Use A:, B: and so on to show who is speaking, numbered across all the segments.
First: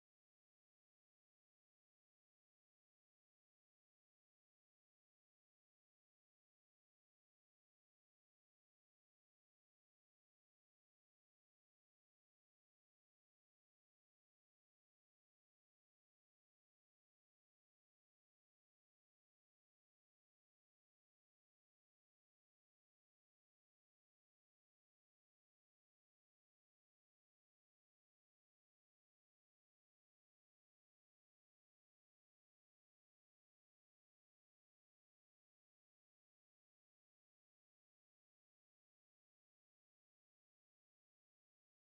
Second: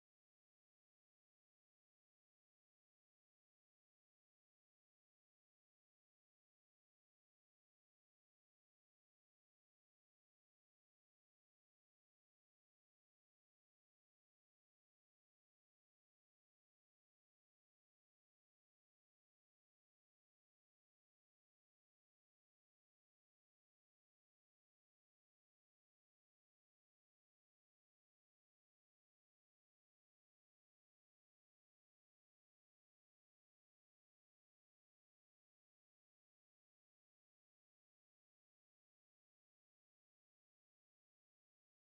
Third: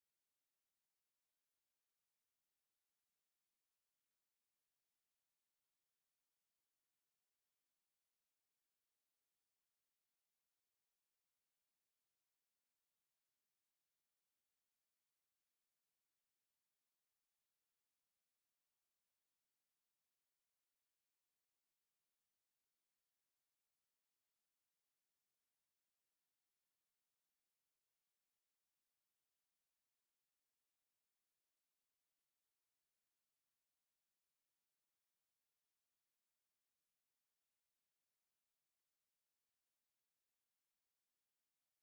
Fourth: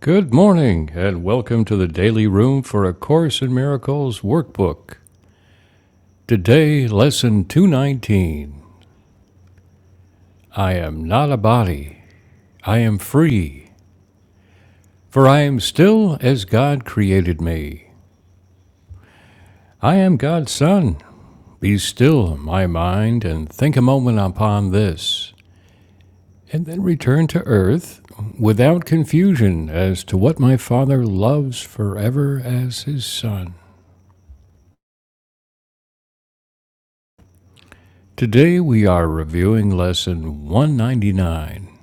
A: Good morning, and welcome to the Daily Room for A Course in Miracles workbook. Today, lesson 219 I am not a body, I am free, for I am still as God created me. I am God's Son. Be still, my mind, and think a moment upon this, and then return to earth without confusion as to what my Father loves forever as his Son. Today we are reviewing lesson 199.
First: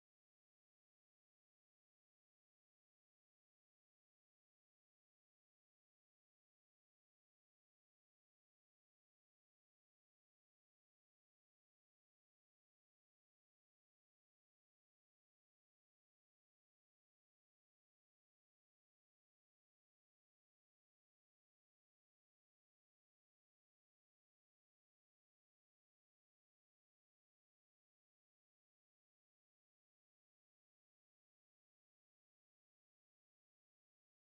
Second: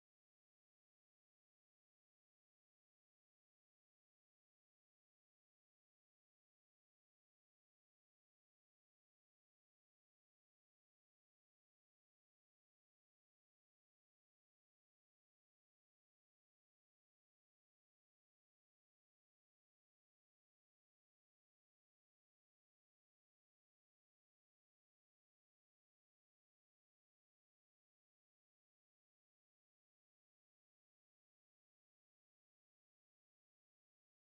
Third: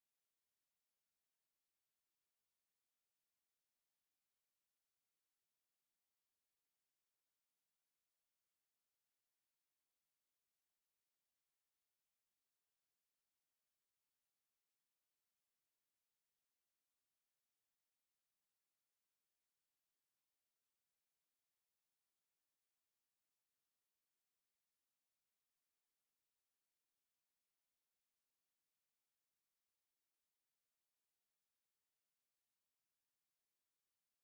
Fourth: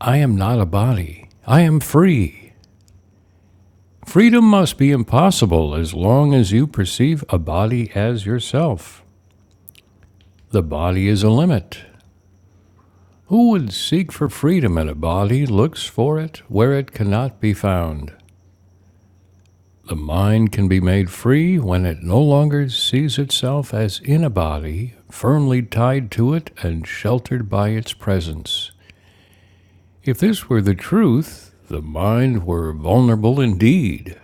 A: I am not a body. I am free. Freedom must be impossible as long as you perceive a body as yourself. The body is a limit. Who would seek for freedom in a body looks for it where it cannot be found. The mind can be made free when it no longer sees itself as in a body, firmly tied to it and sheltered by its presence. If this were the truth, the mind were vulnerable indeed.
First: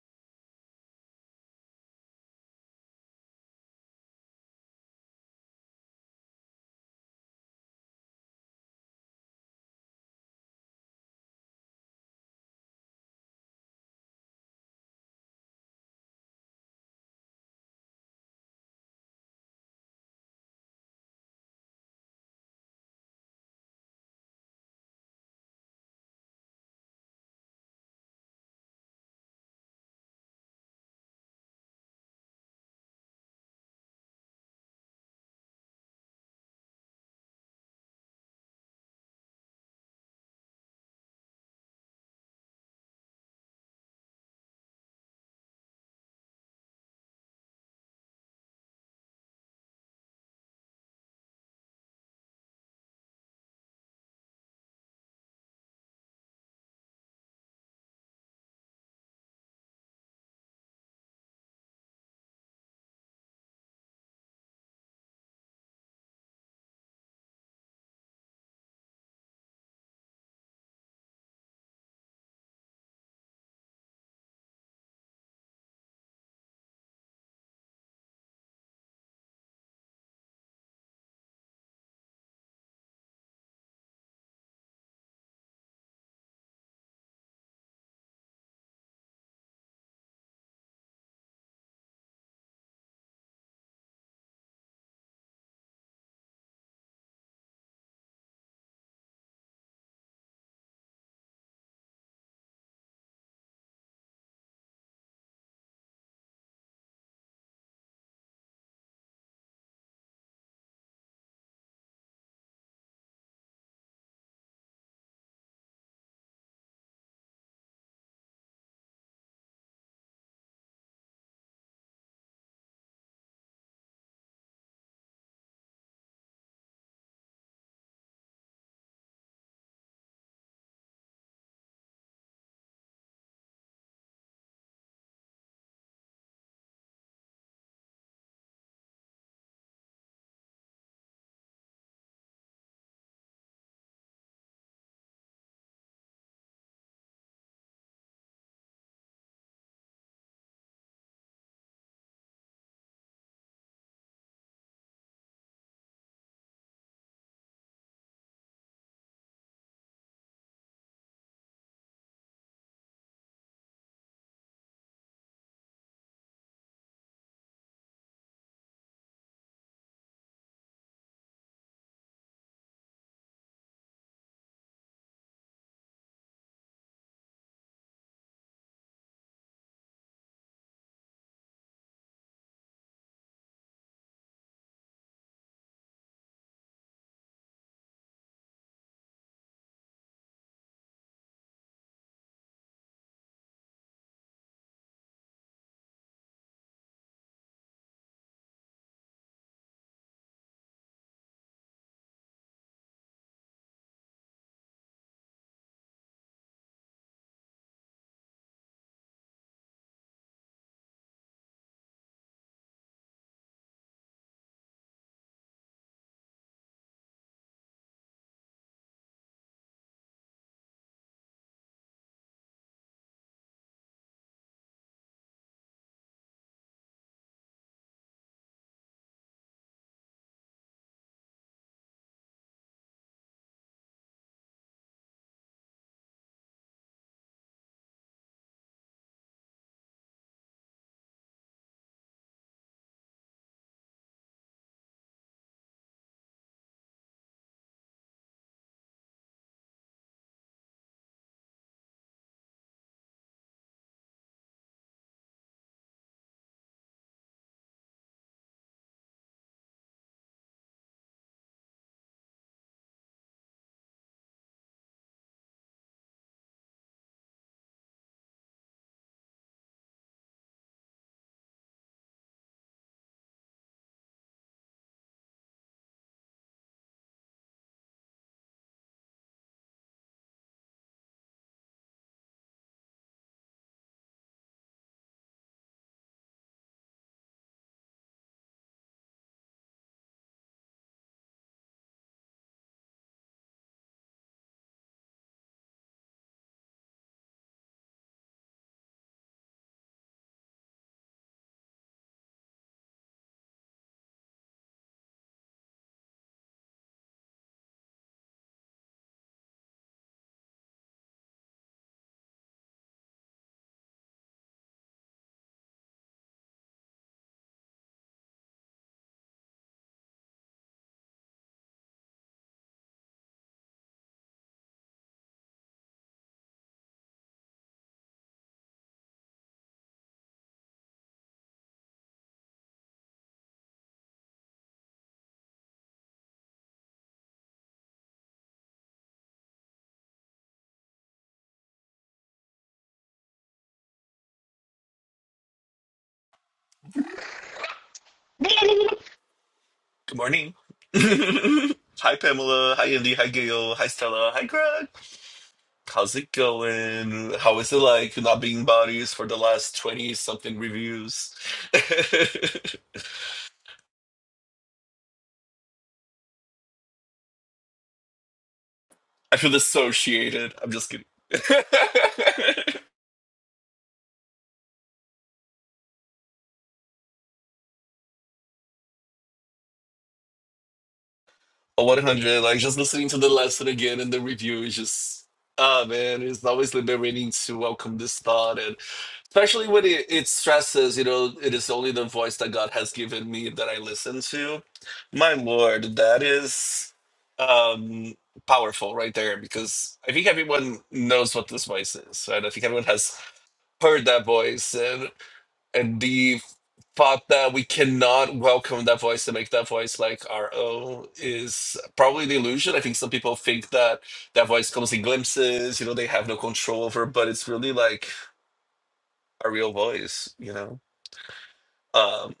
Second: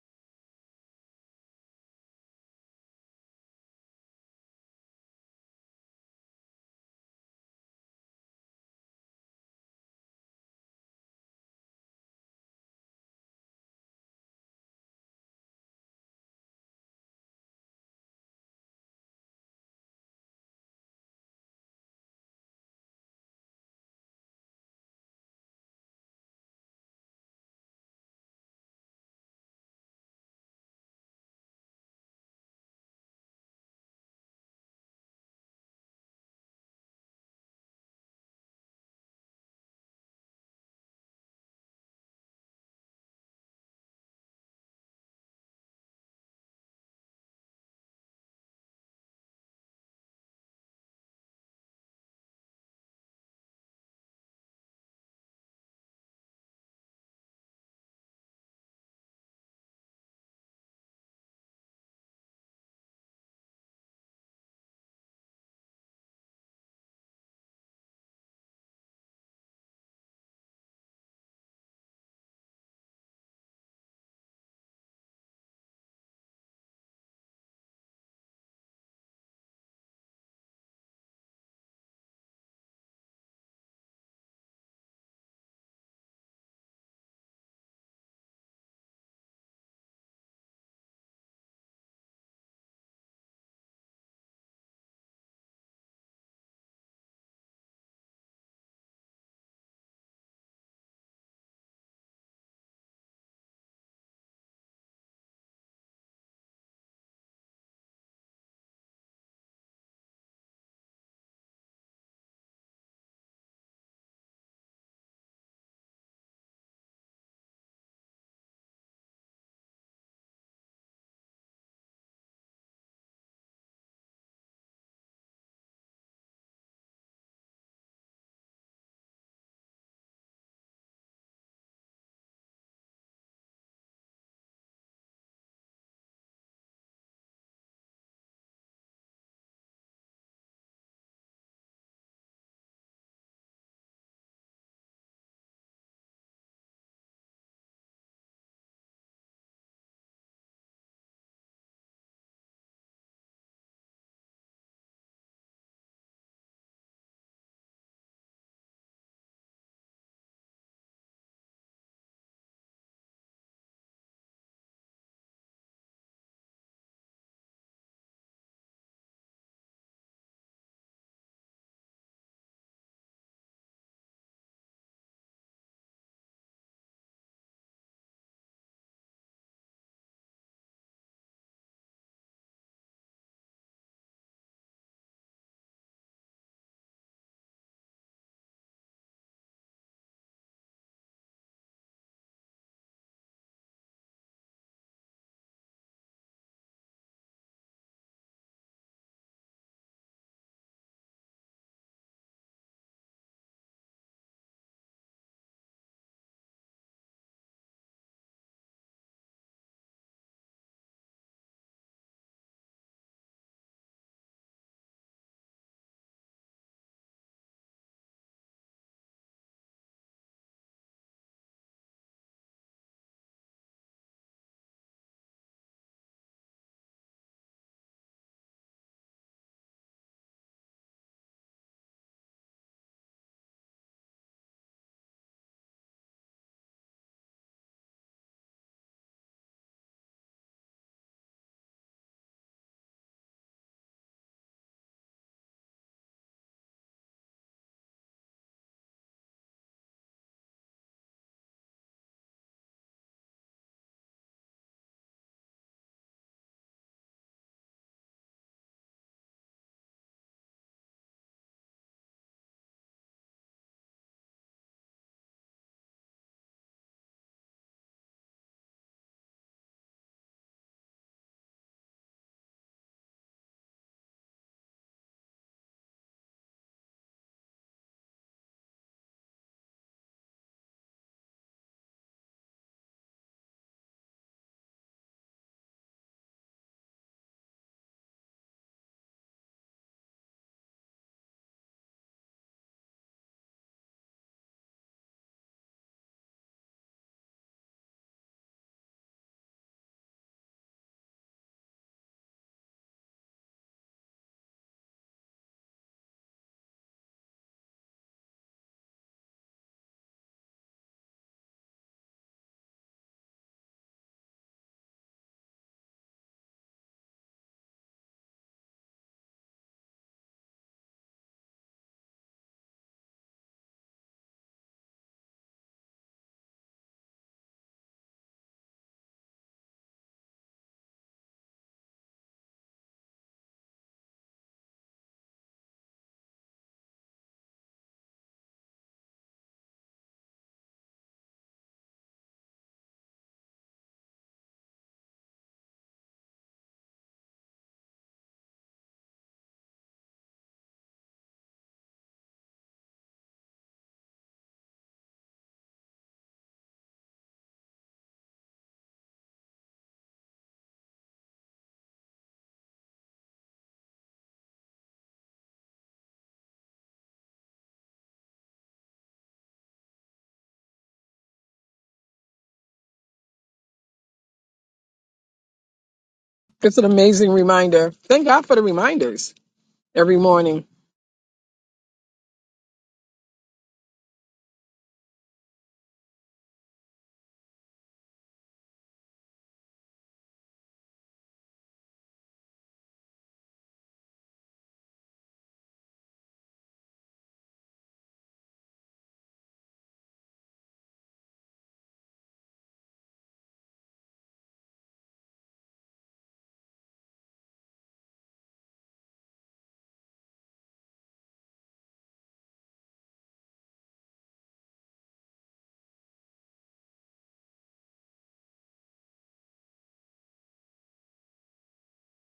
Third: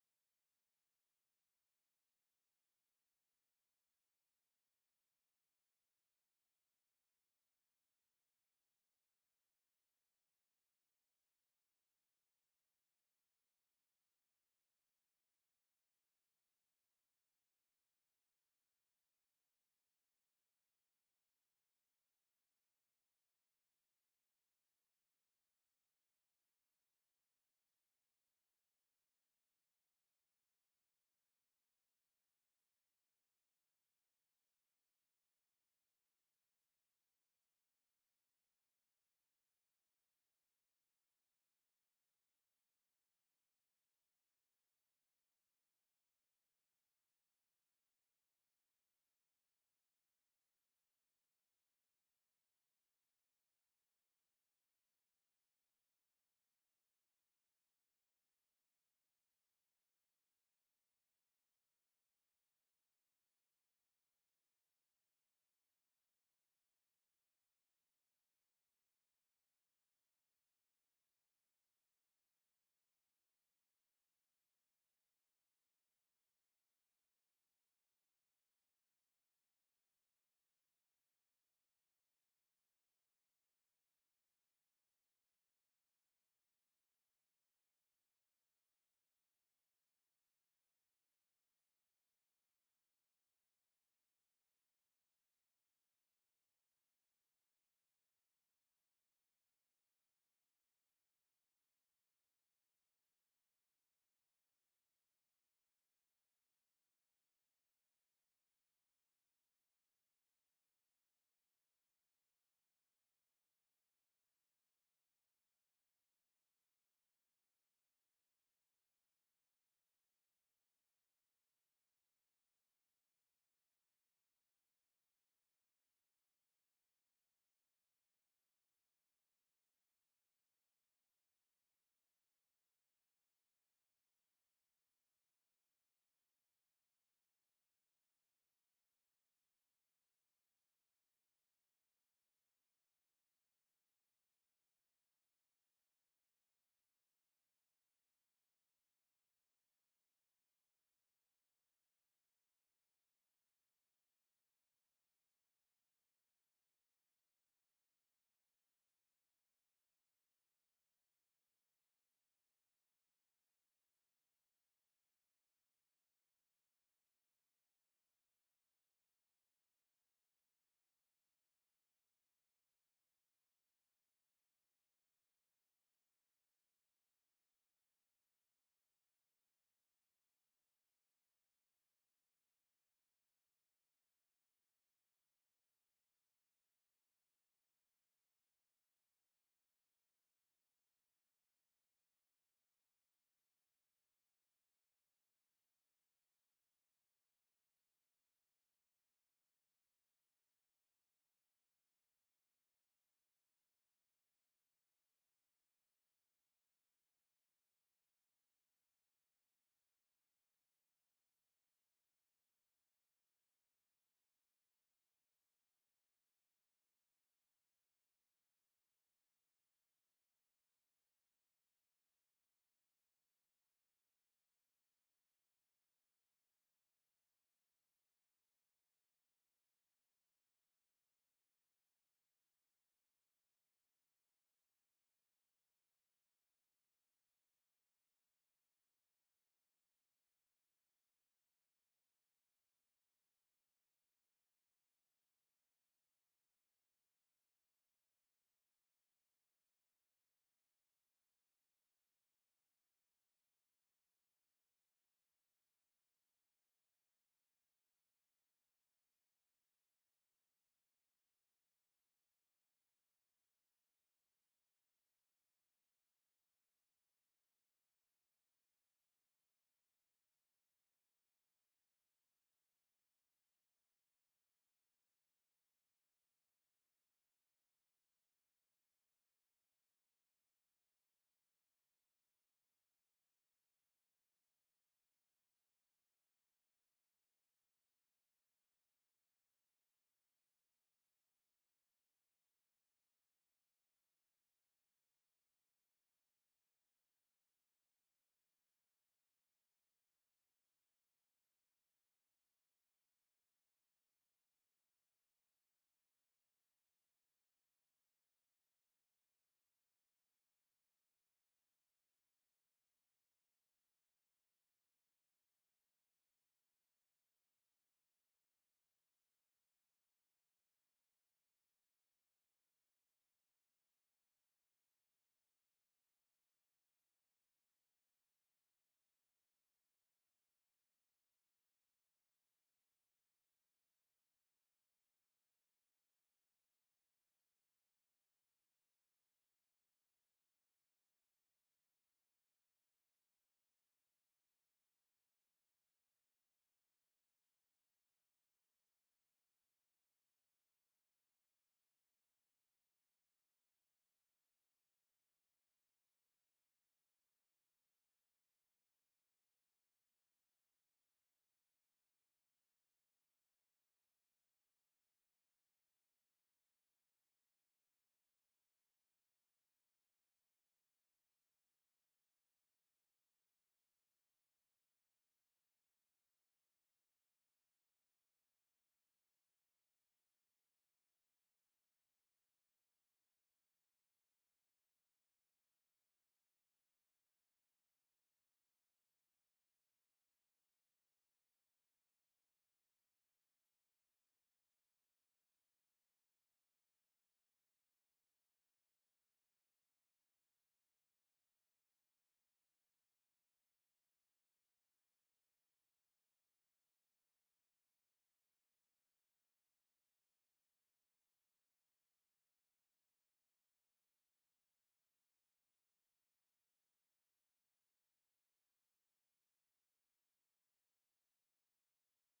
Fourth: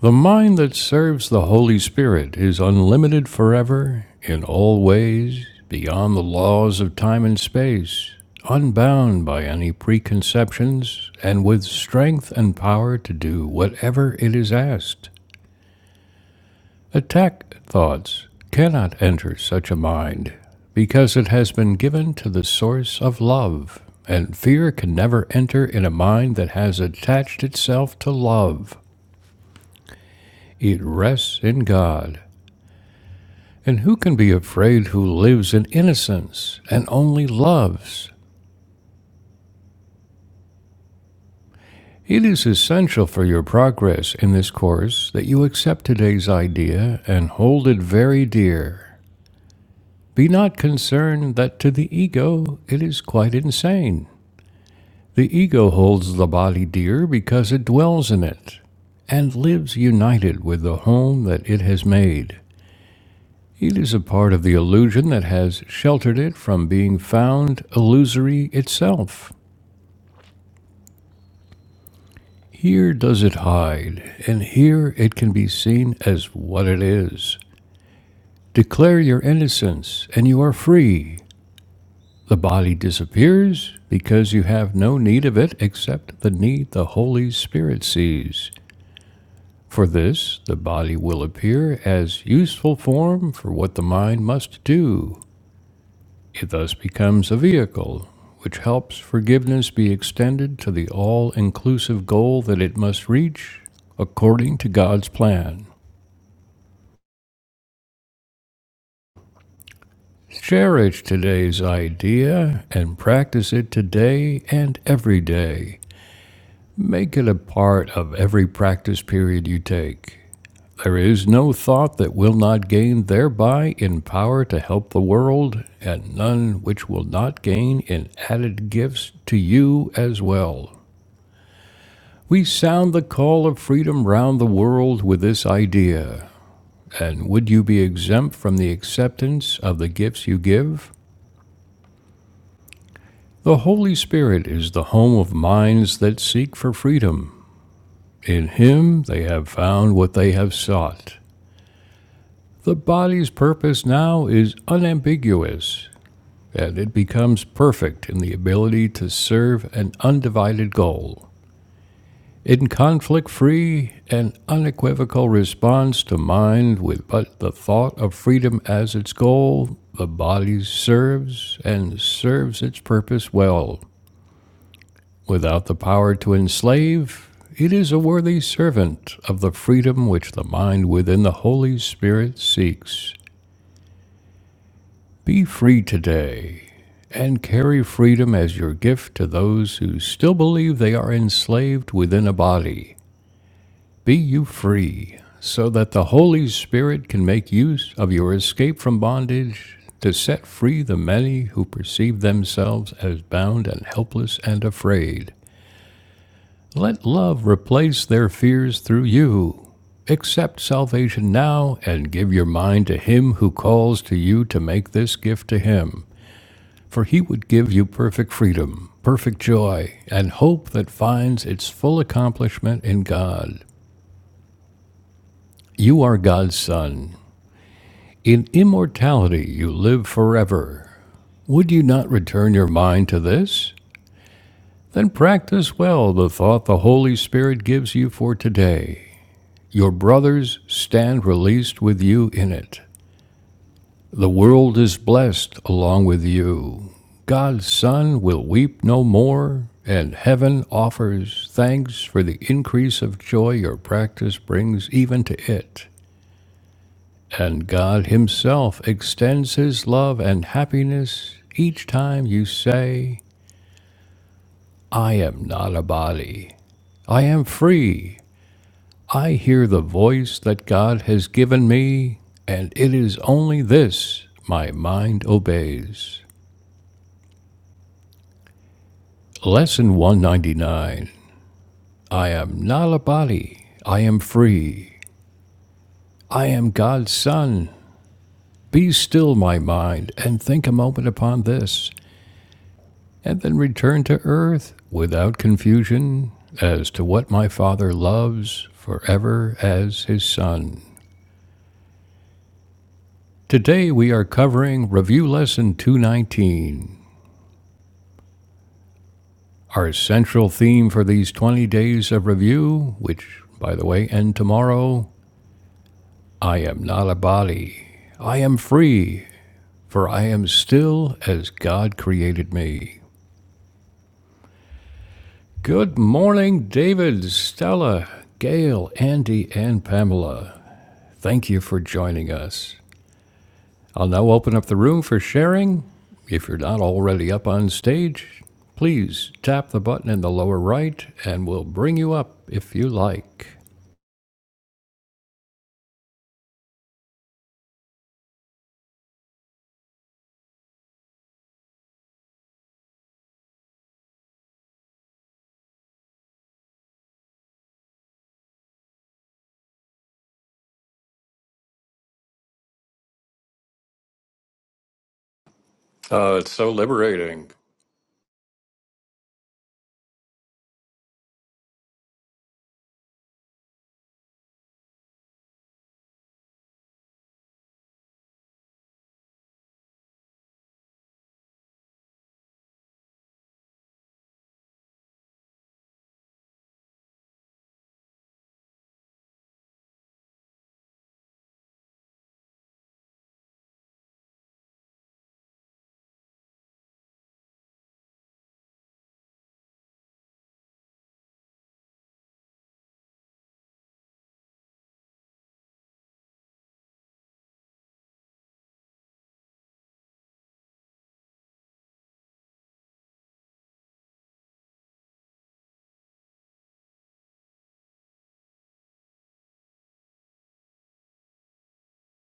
A: The mind that serves the Holy Spirit is unlimited forever, in all ways, beyond the laws of time and space, unbound by any preconceptions, and with strength and power to do whatever it is asked. Attack thoughts cannot enter such a mind because it has been given to the source of love, and fear can never enter in a mind that has attached itself to love. It rests in God. And who can be afraid who lives in innocence and only loves? It is essential for your progress in this course that you accept today's idea and hold it very dear. Be not concerned that to the ego it is quite insane. The ego holds the body dear because it dwells in it and lives united with the home that it has made. It is a part of the illusion that has sheltered it from being found illusory itself. Here does it hide, and here it can be seen as what it is. Declare your innocence, and you are free. The body disappears because you have no need of it except the need the Holy Spirit sees. For this, the body will appear as useful form for what the mind must do. It thus becomes a vehicle which helps forgiveness be extended to the all inclusive goal that it must reach according to God's plan. Cherish today's idea and practice it today and every day. Make it a part of every practice period you take. There is no thought that will not gain thereby in power to help the world, and none which will not gain in added gifts to you as well. We sound the call of freedom round the world with this idea. And would you be exempt from the acceptance of the gifts you give? The Holy Spirit is the home of minds that seek for freedom. In Him they have found what they have sought. The body's purpose now is unambiguous, and it becomes perfect in the ability to serve an undivided goal. In conflict free and unequivocal response to mind with but the thought of freedom as its goal, the body serves and serves its purpose well. Without the power to enslave, it is a worthy servant of the freedom which the mind within the Holy Spirit seeks. Be free today and carry freedom as your gift to those who still believe they are enslaved within a body. Be you free so that the Holy Spirit can make use of your escape from bondage to set free the many who perceive themselves as bound and helpless and afraid. Let love replace their fears through you. Accept salvation now and give your mind to Him who calls to you to make this gift to Him. For he would give you perfect freedom, perfect joy, and hope that finds its full accomplishment in God. You are God's Son. In immortality you live forever. Would you not return your mind to this? Then practice well the thought the Holy Spirit gives you for today. Your brothers stand released with you in it. The world is blessed along with you. God's Son will weep no more, and heaven offers thanks for the increase of joy your practice brings even to it. And God Himself extends His love and happiness each time you say, I am not a body. I am free. I hear the voice that God has given me, and it is only this my mind obeys. Lesson 199 I am not a body. I am free. I am God's Son. Be still, my mind, and think a moment upon this, and then return to earth without confusion as to what my Father loves forever as His Son. Today we are covering Review Lesson 219. Our central theme for these 20 days of review, which, by the way, end tomorrow, I am not a body. I am free, for I am still as God created me. Good morning, David, Stella, Gail, Andy, and Pamela. Thank you for joining us. I'll now open up the room for sharing. If you're not already up on stage, please tap the button in the lower right and we'll bring you up if you like.
B: Good morning. hi, Pamela. Hi, Andy. Hi, Gail. Hi, Stella. Hi, Greg. How's it going? How is it like not being bodies for the last 20 something reviews? I
A: Uh, it's so liberating.
B: feel dissociated. I'm just kidding.
C: It's an amazing reminder. Thank God for the reminders every morning.
B: A 100, like just listening to the lesson again and the review is just, ah, man, it's always liberating to welcome this thought especially when it, it stresses you know it is only the voice that god has given me that i listen to my lord that is um powerful right there because i think everyone knows what this voice is right i think everyone has heard that voice and and the thought that we cannot welcome that voice and make that voice like our own is probably the illusion i think some people think that that voice comes in glimpses you know they have no control over but it's really like a real voice you know Um,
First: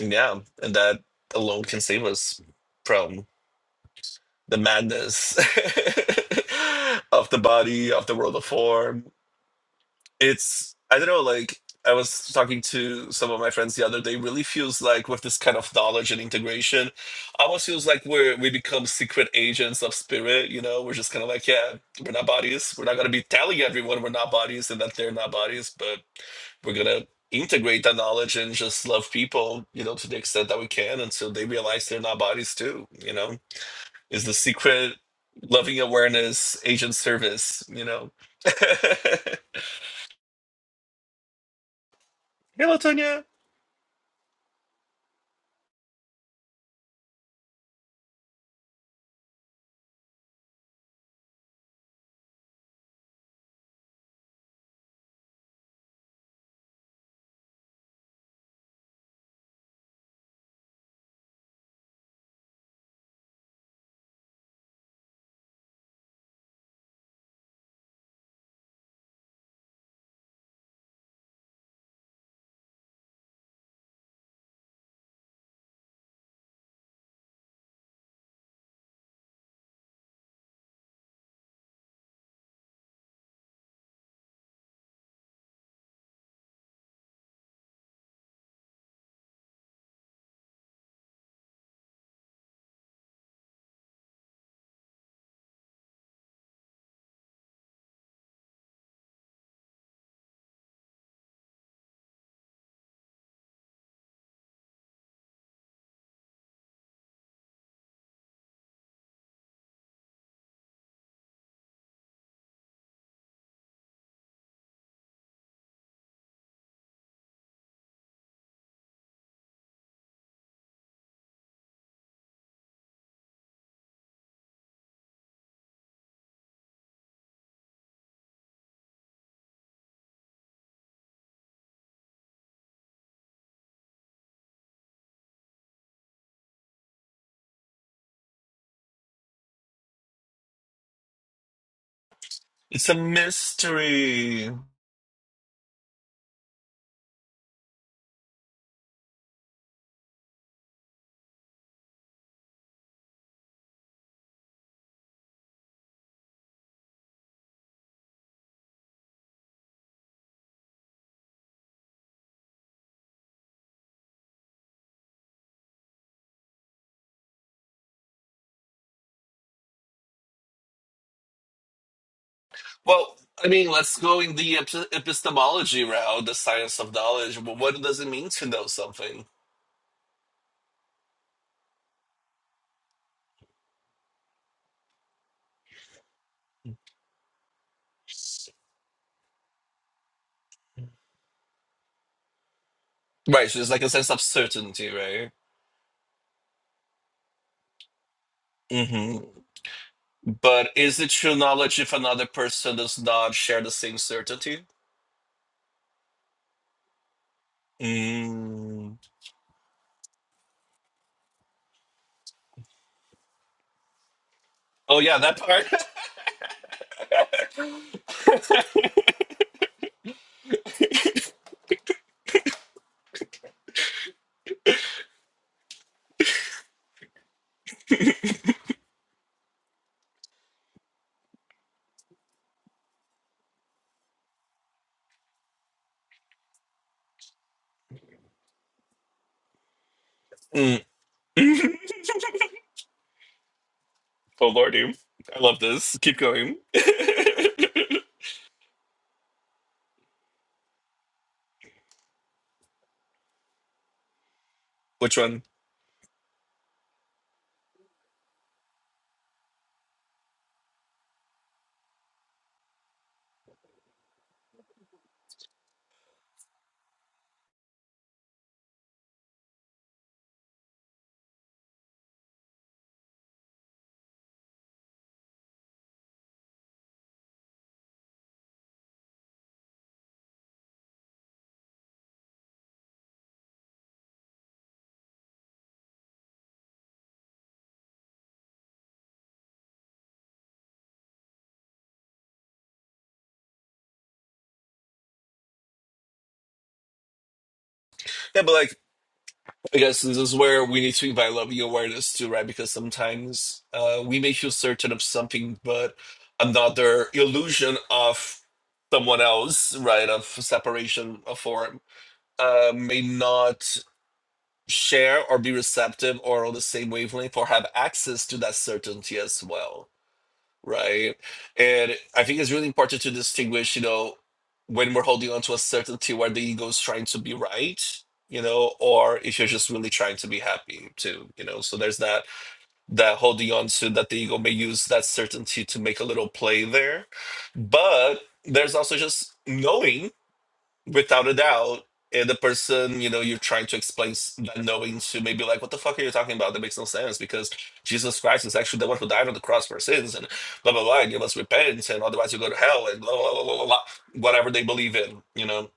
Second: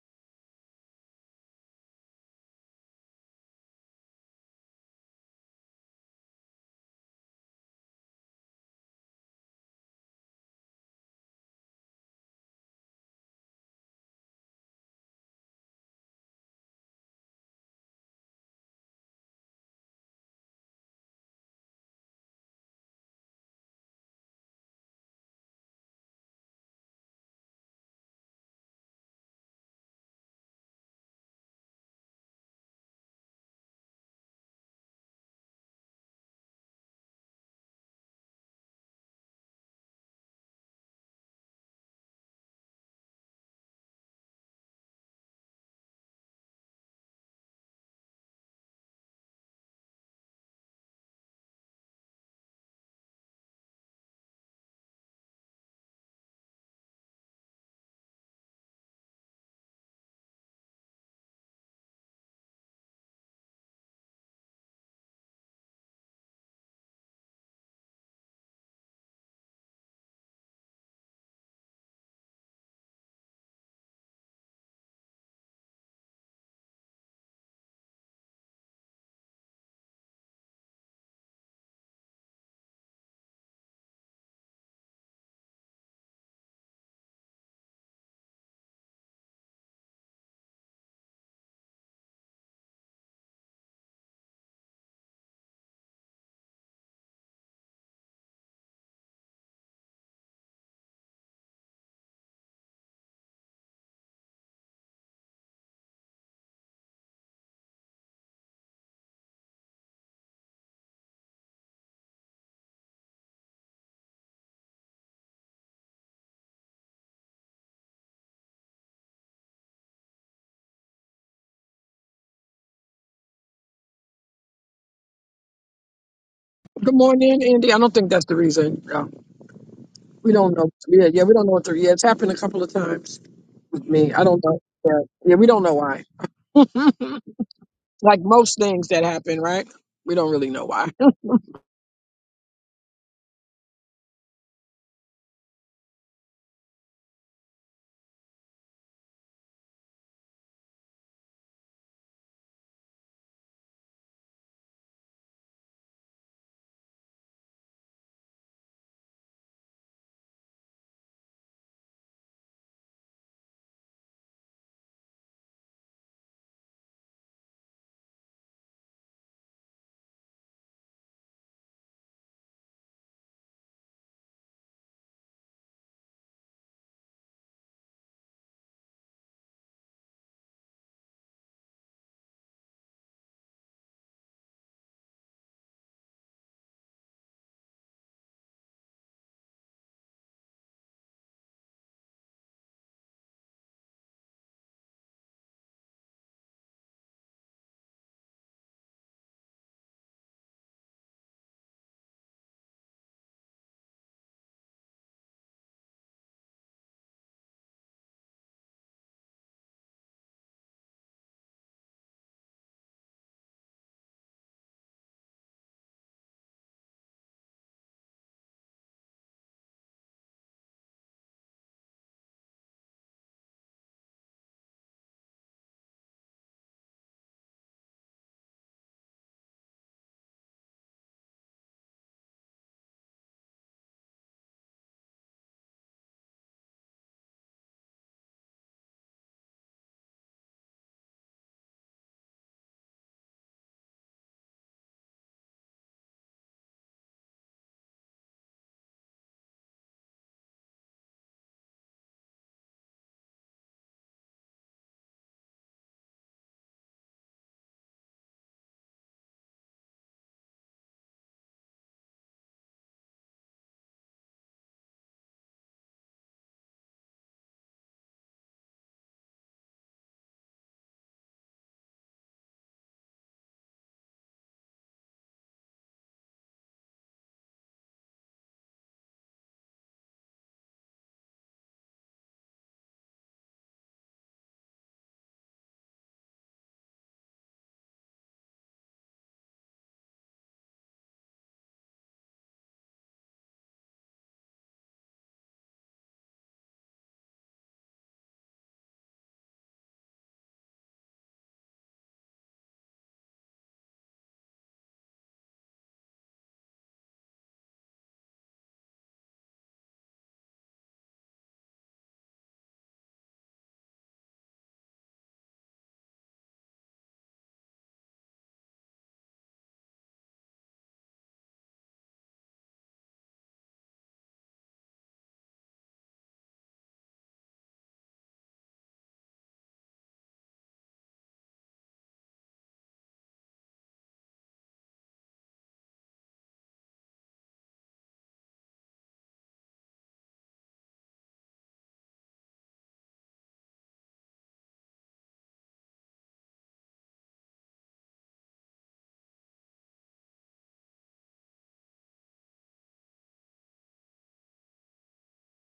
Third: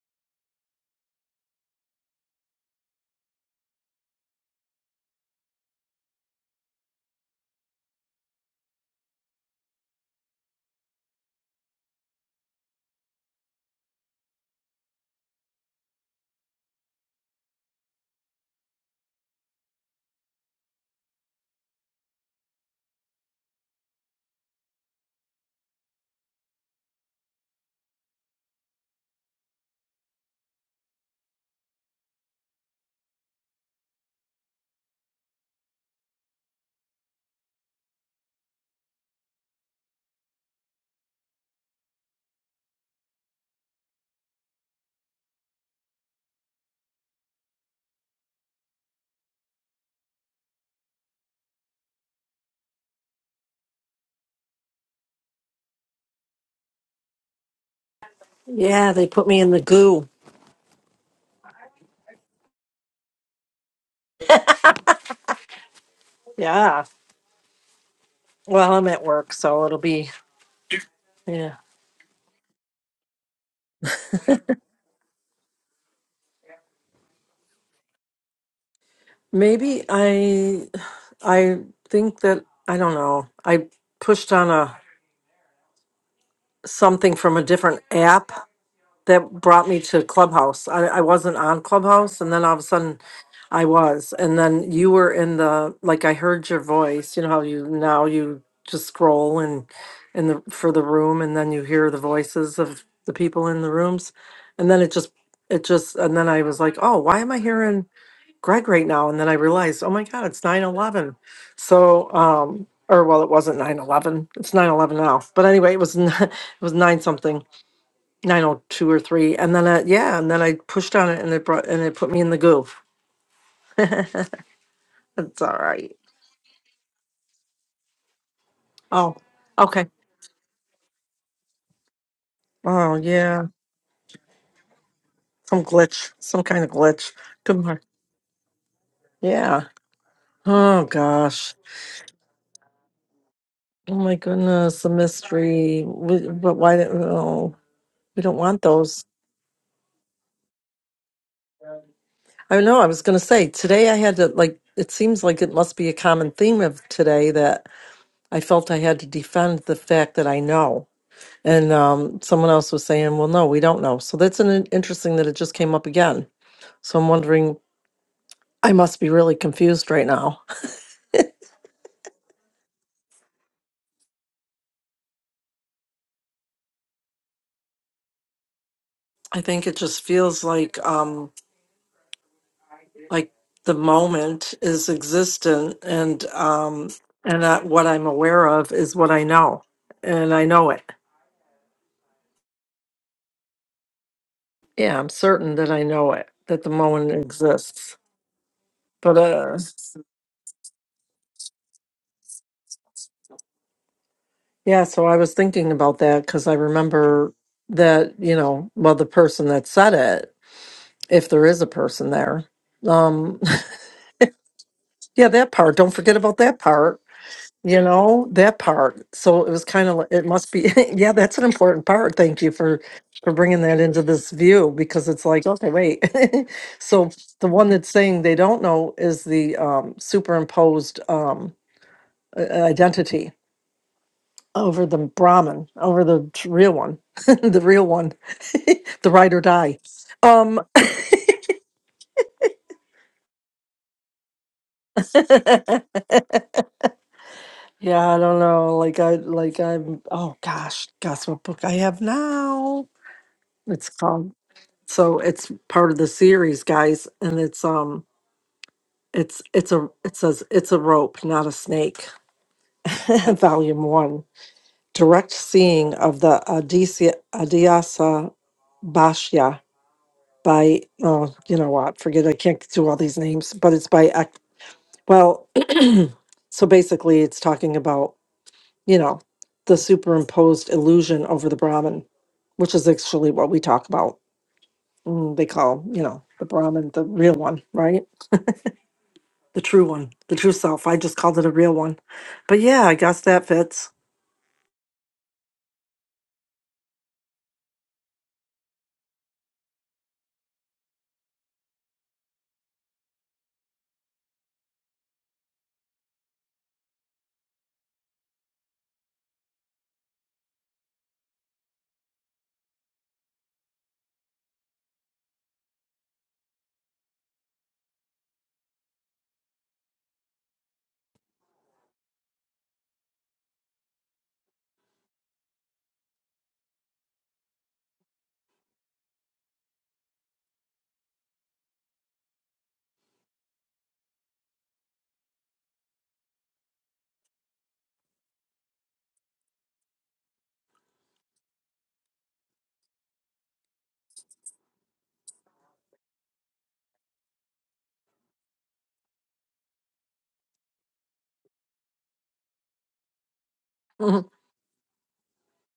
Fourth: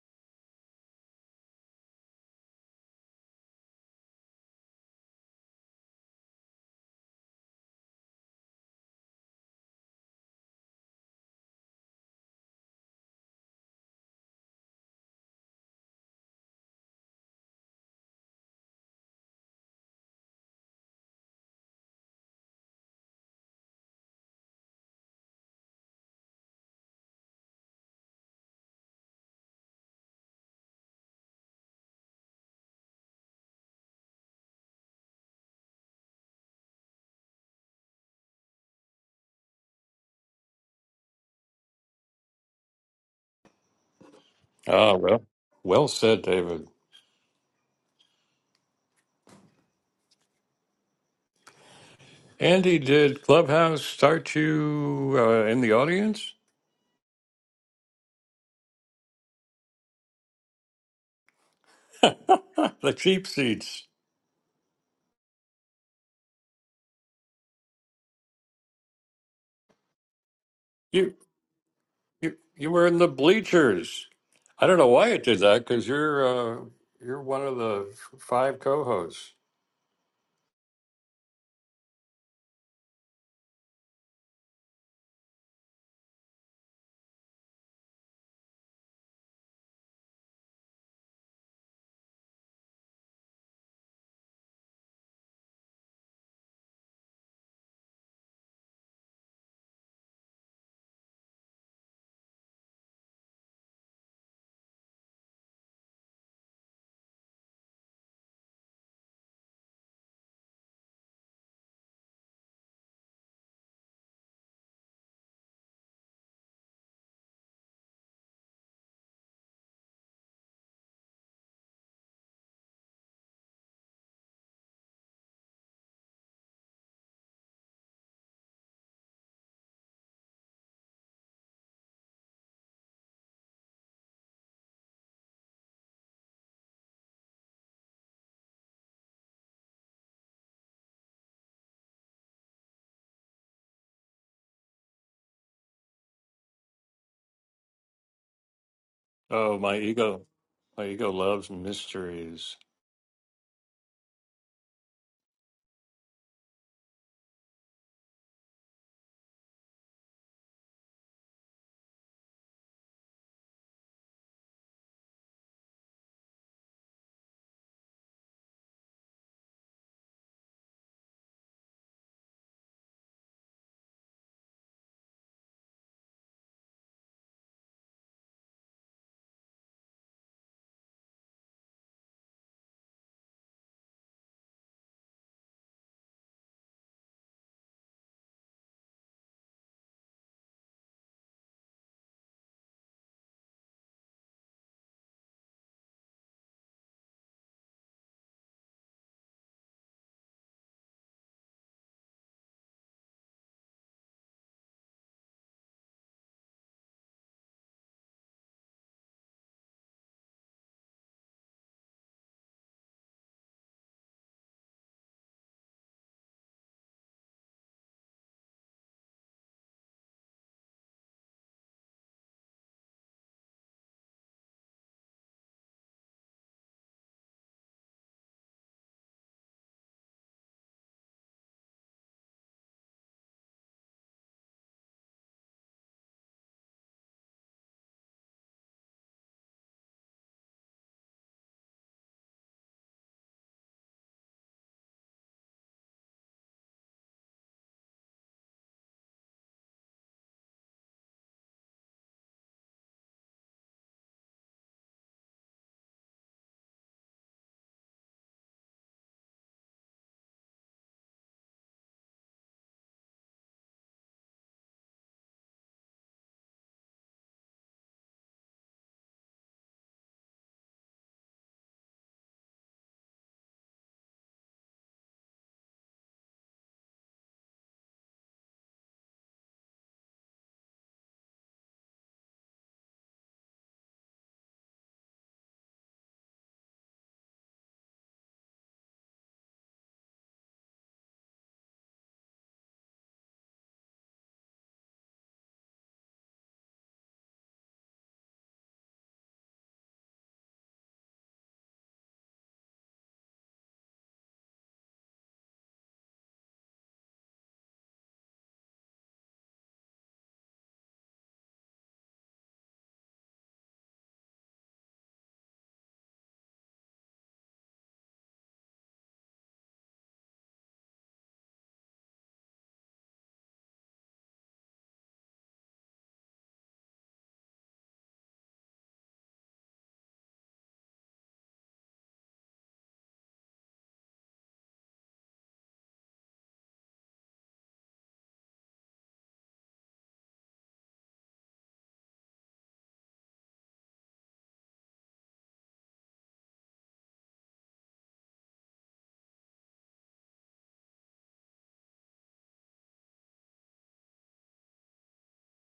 B: yeah, and that alone can save us from the madness of the body, of the world of form, it's I don't know, like I was talking to some of my friends the other day, really feels like with this kind of knowledge and integration, almost feels like we're we become secret agents of spirit, you know, we're just kinda like, yeah, we're not bodies. We're not gonna be telling everyone we're not bodies and that they're not bodies, but we're gonna integrate that knowledge and just love people, you know, to the extent that we can until they realize they're not bodies too, you know. Is the secret loving awareness agent service, you know. Hello, Tonya.
A: Ah, well, well said, David. Andy, did Clubhouse start you uh, in the audience?
D: Yeah, they put me in the goo.
A: the cheap seats.
D: Yeah. Well, I'm at work, so it'll be
A: You,
D: yeah.
A: you you were in the bleachers. I don't know why it did that because you're uh, you're one of the f- five co-hosts.
D: Maybe I I think that I don't know. I pushed on a something from a different app that brought me to Clubhouse. I, I wasn't on Clubhouse and then all of a sudden I was, and then you were in the like I heard your voice. You know how you now you just scroll and in the for the room, and then you hear the voices of the people in the rooms, and then it just it just and then I was like, oh, why am I hearing Greg right now? And then I realized, oh my God, it's nine eleven. So, um, or well, it wasn't nine eleven. It's nine eleven now. But anyway, it was it was nine something, nine oh two or three, and then uh, yeah, and then I pushed on it, and it brought and it put me in the goo. It's all right.
C: Good morning, Andy. I don't think that's the reason. Yeah.
D: Oh, okay.
C: We don't know. Yeah, yeah, we don't know what the yeah. It's happened a couple of
D: Oh,
C: times
D: yeah.
C: with me. I don't know. Yeah, yeah, we
D: Some
C: don't know why.
D: glitch, some kind of glitch. Good morning.
C: Like most things that happen,
D: Yeah.
C: right? We don't really know
D: Oh,
C: why.
D: gosh.
B: It's a
D: Oh, my
B: mystery.
D: goodness. A mystery. We, but why? don't- Oh, we don't want those.
A: Oh, my ego, my ego loves mysteries.
D: I know. I was going to say today I had to, like, it seems like it must be a common theme of today that I felt I had to defend the fact that I know. And um, someone else was saying, well, no, we don't know. So that's an interesting that it just came up again. So I'm wondering, I must be really confused right now
B: Well, I mean, let's go in the epi- epistemology route, the science of knowledge. But what does it mean to know something?
D: I think it just feels like um like the moment is existent and um and that what I'm aware of is what I know. And I know it.
B: Right, so there's like a sense of certainty,
D: Yeah, I'm
B: right?
D: certain that I know it, that the moment exists. But
B: hmm
D: uh
B: But is it true knowledge if another person does not share the same certainty?
D: yeah, so I was thinking about that cuz I remember that, you know, well
B: Mm.
D: the person that said it, if there is a person there. Um
B: Oh, yeah,
D: yeah,
B: that
D: that
B: part.
D: part, don't forget about that part you know that part so it was kind of like, it must be yeah that's an important part thank you for for bringing that into this view because it's like okay wait so the one that's saying they don't know is the um superimposed um i- identity over the brahman over the t- real one the real one the ride or die um
B: Mm. oh, Lordy. I love this. Keep going.
D: yeah i don't know like i like i'm oh gosh guess what book i have now it's called So
B: Which one?
D: it's part of the series, guys, and it's um it's it's a it says it's a rope, not a snake. Volume one. Direct seeing of the Aditya Adhyasa Bhashya by oh, you know what, forget I can't do all these names, but it's by Ek- well, so basically it's talking about, you know, the superimposed illusion over the Brahman, which is actually what we talk about. Mm, They call, you know, the Brahman the real one, right? the true one, the true self. I just called it a real one. But yeah, I guess that fits.
B: Yeah, but like I guess this is where we need to invite loving awareness too, right? Because sometimes uh, we may feel certain of something, but another illusion of someone else, right, of separation of form, uh, may not share or be receptive or on the same wavelength or have access to that certainty as well right? And I think it's really important to distinguish, you know, when we're holding on to a certainty where the ego is trying to be right, you know, or if you're just really trying to be happy too, you know. So there's that that holding on to that the ego may use that certainty to make a little play there. But there's also just knowing without a doubt. And the person, you know, you're trying to explain s- that knowing to maybe like, what the fuck are you talking about? That makes no sense because Jesus Christ is actually the one who died on the cross for sins and blah, blah, blah. And you must repent and otherwise you go to hell and blah, blah, blah, blah, blah, blah,
D: Mhm.
B: whatever they believe in, you know.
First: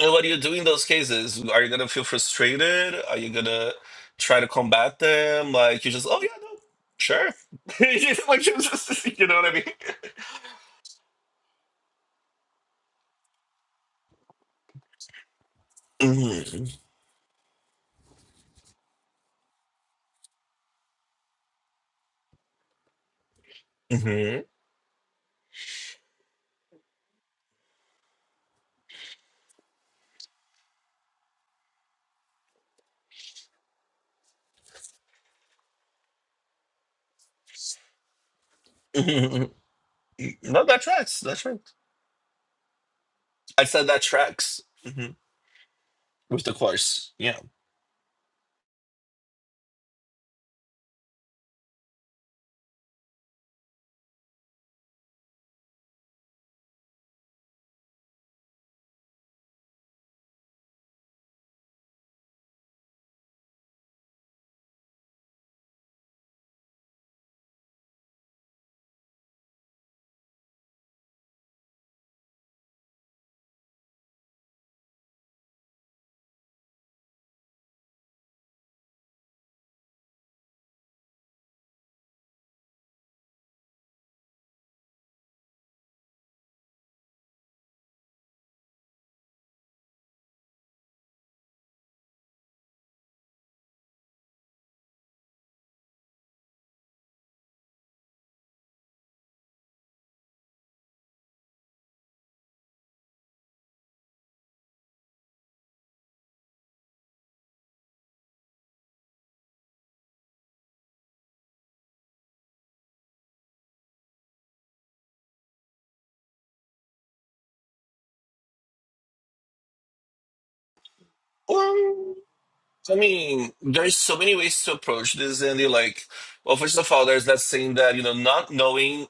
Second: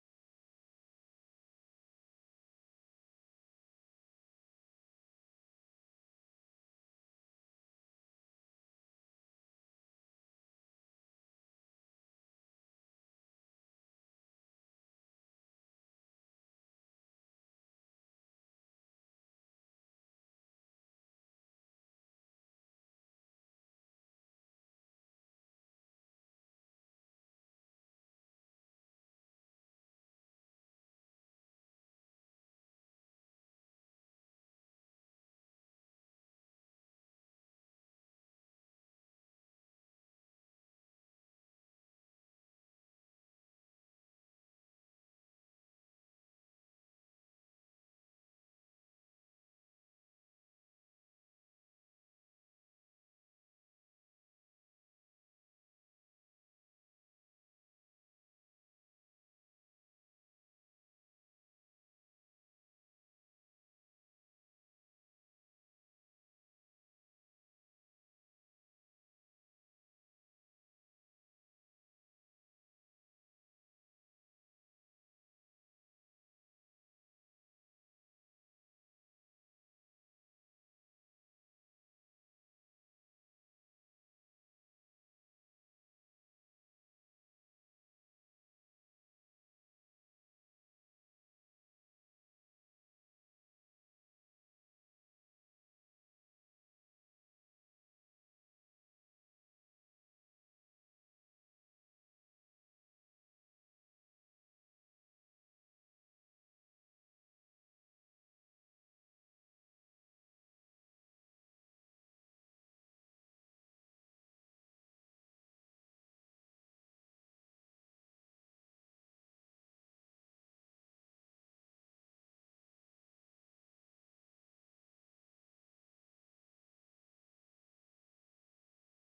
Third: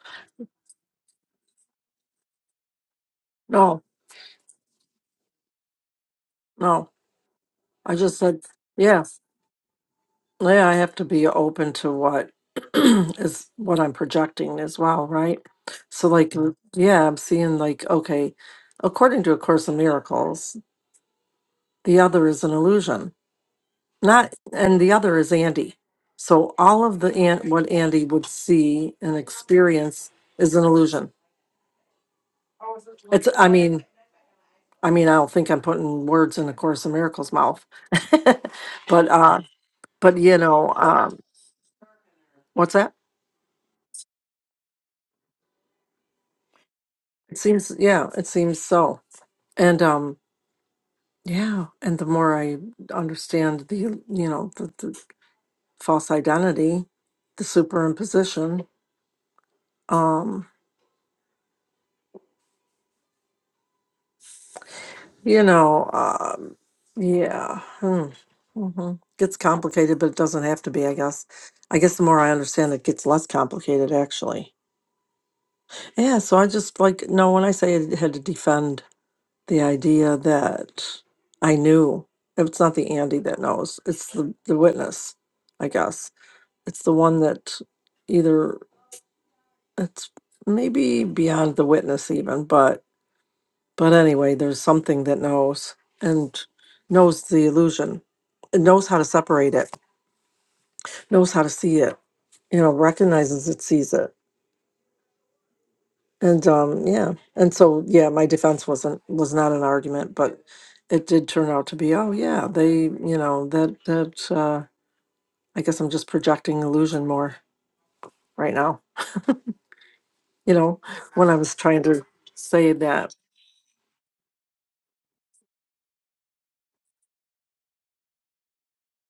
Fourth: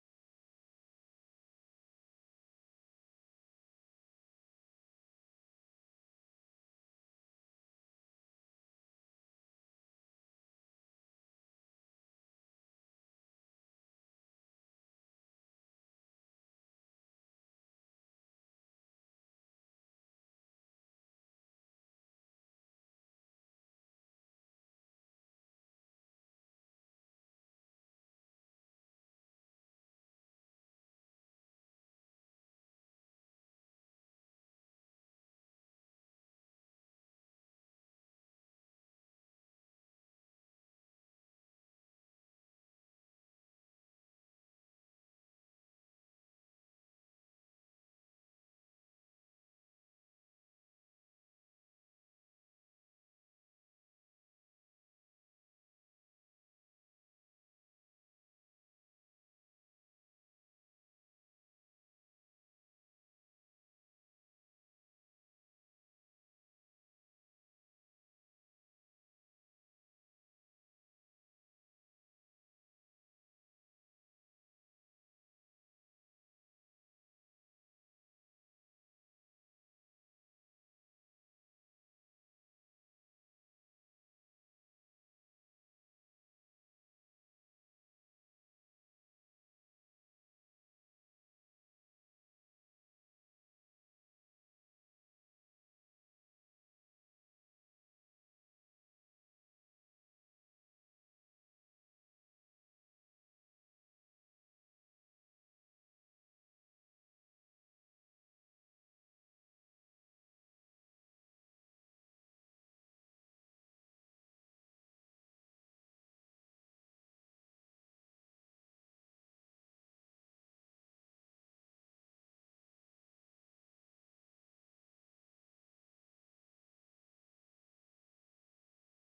B: And what do you do in those cases? Are you going to feel frustrated? Are you going to
D: No,
B: try to combat them? Like, you just, oh, yeah, no,
D: no.
B: sure.
D: I
B: You
D: just
B: know,
D: said,
B: like, you
D: yeah,
B: just, you know what I
D: yeah, I have to be open to what is what I'm projecting as well, right? So, like, Mhm.
B: mean?
D: yeah, I'm seeing, like, okay, according to A Course in Miracles, the other is an illusion,
B: hmm
D: not,
B: hmm
D: and the other is Andy. So, all of the an what Andy would see and experience is an illusion. It's, I mean, I mean, I don't think I'm putting words in A Course in Miracles' mouth, but uh,
B: hmm
D: but you
B: No,
D: know,
B: that
D: um,
B: tracks. That's right.
D: what's that?
B: I said that tracks hmm with the course.
D: It
B: Yeah.
D: seems, yeah, it seems so. And um, yeah, and the more I understand the you know the, the false identity, the superimposition, um, you know, um, yeah, hmm, hmm gets complicated, but it doesn't have to be. I guess. I guess the more I understand, it gets less complicated, actually. Yeah, so I just like no. When I say I had to defend the idea that I knew, it's not the Andy that knows; it's the the witness, I guess. It's the one that either it's maybe beyond the witness even, but but anyway, there's something that knows and knows the illusion, and knows how to separate it, knows how to see it. You know, recognizes it, sees it And um, yeah, and so yeah, my defense wasn't was not an argument, but it did turn out to be. Oh yeah, they you know that that uh, I guess I'm just projecting illusion more right now. You know, when I was trying to
B: Um,
D: say
B: I
D: that,
B: mean, there's so many ways to approach this, Andy. Like, well, first of all, there's that saying that you know, not knowing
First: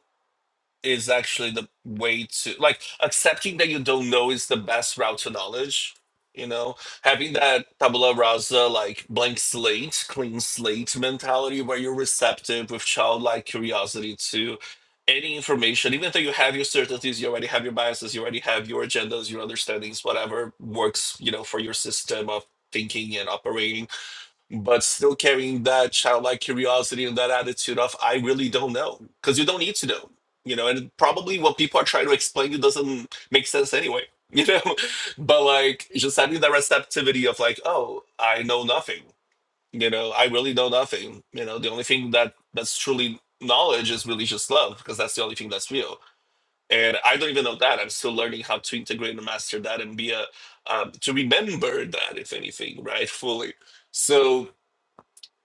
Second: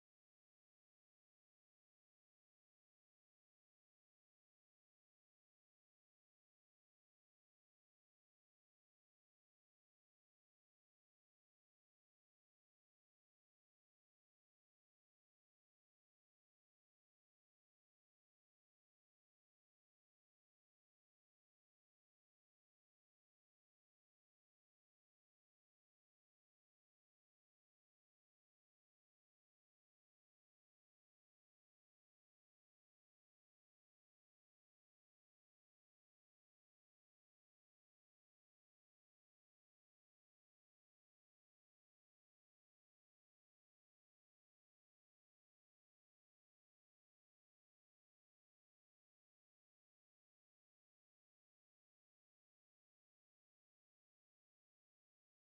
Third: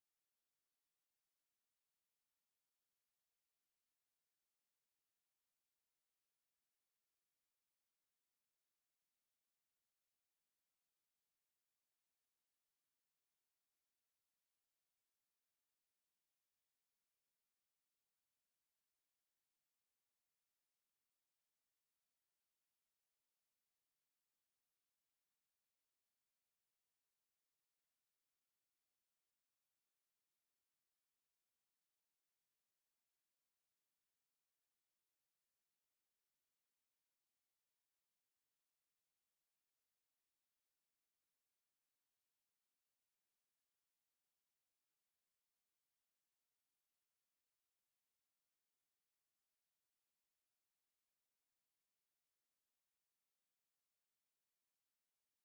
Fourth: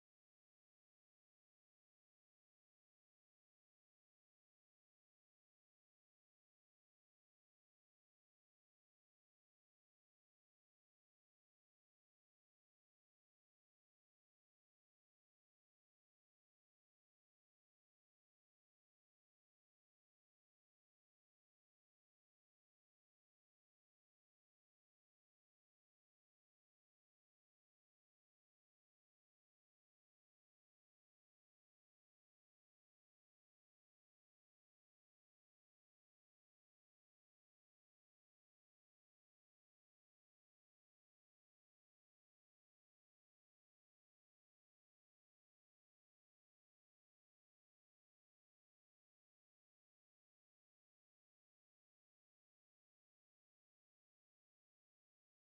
B: is actually the way to like accepting that you don't know is the best route to knowledge you know having that tabula rasa like blank slate clean slate mentality where you're receptive with childlike curiosity to any information even though you have your certainties you already have your biases you already have your agendas your understandings whatever works you know for your system of thinking and operating but still carrying that childlike curiosity and that attitude of I really don't know because you don't need to know, you know, and probably what people are trying to explain you doesn't make sense anyway, you know, but like just having that receptivity of like, oh, I know nothing, you know, I really know nothing, you know, the only thing that that's truly knowledge is really just love because that's the only thing that's real. And I don't even know that. I'm still learning how to integrate and master that and be a, um, to remember that, if anything, right? Fully. So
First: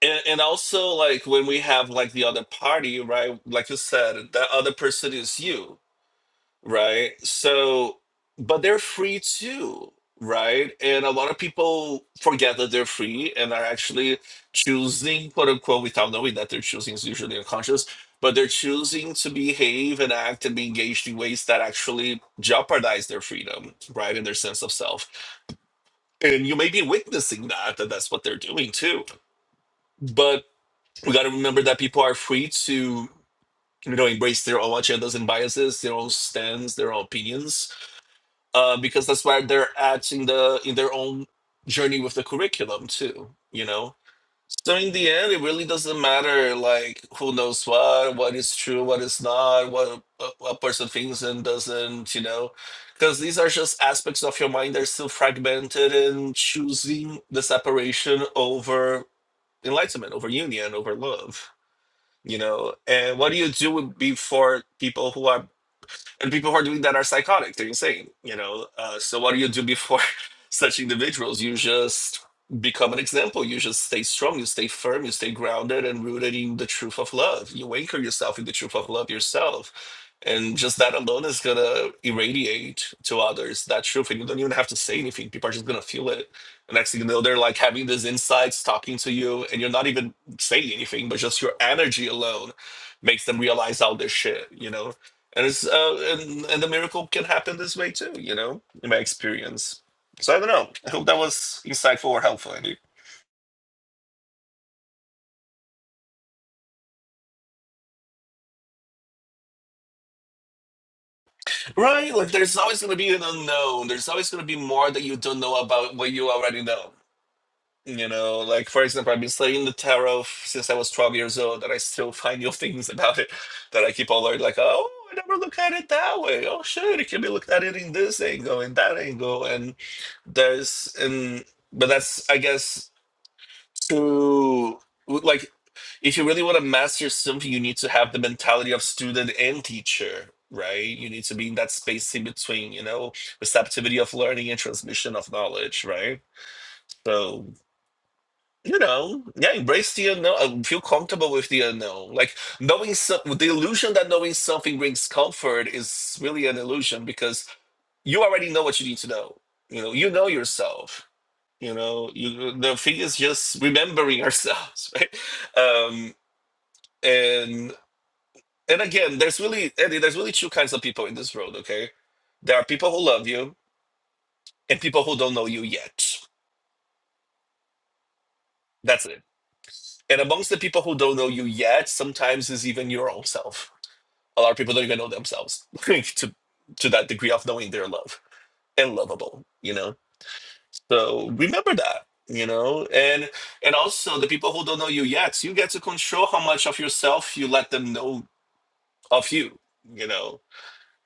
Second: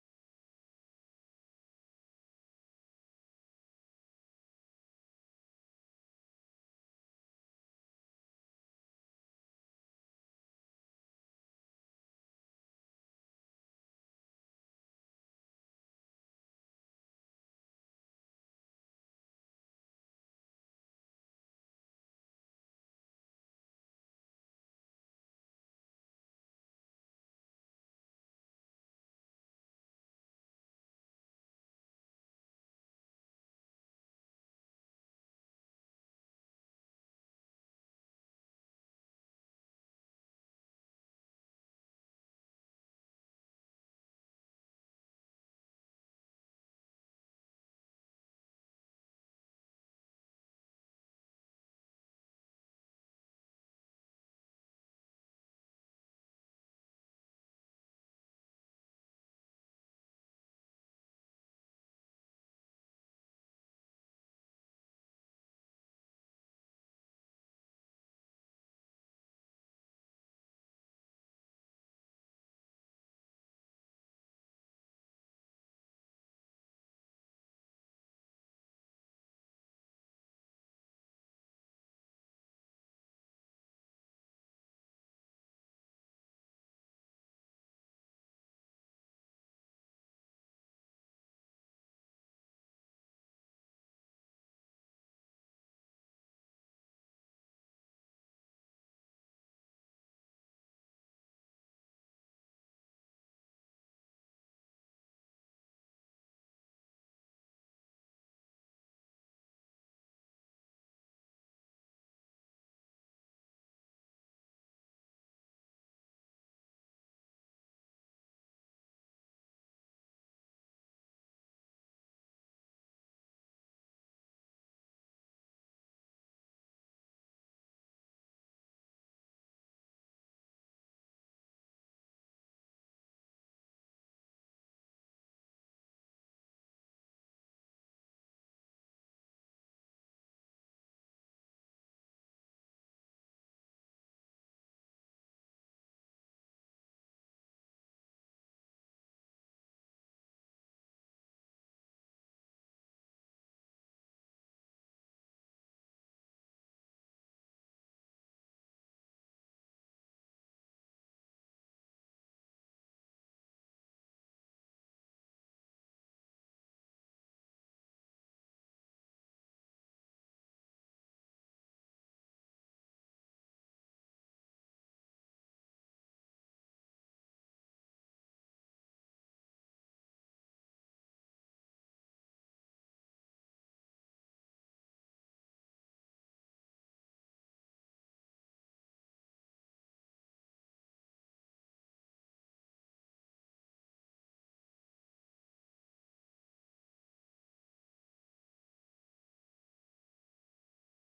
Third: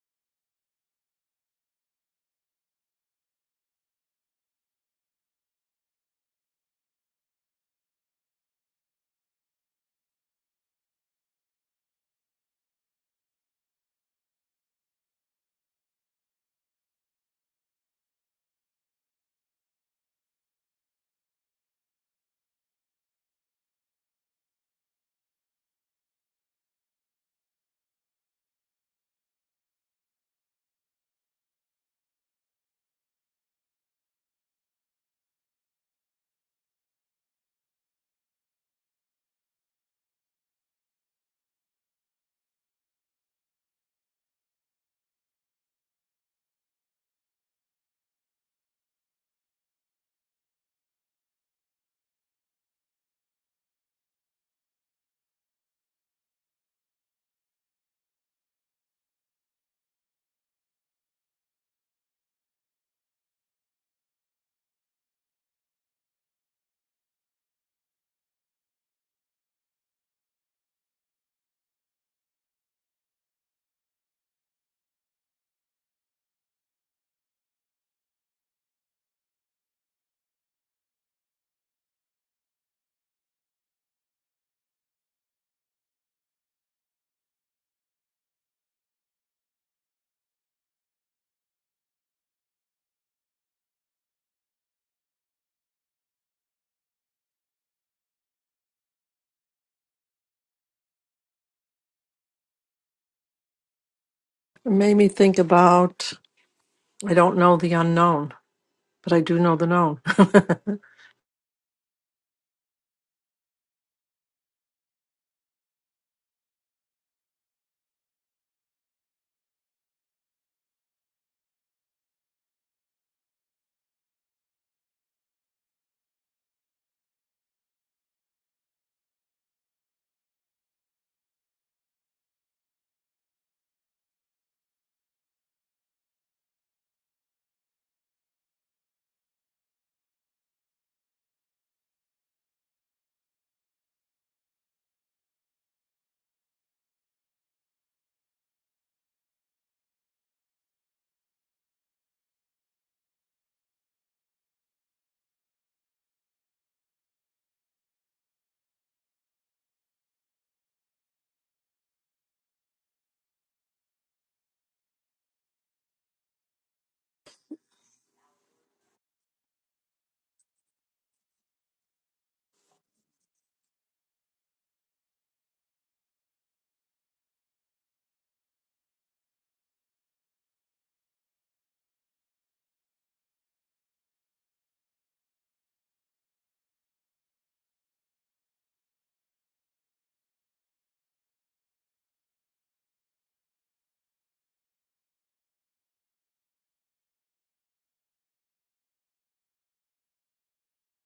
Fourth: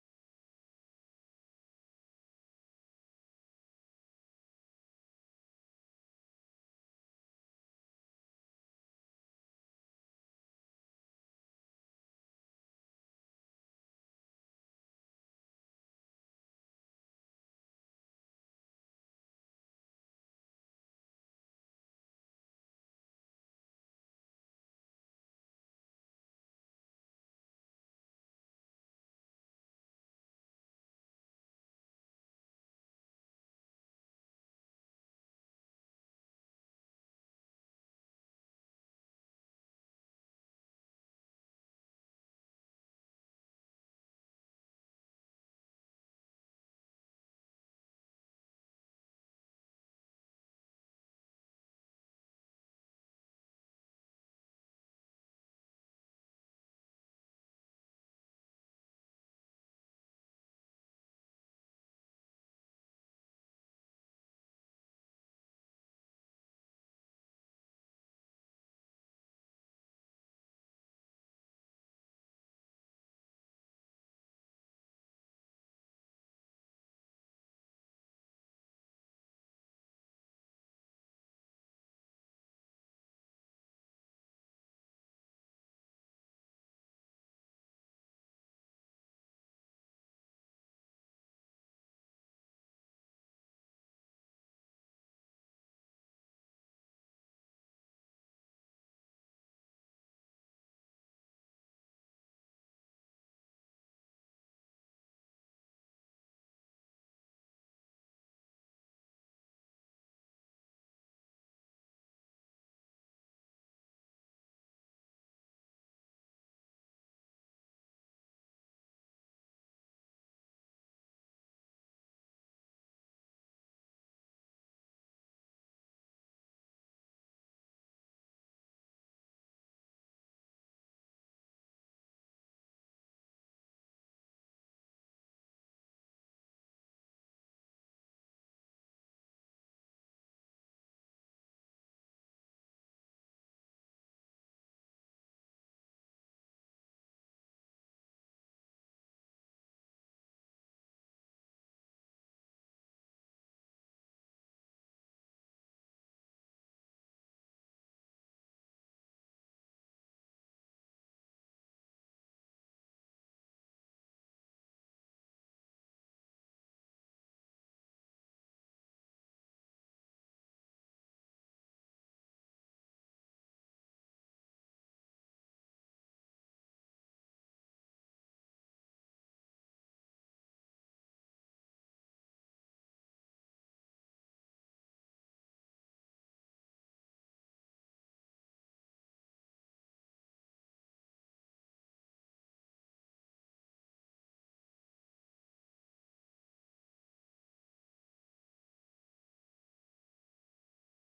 B: and, and also like when we have like the other party right like you said that other person is you right so but they're free too right and a lot of people forget that they're free and are actually choosing quote unquote without knowing that they're choosing is usually unconscious but they're choosing to behave and act and be engaged in ways that actually jeopardize their freedom right and their sense of self and you may be witnessing that that that's what they're doing too but we got to remember that people are free to you know embrace their own agendas and biases their own stands their own opinions uh, because that's where they're at in the in their own journey with the curriculum too you know so in the end it really doesn't matter like who knows what what is true what is not what a, a person thinks and doesn't you know because these are just aspects of your mind that are still fragmented and choosing the separation over enlightenment over union over love you know and what do you do before people who are and people who are doing that are psychotic they're insane you know uh, so what do you do before such individuals you just become an example you just stay strong you stay firm you stay grounded and rooted in the truth of love you anchor yourself in the truth of love yourself and just that alone is gonna irradiate to others that truth and you don't even have to say anything people are just gonna feel it and next thing you know they're like having these insights talking to you and you're not even saying anything but just your energy alone makes them realize all this shit you know and it's uh, and, and the miracle can happen this way too you know in my experience so i don't know i hope that was insightful or helpful andy
D: it made me think about I don't know the unknown, but I do know the known. the
B: right like there's always going to be an unknown there's always going to be more that you don't know about what you already know you know like for example i've been studying the tarot f- since i was 12 years old and i still find new things about it that i keep on learning like oh i never look at it that way oh shit it can be looked at it in this angle and that angle and there's and but that's i guess to like if you really want to master something you need to have the mentality of student and teacher right you need to be in that space in between you know receptivity of learning and transmission of knowledge right so you know yeah embrace the unknown uh, feel comfortable with the unknown like knowing some the illusion that knowing something brings comfort is really an illusion because you already know what you need to know you know you know yourself you know you the thing is just remembering ourselves right um and and again there's really Eddie there's really two kinds of people in this world okay there are people who love you and people who don't know you yet that's it and amongst the people who don't know you yet sometimes is even your own self a lot of people don't even know themselves to to that degree of knowing they're loved and lovable you know So remember that, you know, and and also the people who don't know you yet, you get to control how much of yourself you let them know of you, you know.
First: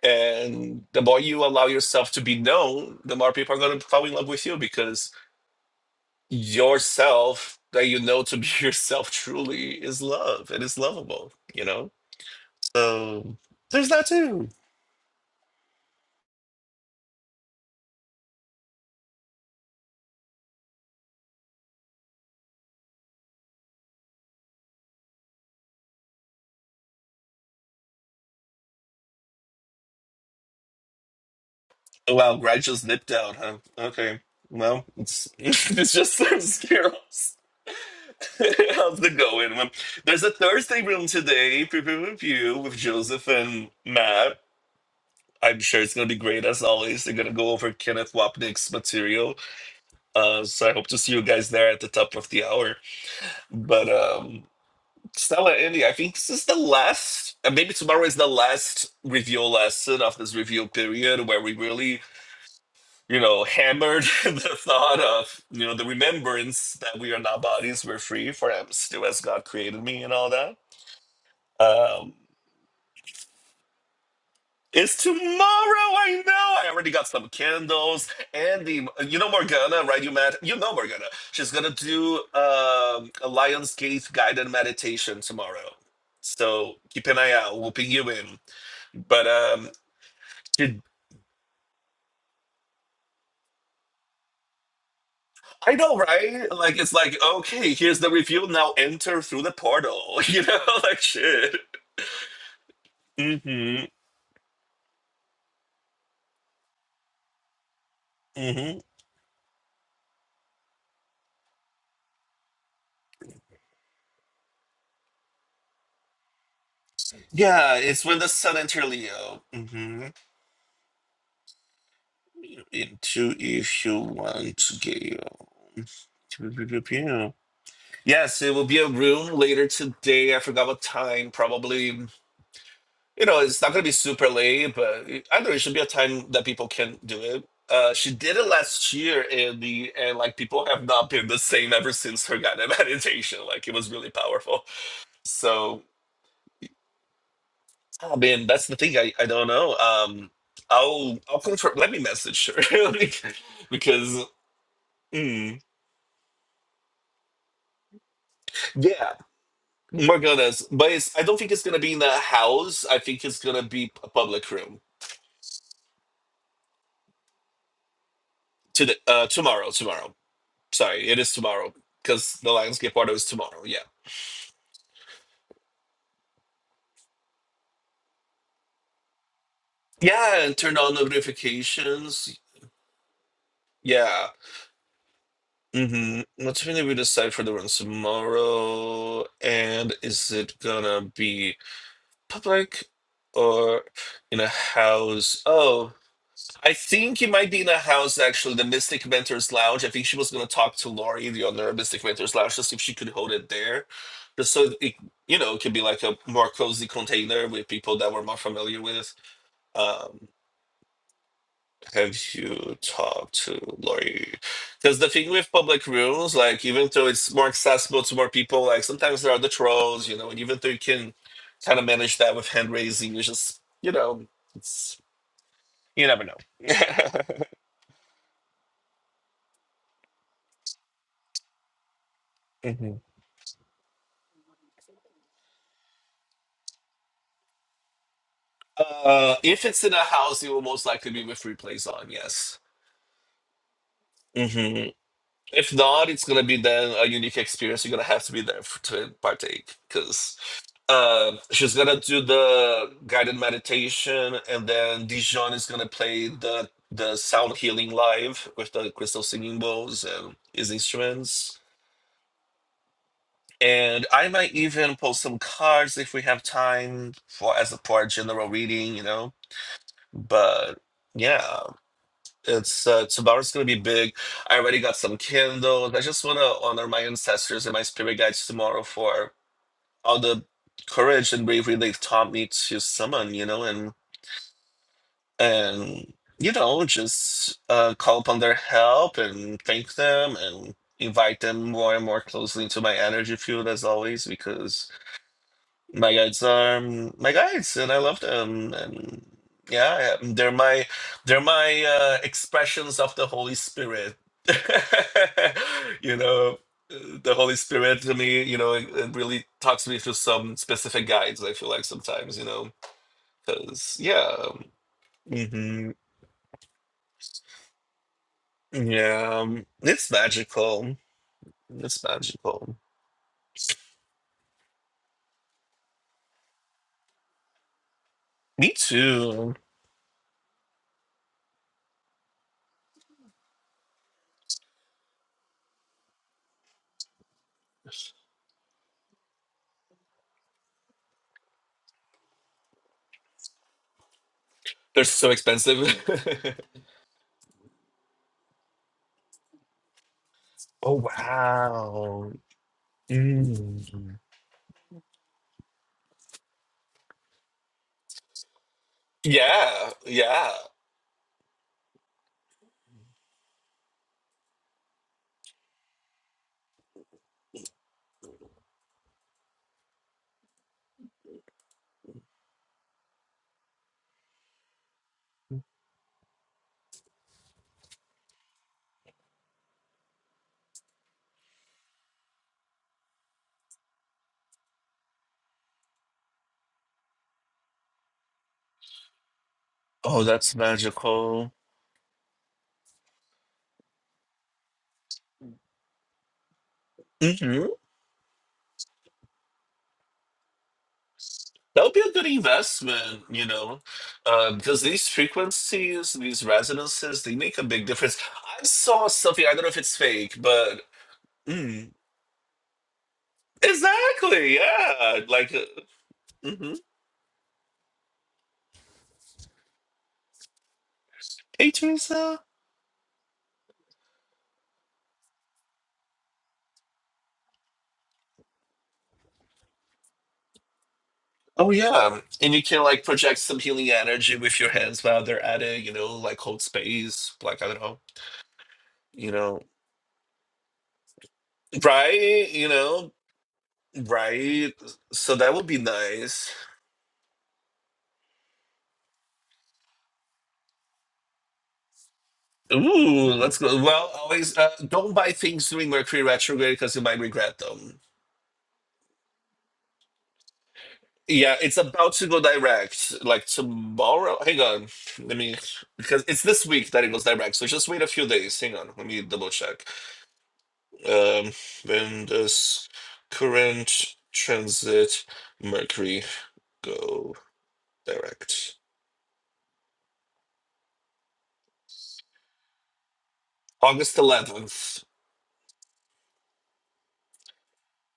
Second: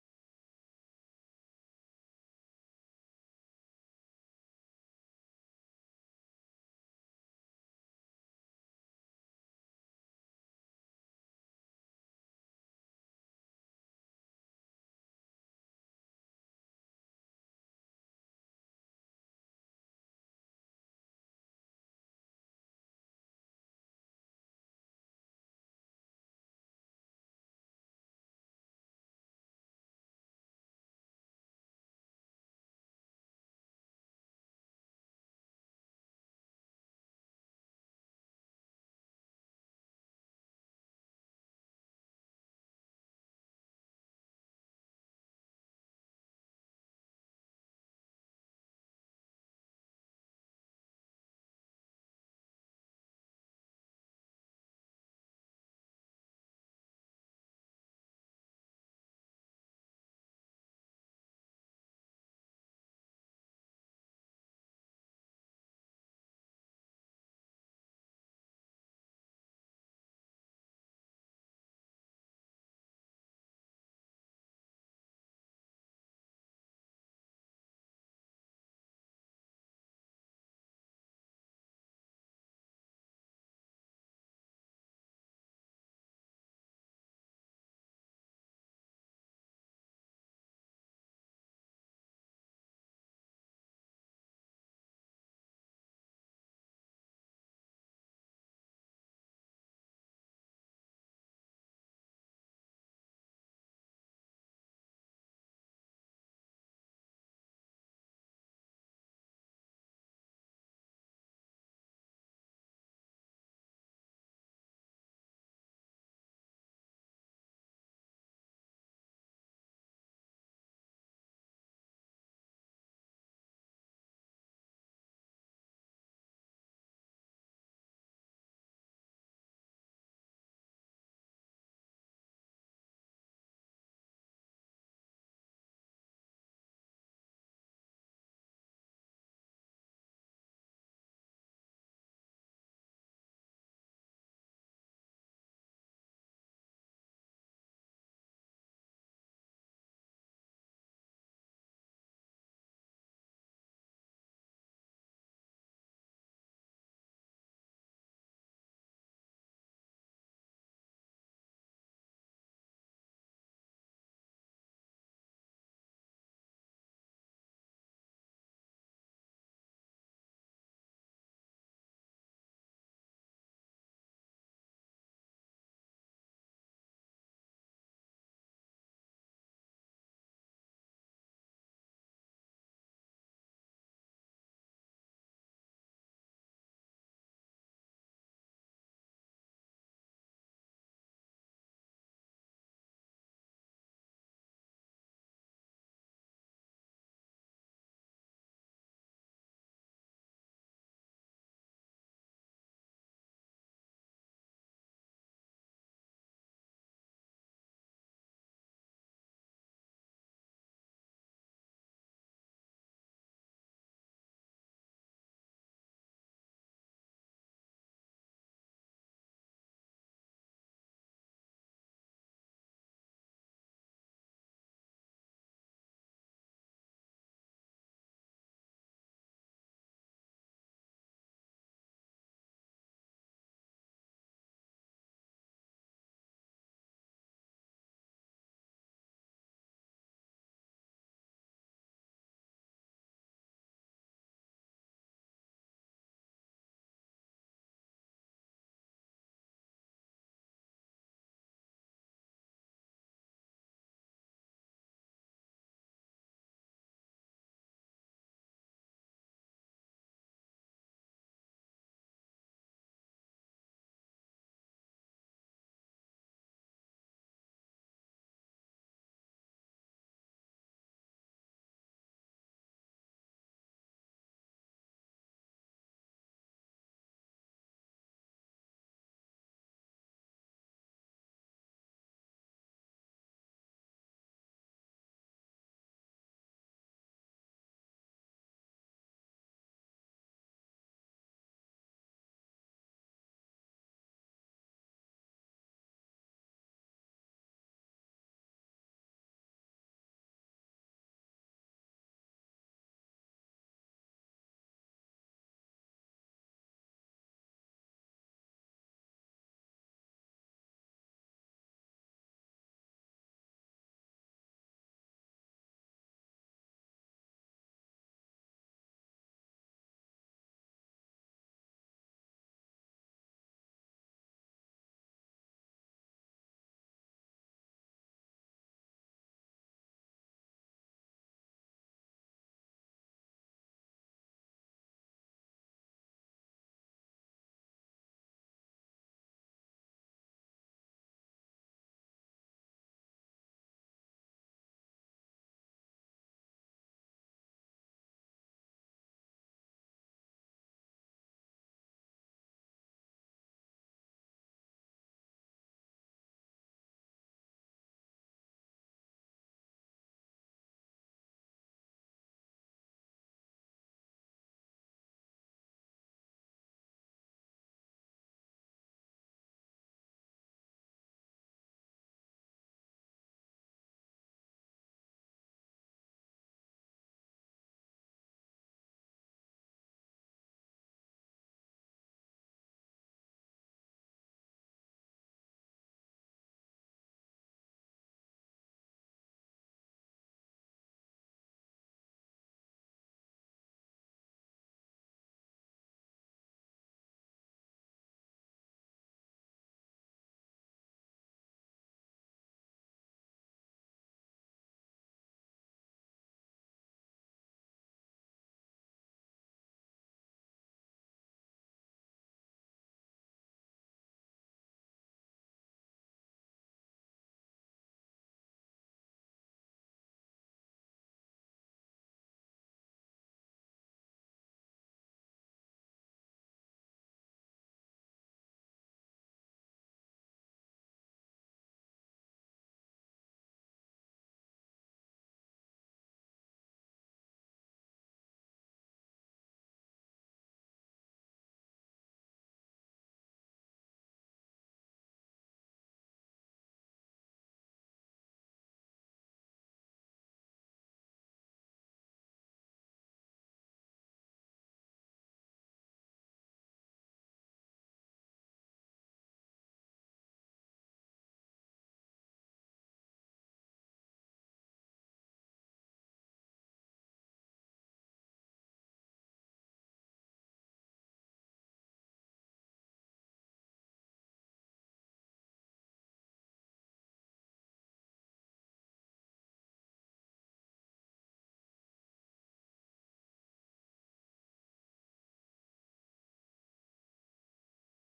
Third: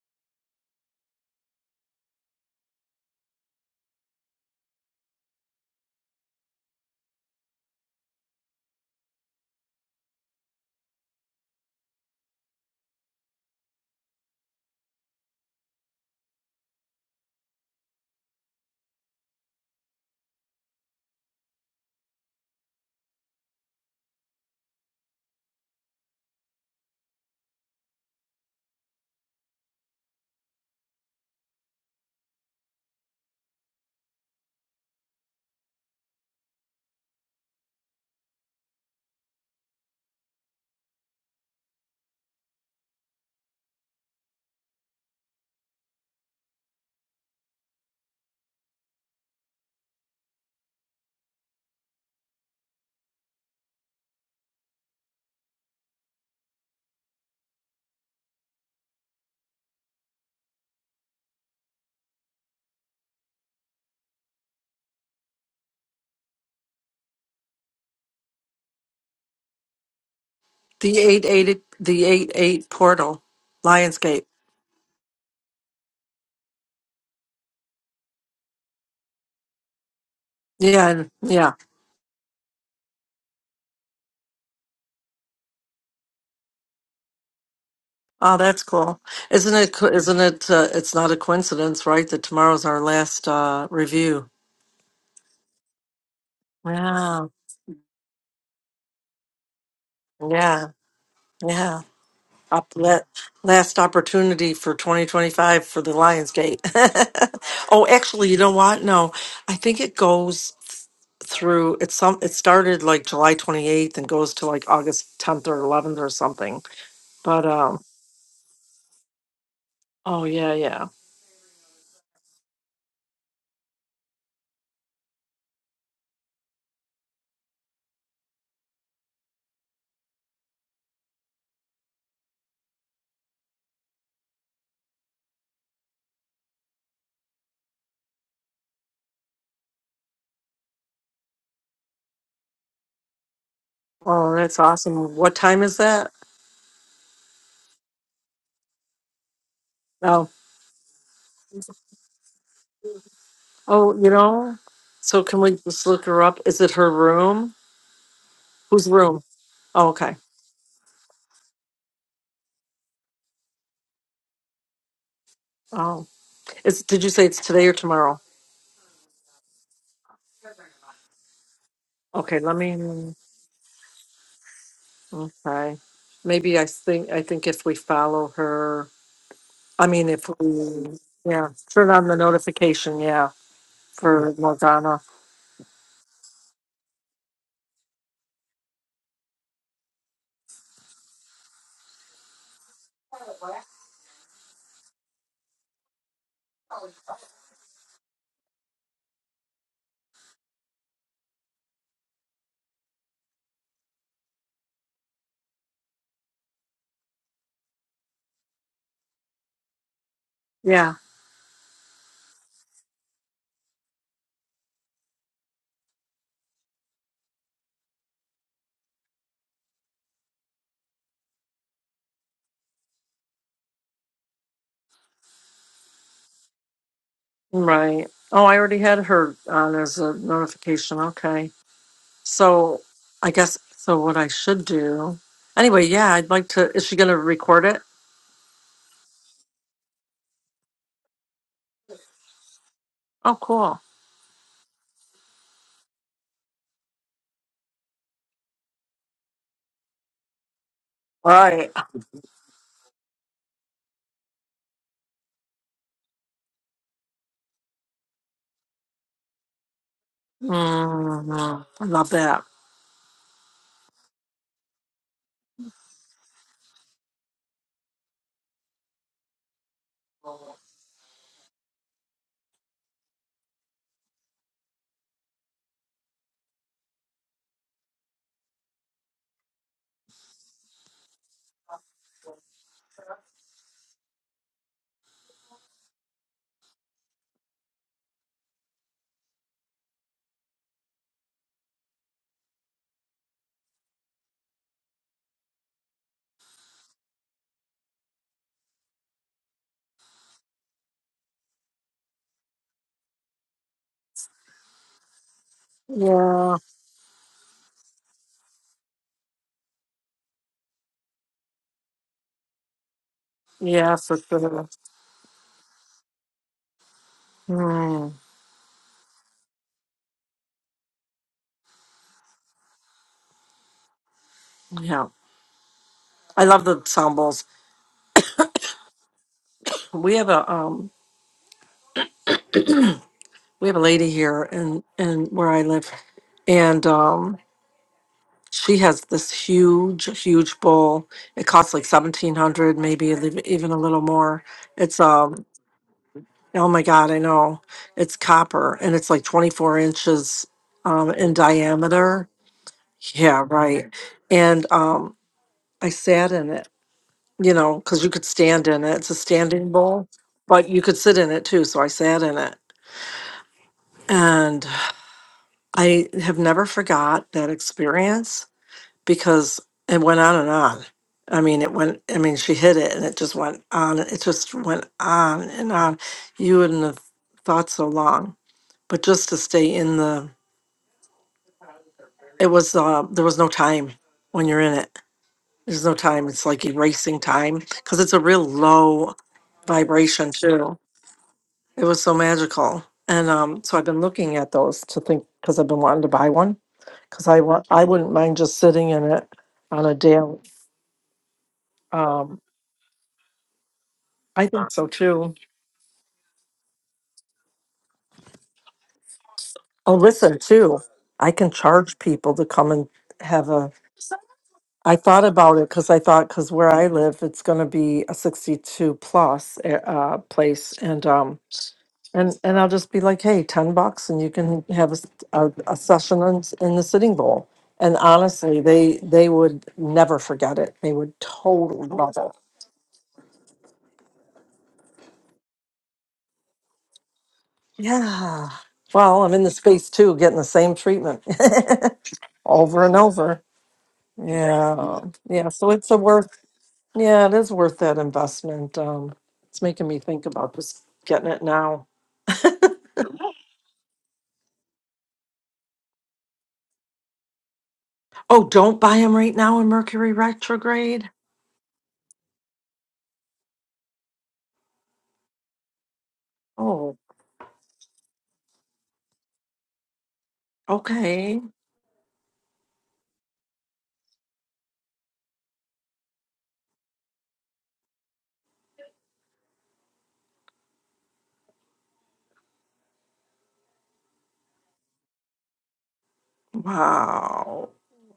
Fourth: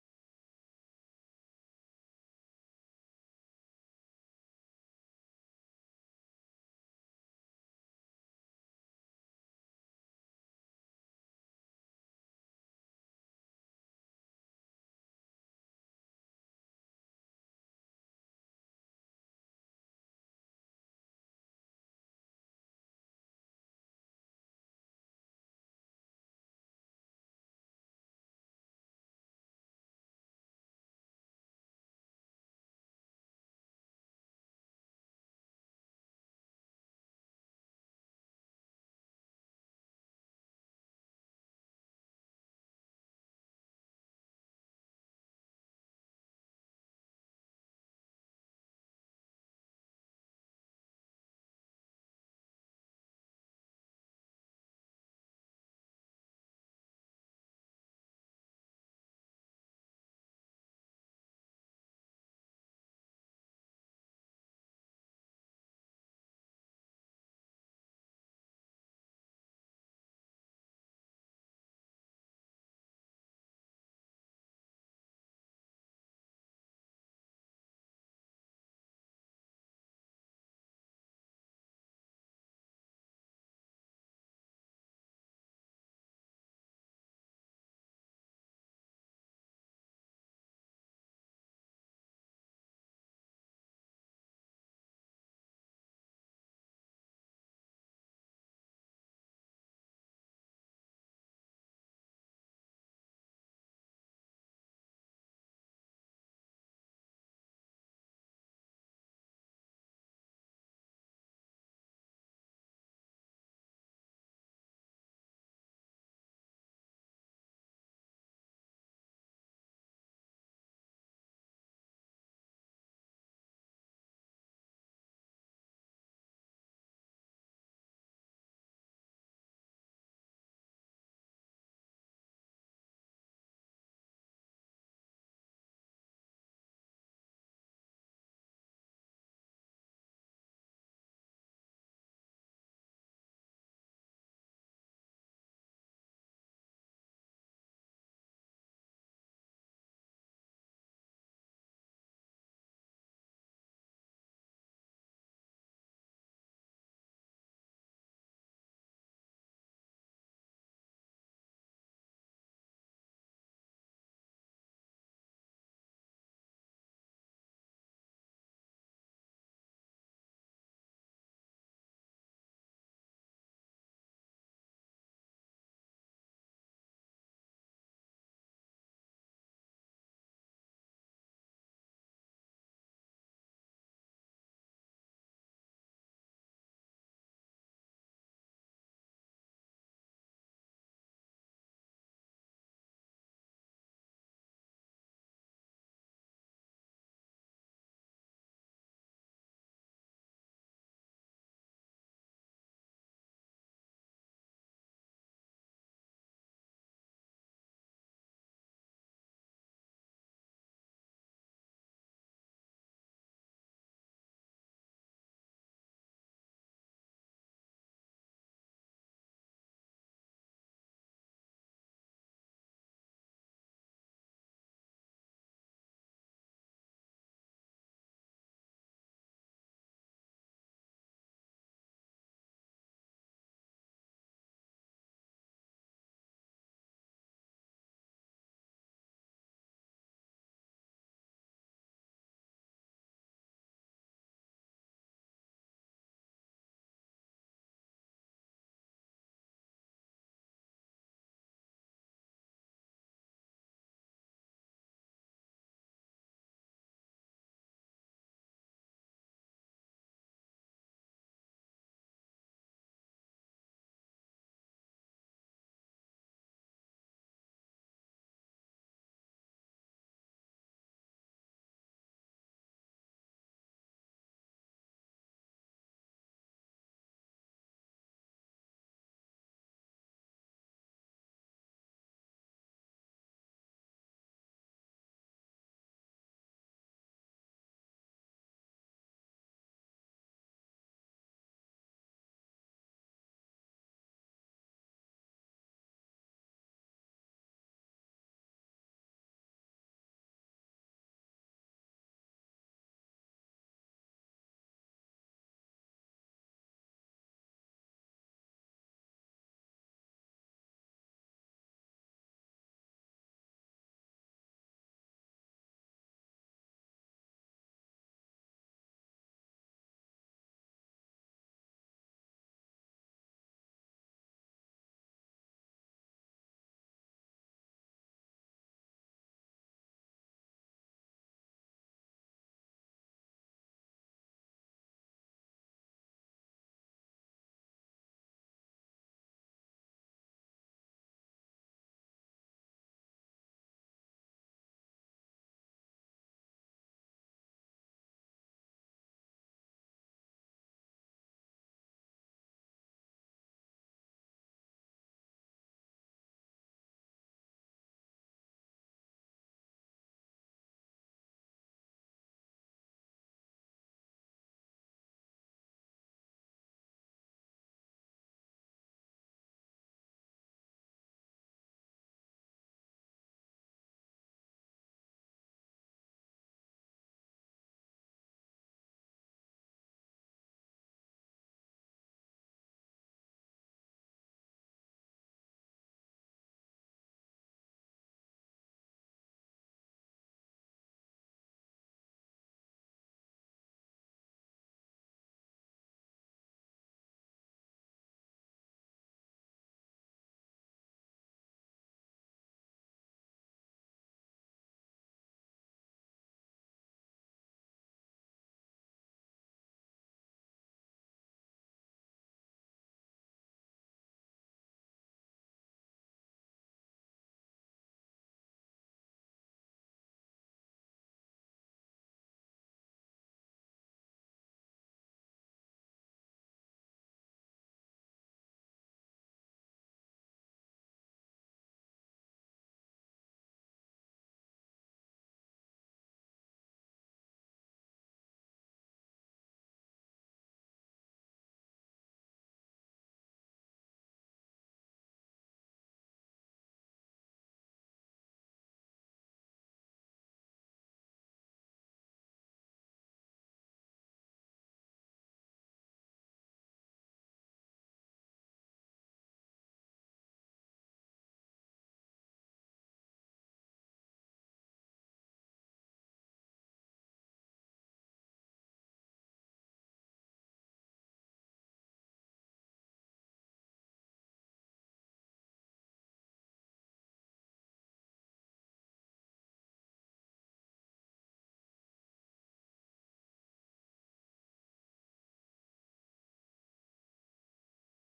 B: And the more you allow yourself to be known, the more people are gonna fall in love with you because yourself that you know to be yourself truly is love and is lovable, you know? So there's that too. Oh, Wow, Greg just nipped out, huh? Okay. Well, it's it's just some scares. How's it going? Um, There's a Thursday room today, preview review with Joseph and Matt. I'm sure it's gonna be great as always. They're gonna go over Kenneth Wapnick's material. Uh, so I hope to see you guys there at the top of the hour. But um Stella Andy, I think this is the last and maybe tomorrow is the last review lesson of this review period where we really you know, hammered the thought of, you know, the remembrance that we are not bodies, we're free, for I am still as God created me and all that
D: eight eight the
B: Um,
D: eight eight portal, Lionsgate.
B: it's tomorrow. I know. I already got some candles. Andy, you know Morgana, right? You met. You know
D: Yeah,
B: Morgana.
D: and- yeah.
B: She's gonna do um, a Lions Gate guided meditation tomorrow. So keep an eye out. We'll ping you
D: Oh,
B: in.
D: that's cool.
B: But
D: Isn't
B: um,
D: it? co- Isn't it? Uh,
B: it-
D: it's not a coincidence, right? That tomorrow's our last uh, review.
B: I know, right? Like it's like
D: Yeah,
B: okay, here's the review. Now enter through the portal. You know,
D: Yeah.
B: like shit.
D: Yeah. Up let, last
B: Mm-hmm.
D: opportunity for 2025 for the Lionsgate. oh, actually, you know
B: Mm-hmm.
D: what? No, I think it goes through. It's some. It started like July 28th and goes to like August 10th or 11th or something. But
B: Yeah,
D: um.
B: it's when the sun enter Leo. Mm-hmm.
D: Oh yeah, yeah.
B: into if you want to get you. yes it will be a room later today i forgot what time probably you know it's not going to be super late but it- i know it should be a time that people can do it uh she did it last year and the and like people have not been the same ever since her guided meditation like it was really
D: Oh, that's
B: powerful
D: awesome. What time is
B: so
D: that?
B: i mean that's the thing i i don't know
D: Oh,
B: um i'll i'll confirm let me message her
D: Oh, you
B: because
D: know? So can we
B: mm.
D: just look her up? Is it her room? Whose
B: Yeah,
D: room? Oh, okay.
B: My goodness, but it's, I don't think it's gonna be in the house. I think it's gonna be a public room
D: Oh, is did you say it's today or tomorrow?
B: today, uh, tomorrow, tomorrow. Sorry, it is tomorrow because
D: Okay,
B: the
D: let
B: Lionsgate
D: me.
B: party is tomorrow. Yeah,
D: Okay, maybe I think I think if we follow her, I mean if
B: yeah, and turn on
D: we yeah turn on the
B: notifications.
D: notification, yeah,
B: Yeah.
D: for Morgana.
B: Mm-hmm. What's gonna be the site for the room tomorrow? And is it gonna be public or in a house? Oh, I think it might be in a house actually, the Mystic Mentors Lounge. I think she was going to talk to Lori, the owner of Mystic Mentors Lounge, to see if she could hold it there, just so it, you know, it could be like a more cozy container with people that we're more familiar with. Um,
D: Yeah,
B: have you talked to Lori? Because the thing with public rooms, like even though it's more accessible to more people, like sometimes there are the trolls, you know, and even though you can kind of manage that with hand raising, you just you know, it's you never know.
D: right. Oh, I already had her on as a notification. Okay, so I guess so. What I should do anyway? Yeah, I'd like to. Is she going to record it?
B: Uh, if it's in a house, it will most likely be with replays on. Yes.
D: Oh, cool.
B: hmm If not, it's gonna be then a unique experience. You're gonna have to be there for, to partake because uh,
D: Right.
B: she's gonna do the guided meditation, and then Dijon is gonna play the the sound healing live with the crystal singing bowls and his instruments.
D: Mhm. I love that.
B: And I might even post some cards if we have time for as a for a general reading, you know. But yeah. It's uh, tomorrow's gonna be big. I already got some candles. I just wanna honor my ancestors and my spirit guides tomorrow for all the courage and bravery they've taught me to summon, you know, and and you know, just uh, call upon their help and thank them and invite them more and more closely into my energy field as always because my guides are mm, my guides, and I love them. And yeah, I- they're my they're my uh, expressions of the Holy Spirit. You
D: Yeah.
B: know, the Holy Spirit to me, you know, it, it really talks me through some specific guides. I feel like sometimes, you know,
D: Yeah,
B: because
D: for
B: yeah,
D: sure.
B: hmm
D: Mm,
B: yeah, um, it's magical. It's magical.
D: yeah. I love the sound bowls.
B: Me too.
D: We have a um we have a lady here in in where I live and um she has this huge huge bowl. It costs like 1700 maybe a lit- even a little more. It's
B: They're so
D: um
B: expensive.
D: oh my god, I know. It's copper and it's like 24 inches
B: Oh
D: um in diameter.
B: wow.
D: Yeah, right.
B: Mm.
D: And um I sat in it you know, because you could stand in it. It's a standing
B: Yeah,
D: bowl,
B: yeah.
D: but you could sit in it too. So I sat in it. And I have never forgot that experience because it went on and on. I mean, it went, I mean, she hit it and it just went on. It just went on and on. You wouldn't have thought so long, but just to stay in the, it was, uh, there was no time when you're in it. There's no time. It's like erasing time because it's a real low
B: Oh,
D: vibration
B: that's
D: too.
B: magical.
D: It was so magical. And um, so I've been looking at those to think because I've been wanting to buy one because I want
B: hmm
D: I wouldn't mind just sitting in it on a day.
B: That would be a good
D: Um,
B: investment, you know,
D: I
B: uh,
D: think
B: because
D: so
B: these
D: too.
B: frequencies, these resonances, they make a big difference. I saw something, I don't know if
D: Oh,
B: it's fake,
D: listen, too,
B: but
D: I can
B: mm,
D: charge people to come and have a.
B: exactly,
D: I
B: yeah.
D: thought
B: Like,
D: about
B: uh,
D: it because I thought because where
B: mhm.
D: I live, it's going to be a sixty-two plus uh, uh, place, and um,
B: Hey,
D: And,
B: Teresa.
D: and I'll just be like, hey, ten bucks and you can have a, s- a- a session in, s- in the Sitting Bowl. And honestly, they, they would never forget it. They would
B: Oh,
D: totally love
B: yeah.
D: it.
B: And you can like project some healing energy with your hands while they're at it, you know, like hold space, like, I don't know,
D: Yeah. Well,
B: you
D: I'm in the
B: know,
D: space too, getting the same treatment
B: right? You
D: over and
B: know,
D: over.
B: Right.
D: Yeah.
B: So
D: Yeah.
B: that would
D: So
B: be
D: it's a worth,
B: nice.
D: yeah, it is worth that investment. Um, it's making me think about just getting it now.
B: Ooh, let's go. Well, always uh, don't buy things during Mercury retrograde because you might regret them.
D: Oh, don't buy them right now in Mercury retrograde.
B: Yeah, it's about to go direct. Like tomorrow. Hang on. Let me because it's this week
D: Oh,
B: that it goes direct. So just wait a few days. Hang on. Let me double check.
D: okay.
B: Um, when does current transit Mercury go direct? August 11th.
D: Wow.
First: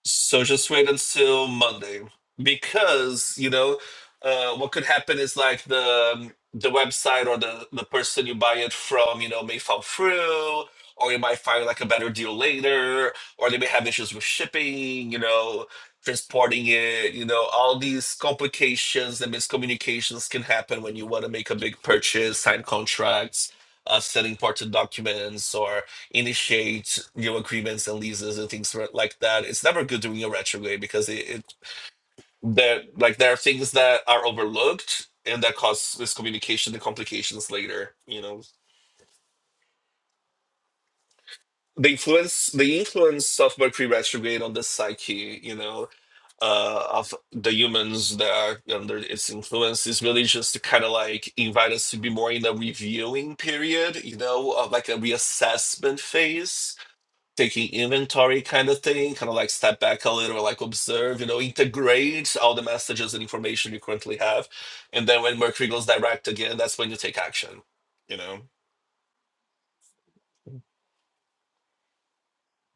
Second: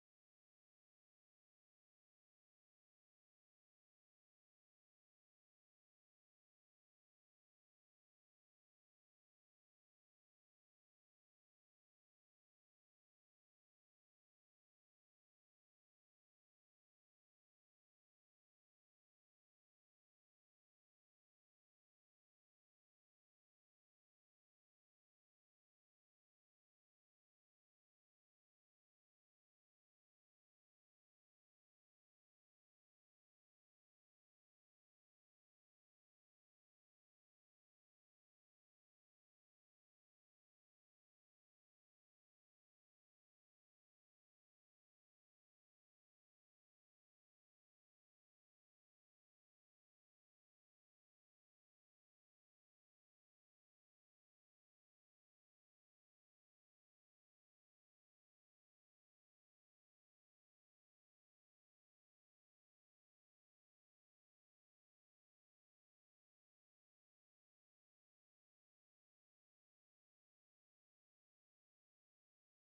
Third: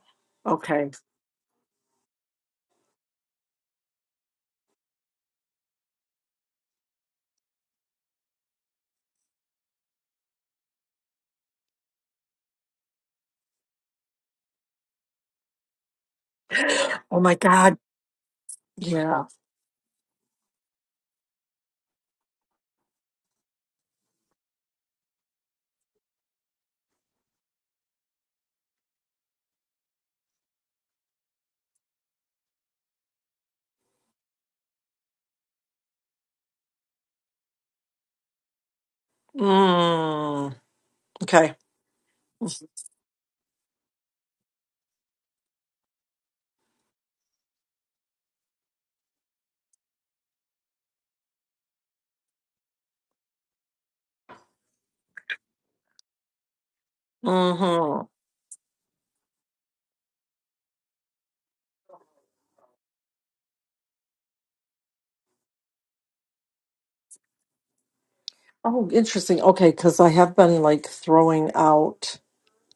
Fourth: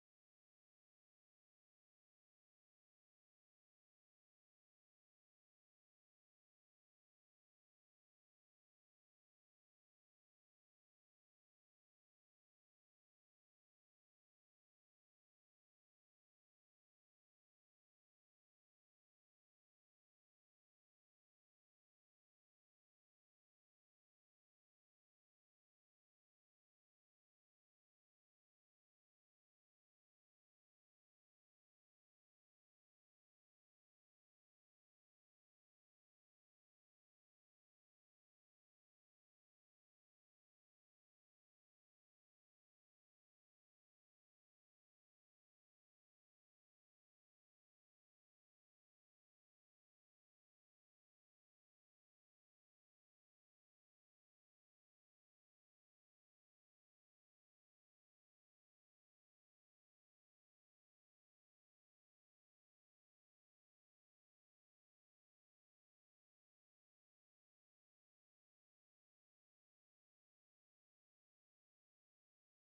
B: So just wait
D: Okay.
B: until Monday because you know uh, what could happen is like the um, the website or the the person you buy it from you know may fall through or you might find like a better deal later or they may have issues with shipping you know transporting it
D: Oh
B: you
D: my
B: know
D: God.
B: all these complications
D: Yeah.
B: and miscommunications can happen when you want to make a big purchase sign contracts uh, send important documents or initiate new agreements and leases and things ri- like that. It's never good doing a retrograde because it, it there like there are things that are overlooked and that cause miscommunication and complications later. You know,
D: Mm. Okay.
B: the influence the influence of Mercury retrograde on the psyche. You know. Uh, of the humans that are under its influence is really just to kind of like invite us to be more in a reviewing period, you know, of like a reassessment phase taking
D: Mm-hmm.
B: inventory kind of thing, kind of like step back a little, like observe, you know, integrate all the messages and information you currently have. And then when Mercury goes direct again, that's when you take action, you know?
D: Oh, interesting. Okay, because I have been like throwing out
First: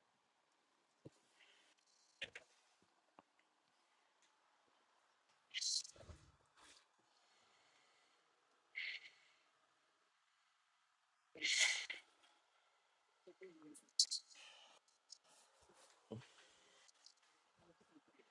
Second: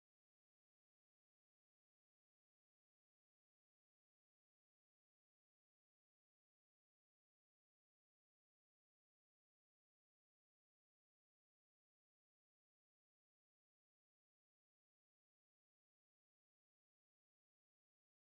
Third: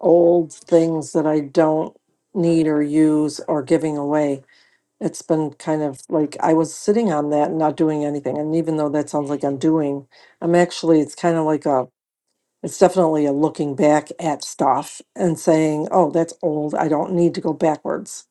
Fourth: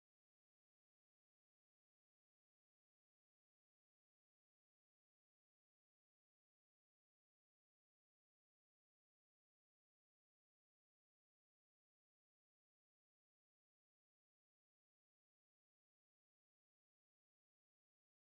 D: old things that I don't need or use or giving away. It's been kind of like I was sitting on that and not doing anything. And even though that sounds like I'm doing, I'm actually, it's kind of like a, it's definitely a looking back at stuff and saying, oh, that's old. I don't need to go backwards.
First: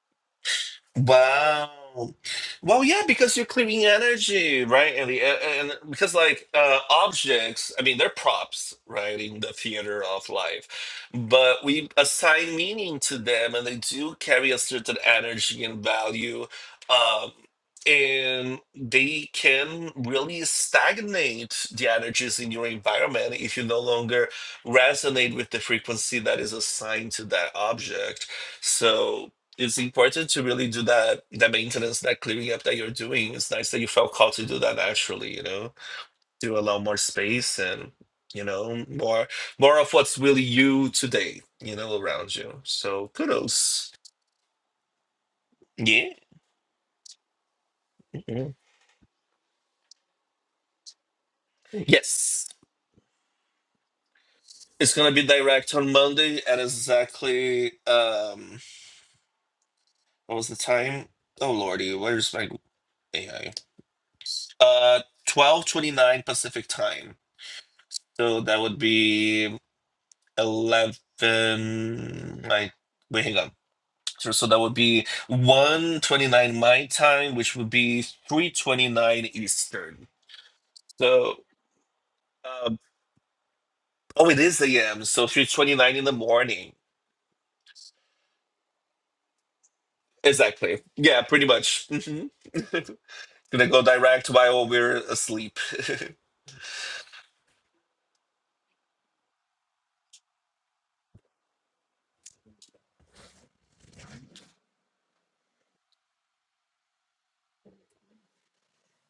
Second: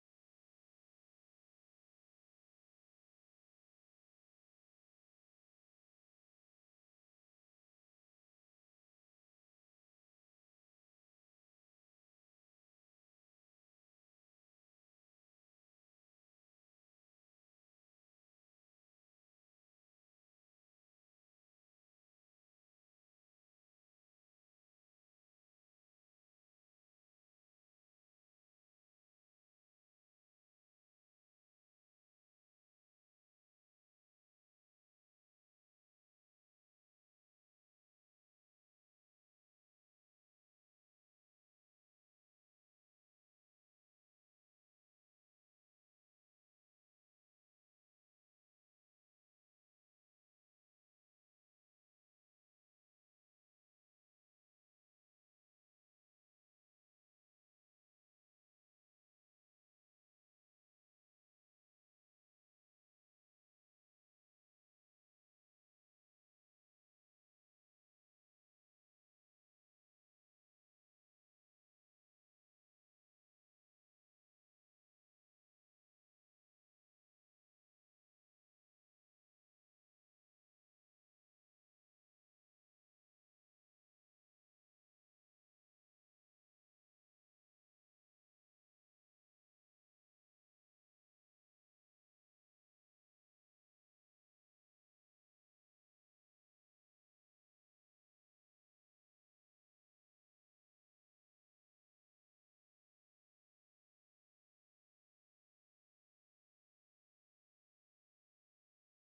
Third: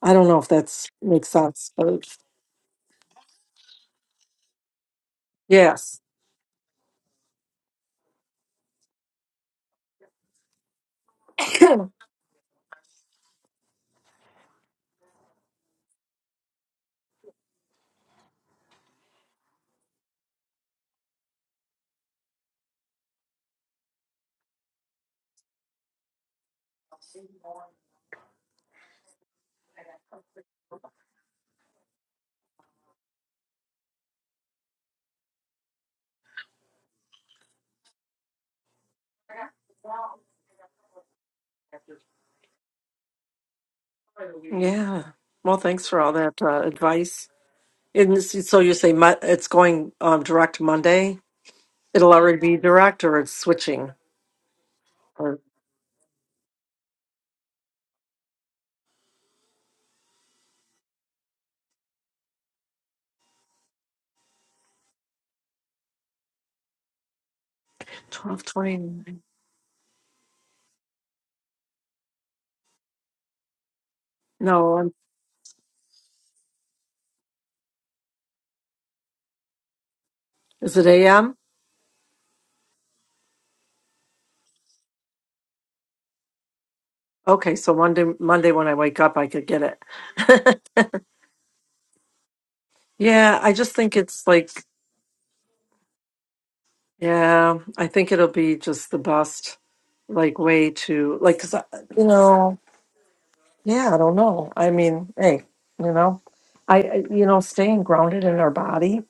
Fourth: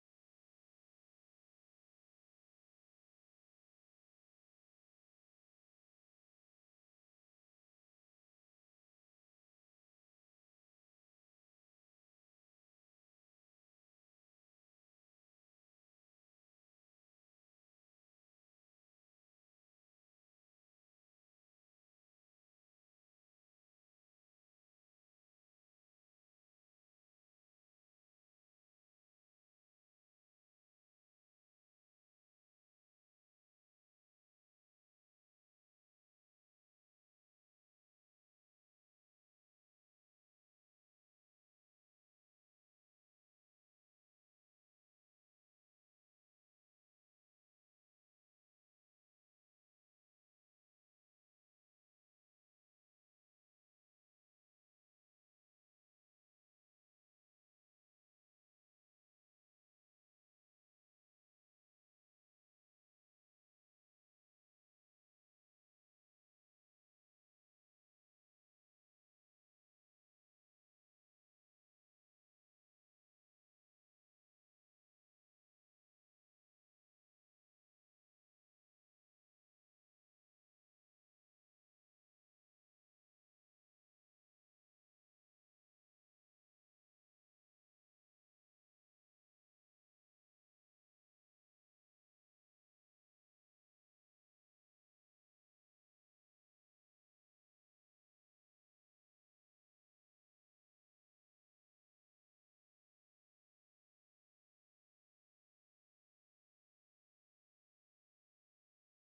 D: I don't know if that's makes sense, but
B: Wow. Well, yeah, because you're clearing energy, right? And, the, and
D: Yes.
B: because like uh, objects, I mean, they're props, right, in the theater of life, but we assign meaning to them, and they do carry a certain energy and value, um, and they can really stagnate the energies in your environment if you no longer resonate with the frequency that is assigned to that object. So it's important to really do that that maintenance, that clearing up that you're doing. It's nice that you felt called to do that naturally, you know, to allow more space and you know more more of what's really you today, you know, around you. So kudos.
D: Yeah. Well, thanks for
B: Yeah.
D: all that uh, advice. And s-
B: Mhm.
D: so you say Mo- it's going um, direct Monday. It'll already
B: Yes.
D: be direct, or it's switching,
B: It's gonna be
D: or
B: direct on Monday at exactly um what was the time? Oh lordy, where's my AI? Uh twelve twenty nine Pacific time. So
D: twelve
B: that
D: twenty
B: would
D: nine.
B: be 11 like wait hang on so, so that would
D: No, um,
B: be 129 my time which would be 329 eastern
D: is it a.m.?
B: so um, oh it is am so 329 in the morning
D: Okay, so Monday, Monday when I wake up, I could get it.
B: exactly yeah pretty much hmm
D: yeah, I
B: gonna
D: just
B: go
D: think it's
B: direct
D: like,
B: while we're asleep
D: yeah, I think it'll be just the best, like way to like, 'cause I, you know. Yeah, I don't know. I mean, hey, you know, I, I- you know, staying grounded in our body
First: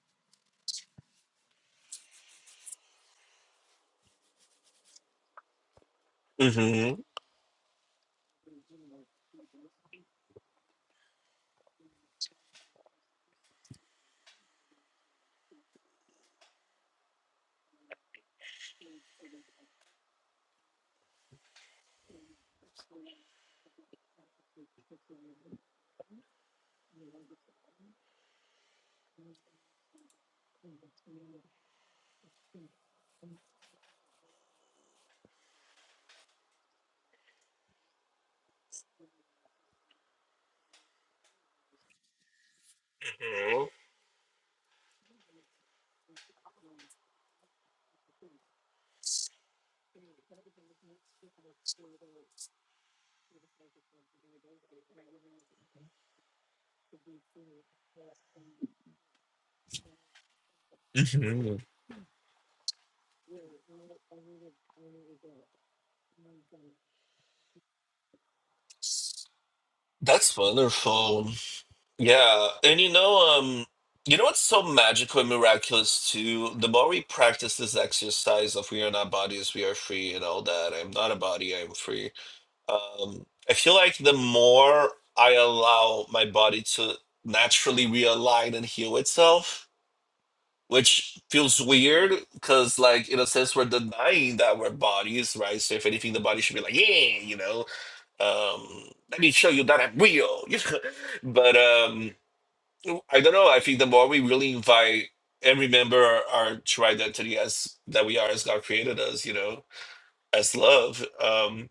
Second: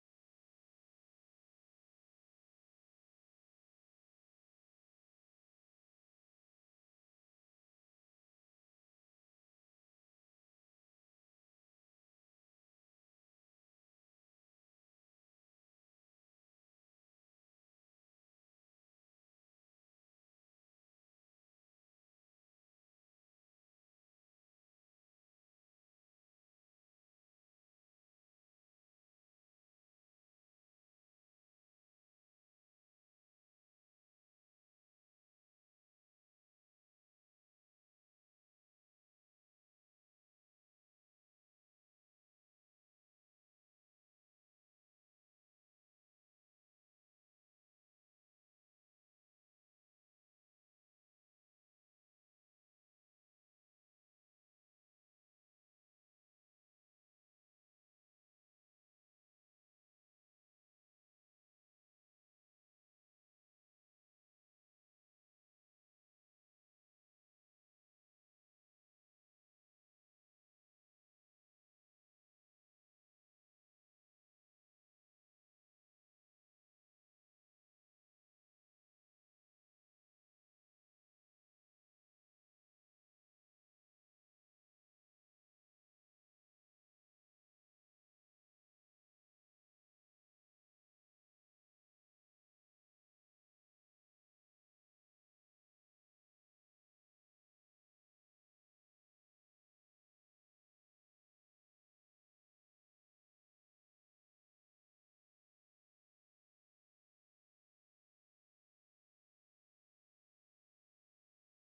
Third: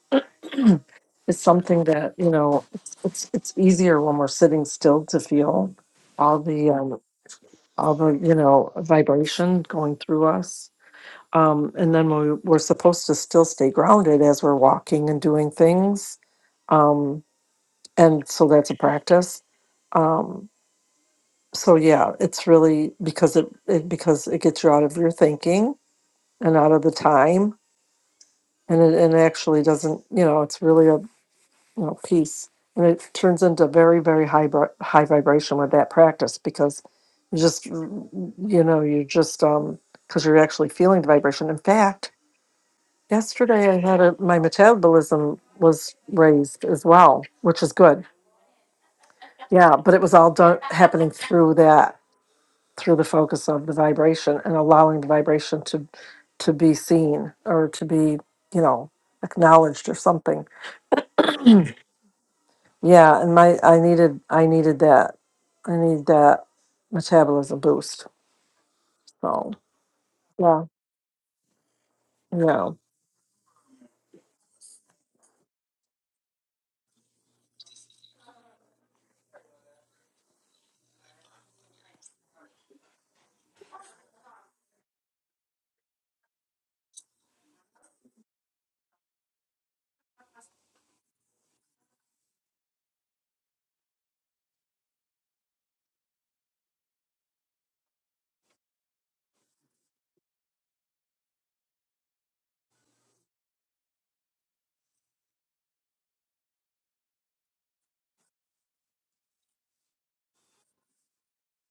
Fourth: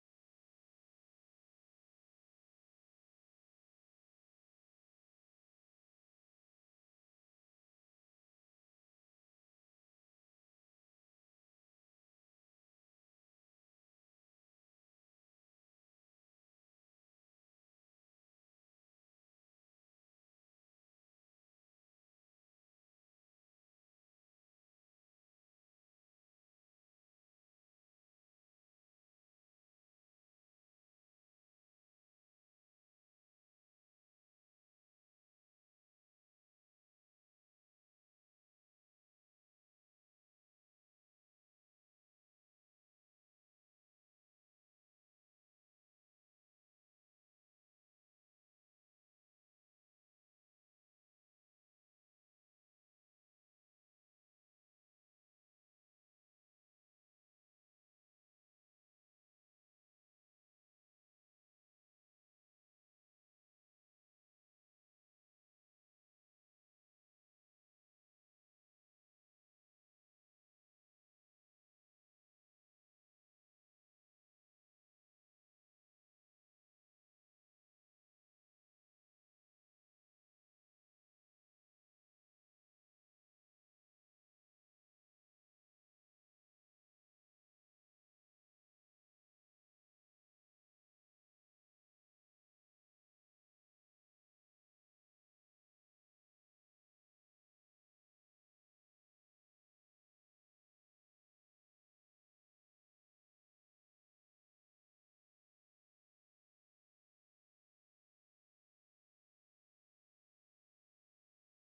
D: is something that, you know, it's it's, it's easier when we're sitting still to feel all the
B: hmm
D: um all the, you know, vibration going through us. Um and then we we're supposed to still stay grounded as we're walking and doing things. Um and so that's a practice. Um so yeah, it's really because it, it because it gets you out of your thinking and out of the time and it and it actually doesn't you know it's really a you know piece and it turns into very very high bri- high vibration with that practice because you just you know you just um because you're actually feeling the vibration in fact yesterday i had a my metabolism was raised as well which is good yeah but it was all done happening through that through the focus of the vibration and allowing the vibration to to be seen or to be you know acknowledged or something
B: hmm
D: Yeah, and my I needed I needed that. I need that metabolism boost. So
B: that's
D: yeah,
B: wonderful Yeah,
D: yeah.
B: and you know, um, you know what's so magical and miraculous too? The more we practice this exercise of we are not bodies, we are free, and all that. I'm not a body, I'm free. Um, I feel like the more I allow my body to naturally realign and heal itself, which feels weird because, like, in a sense, we're denying that we're bodies, right? So if anything, the body should be like, yeah, you know, um, let me show you that I'm real. but um I don't know. I think the more we really invite and remember our, our true identity as that we are as God created us, you know, as love, um,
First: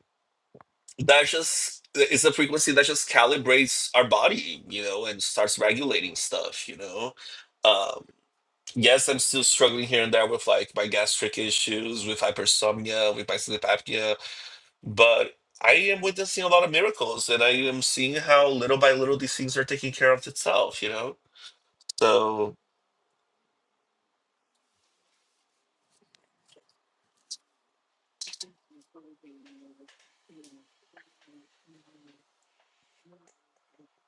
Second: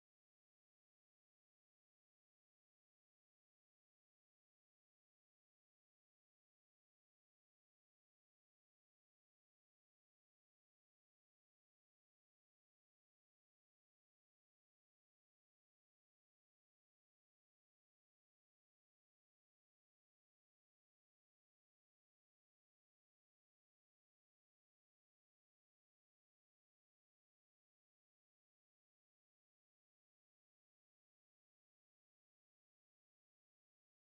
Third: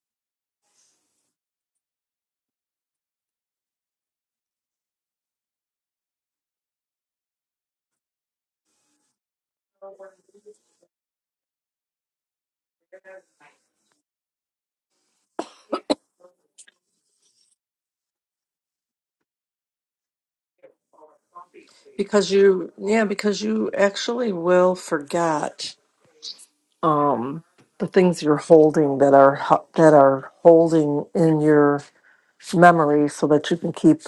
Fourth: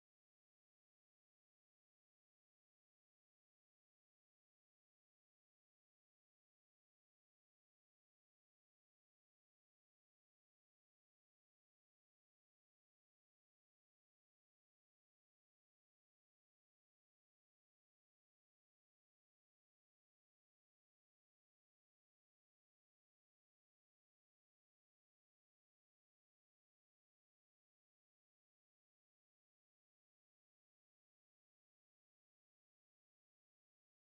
B: that just it's a frequency that just calibrates our body, you know, and starts regulating stuff, you know. Um, yes, I'm still struggling here and there with like my gastric issues, with hypersomnia, with my sleep apnea, but I am witnessing a lot of miracles and I am seeing how little by little these things are taking care of itself, you know.
D: Because
B: So
D: you, yeah, because you actually will forget. Um, the things you're holding that are ho- that are holding in your memory, so that you can keep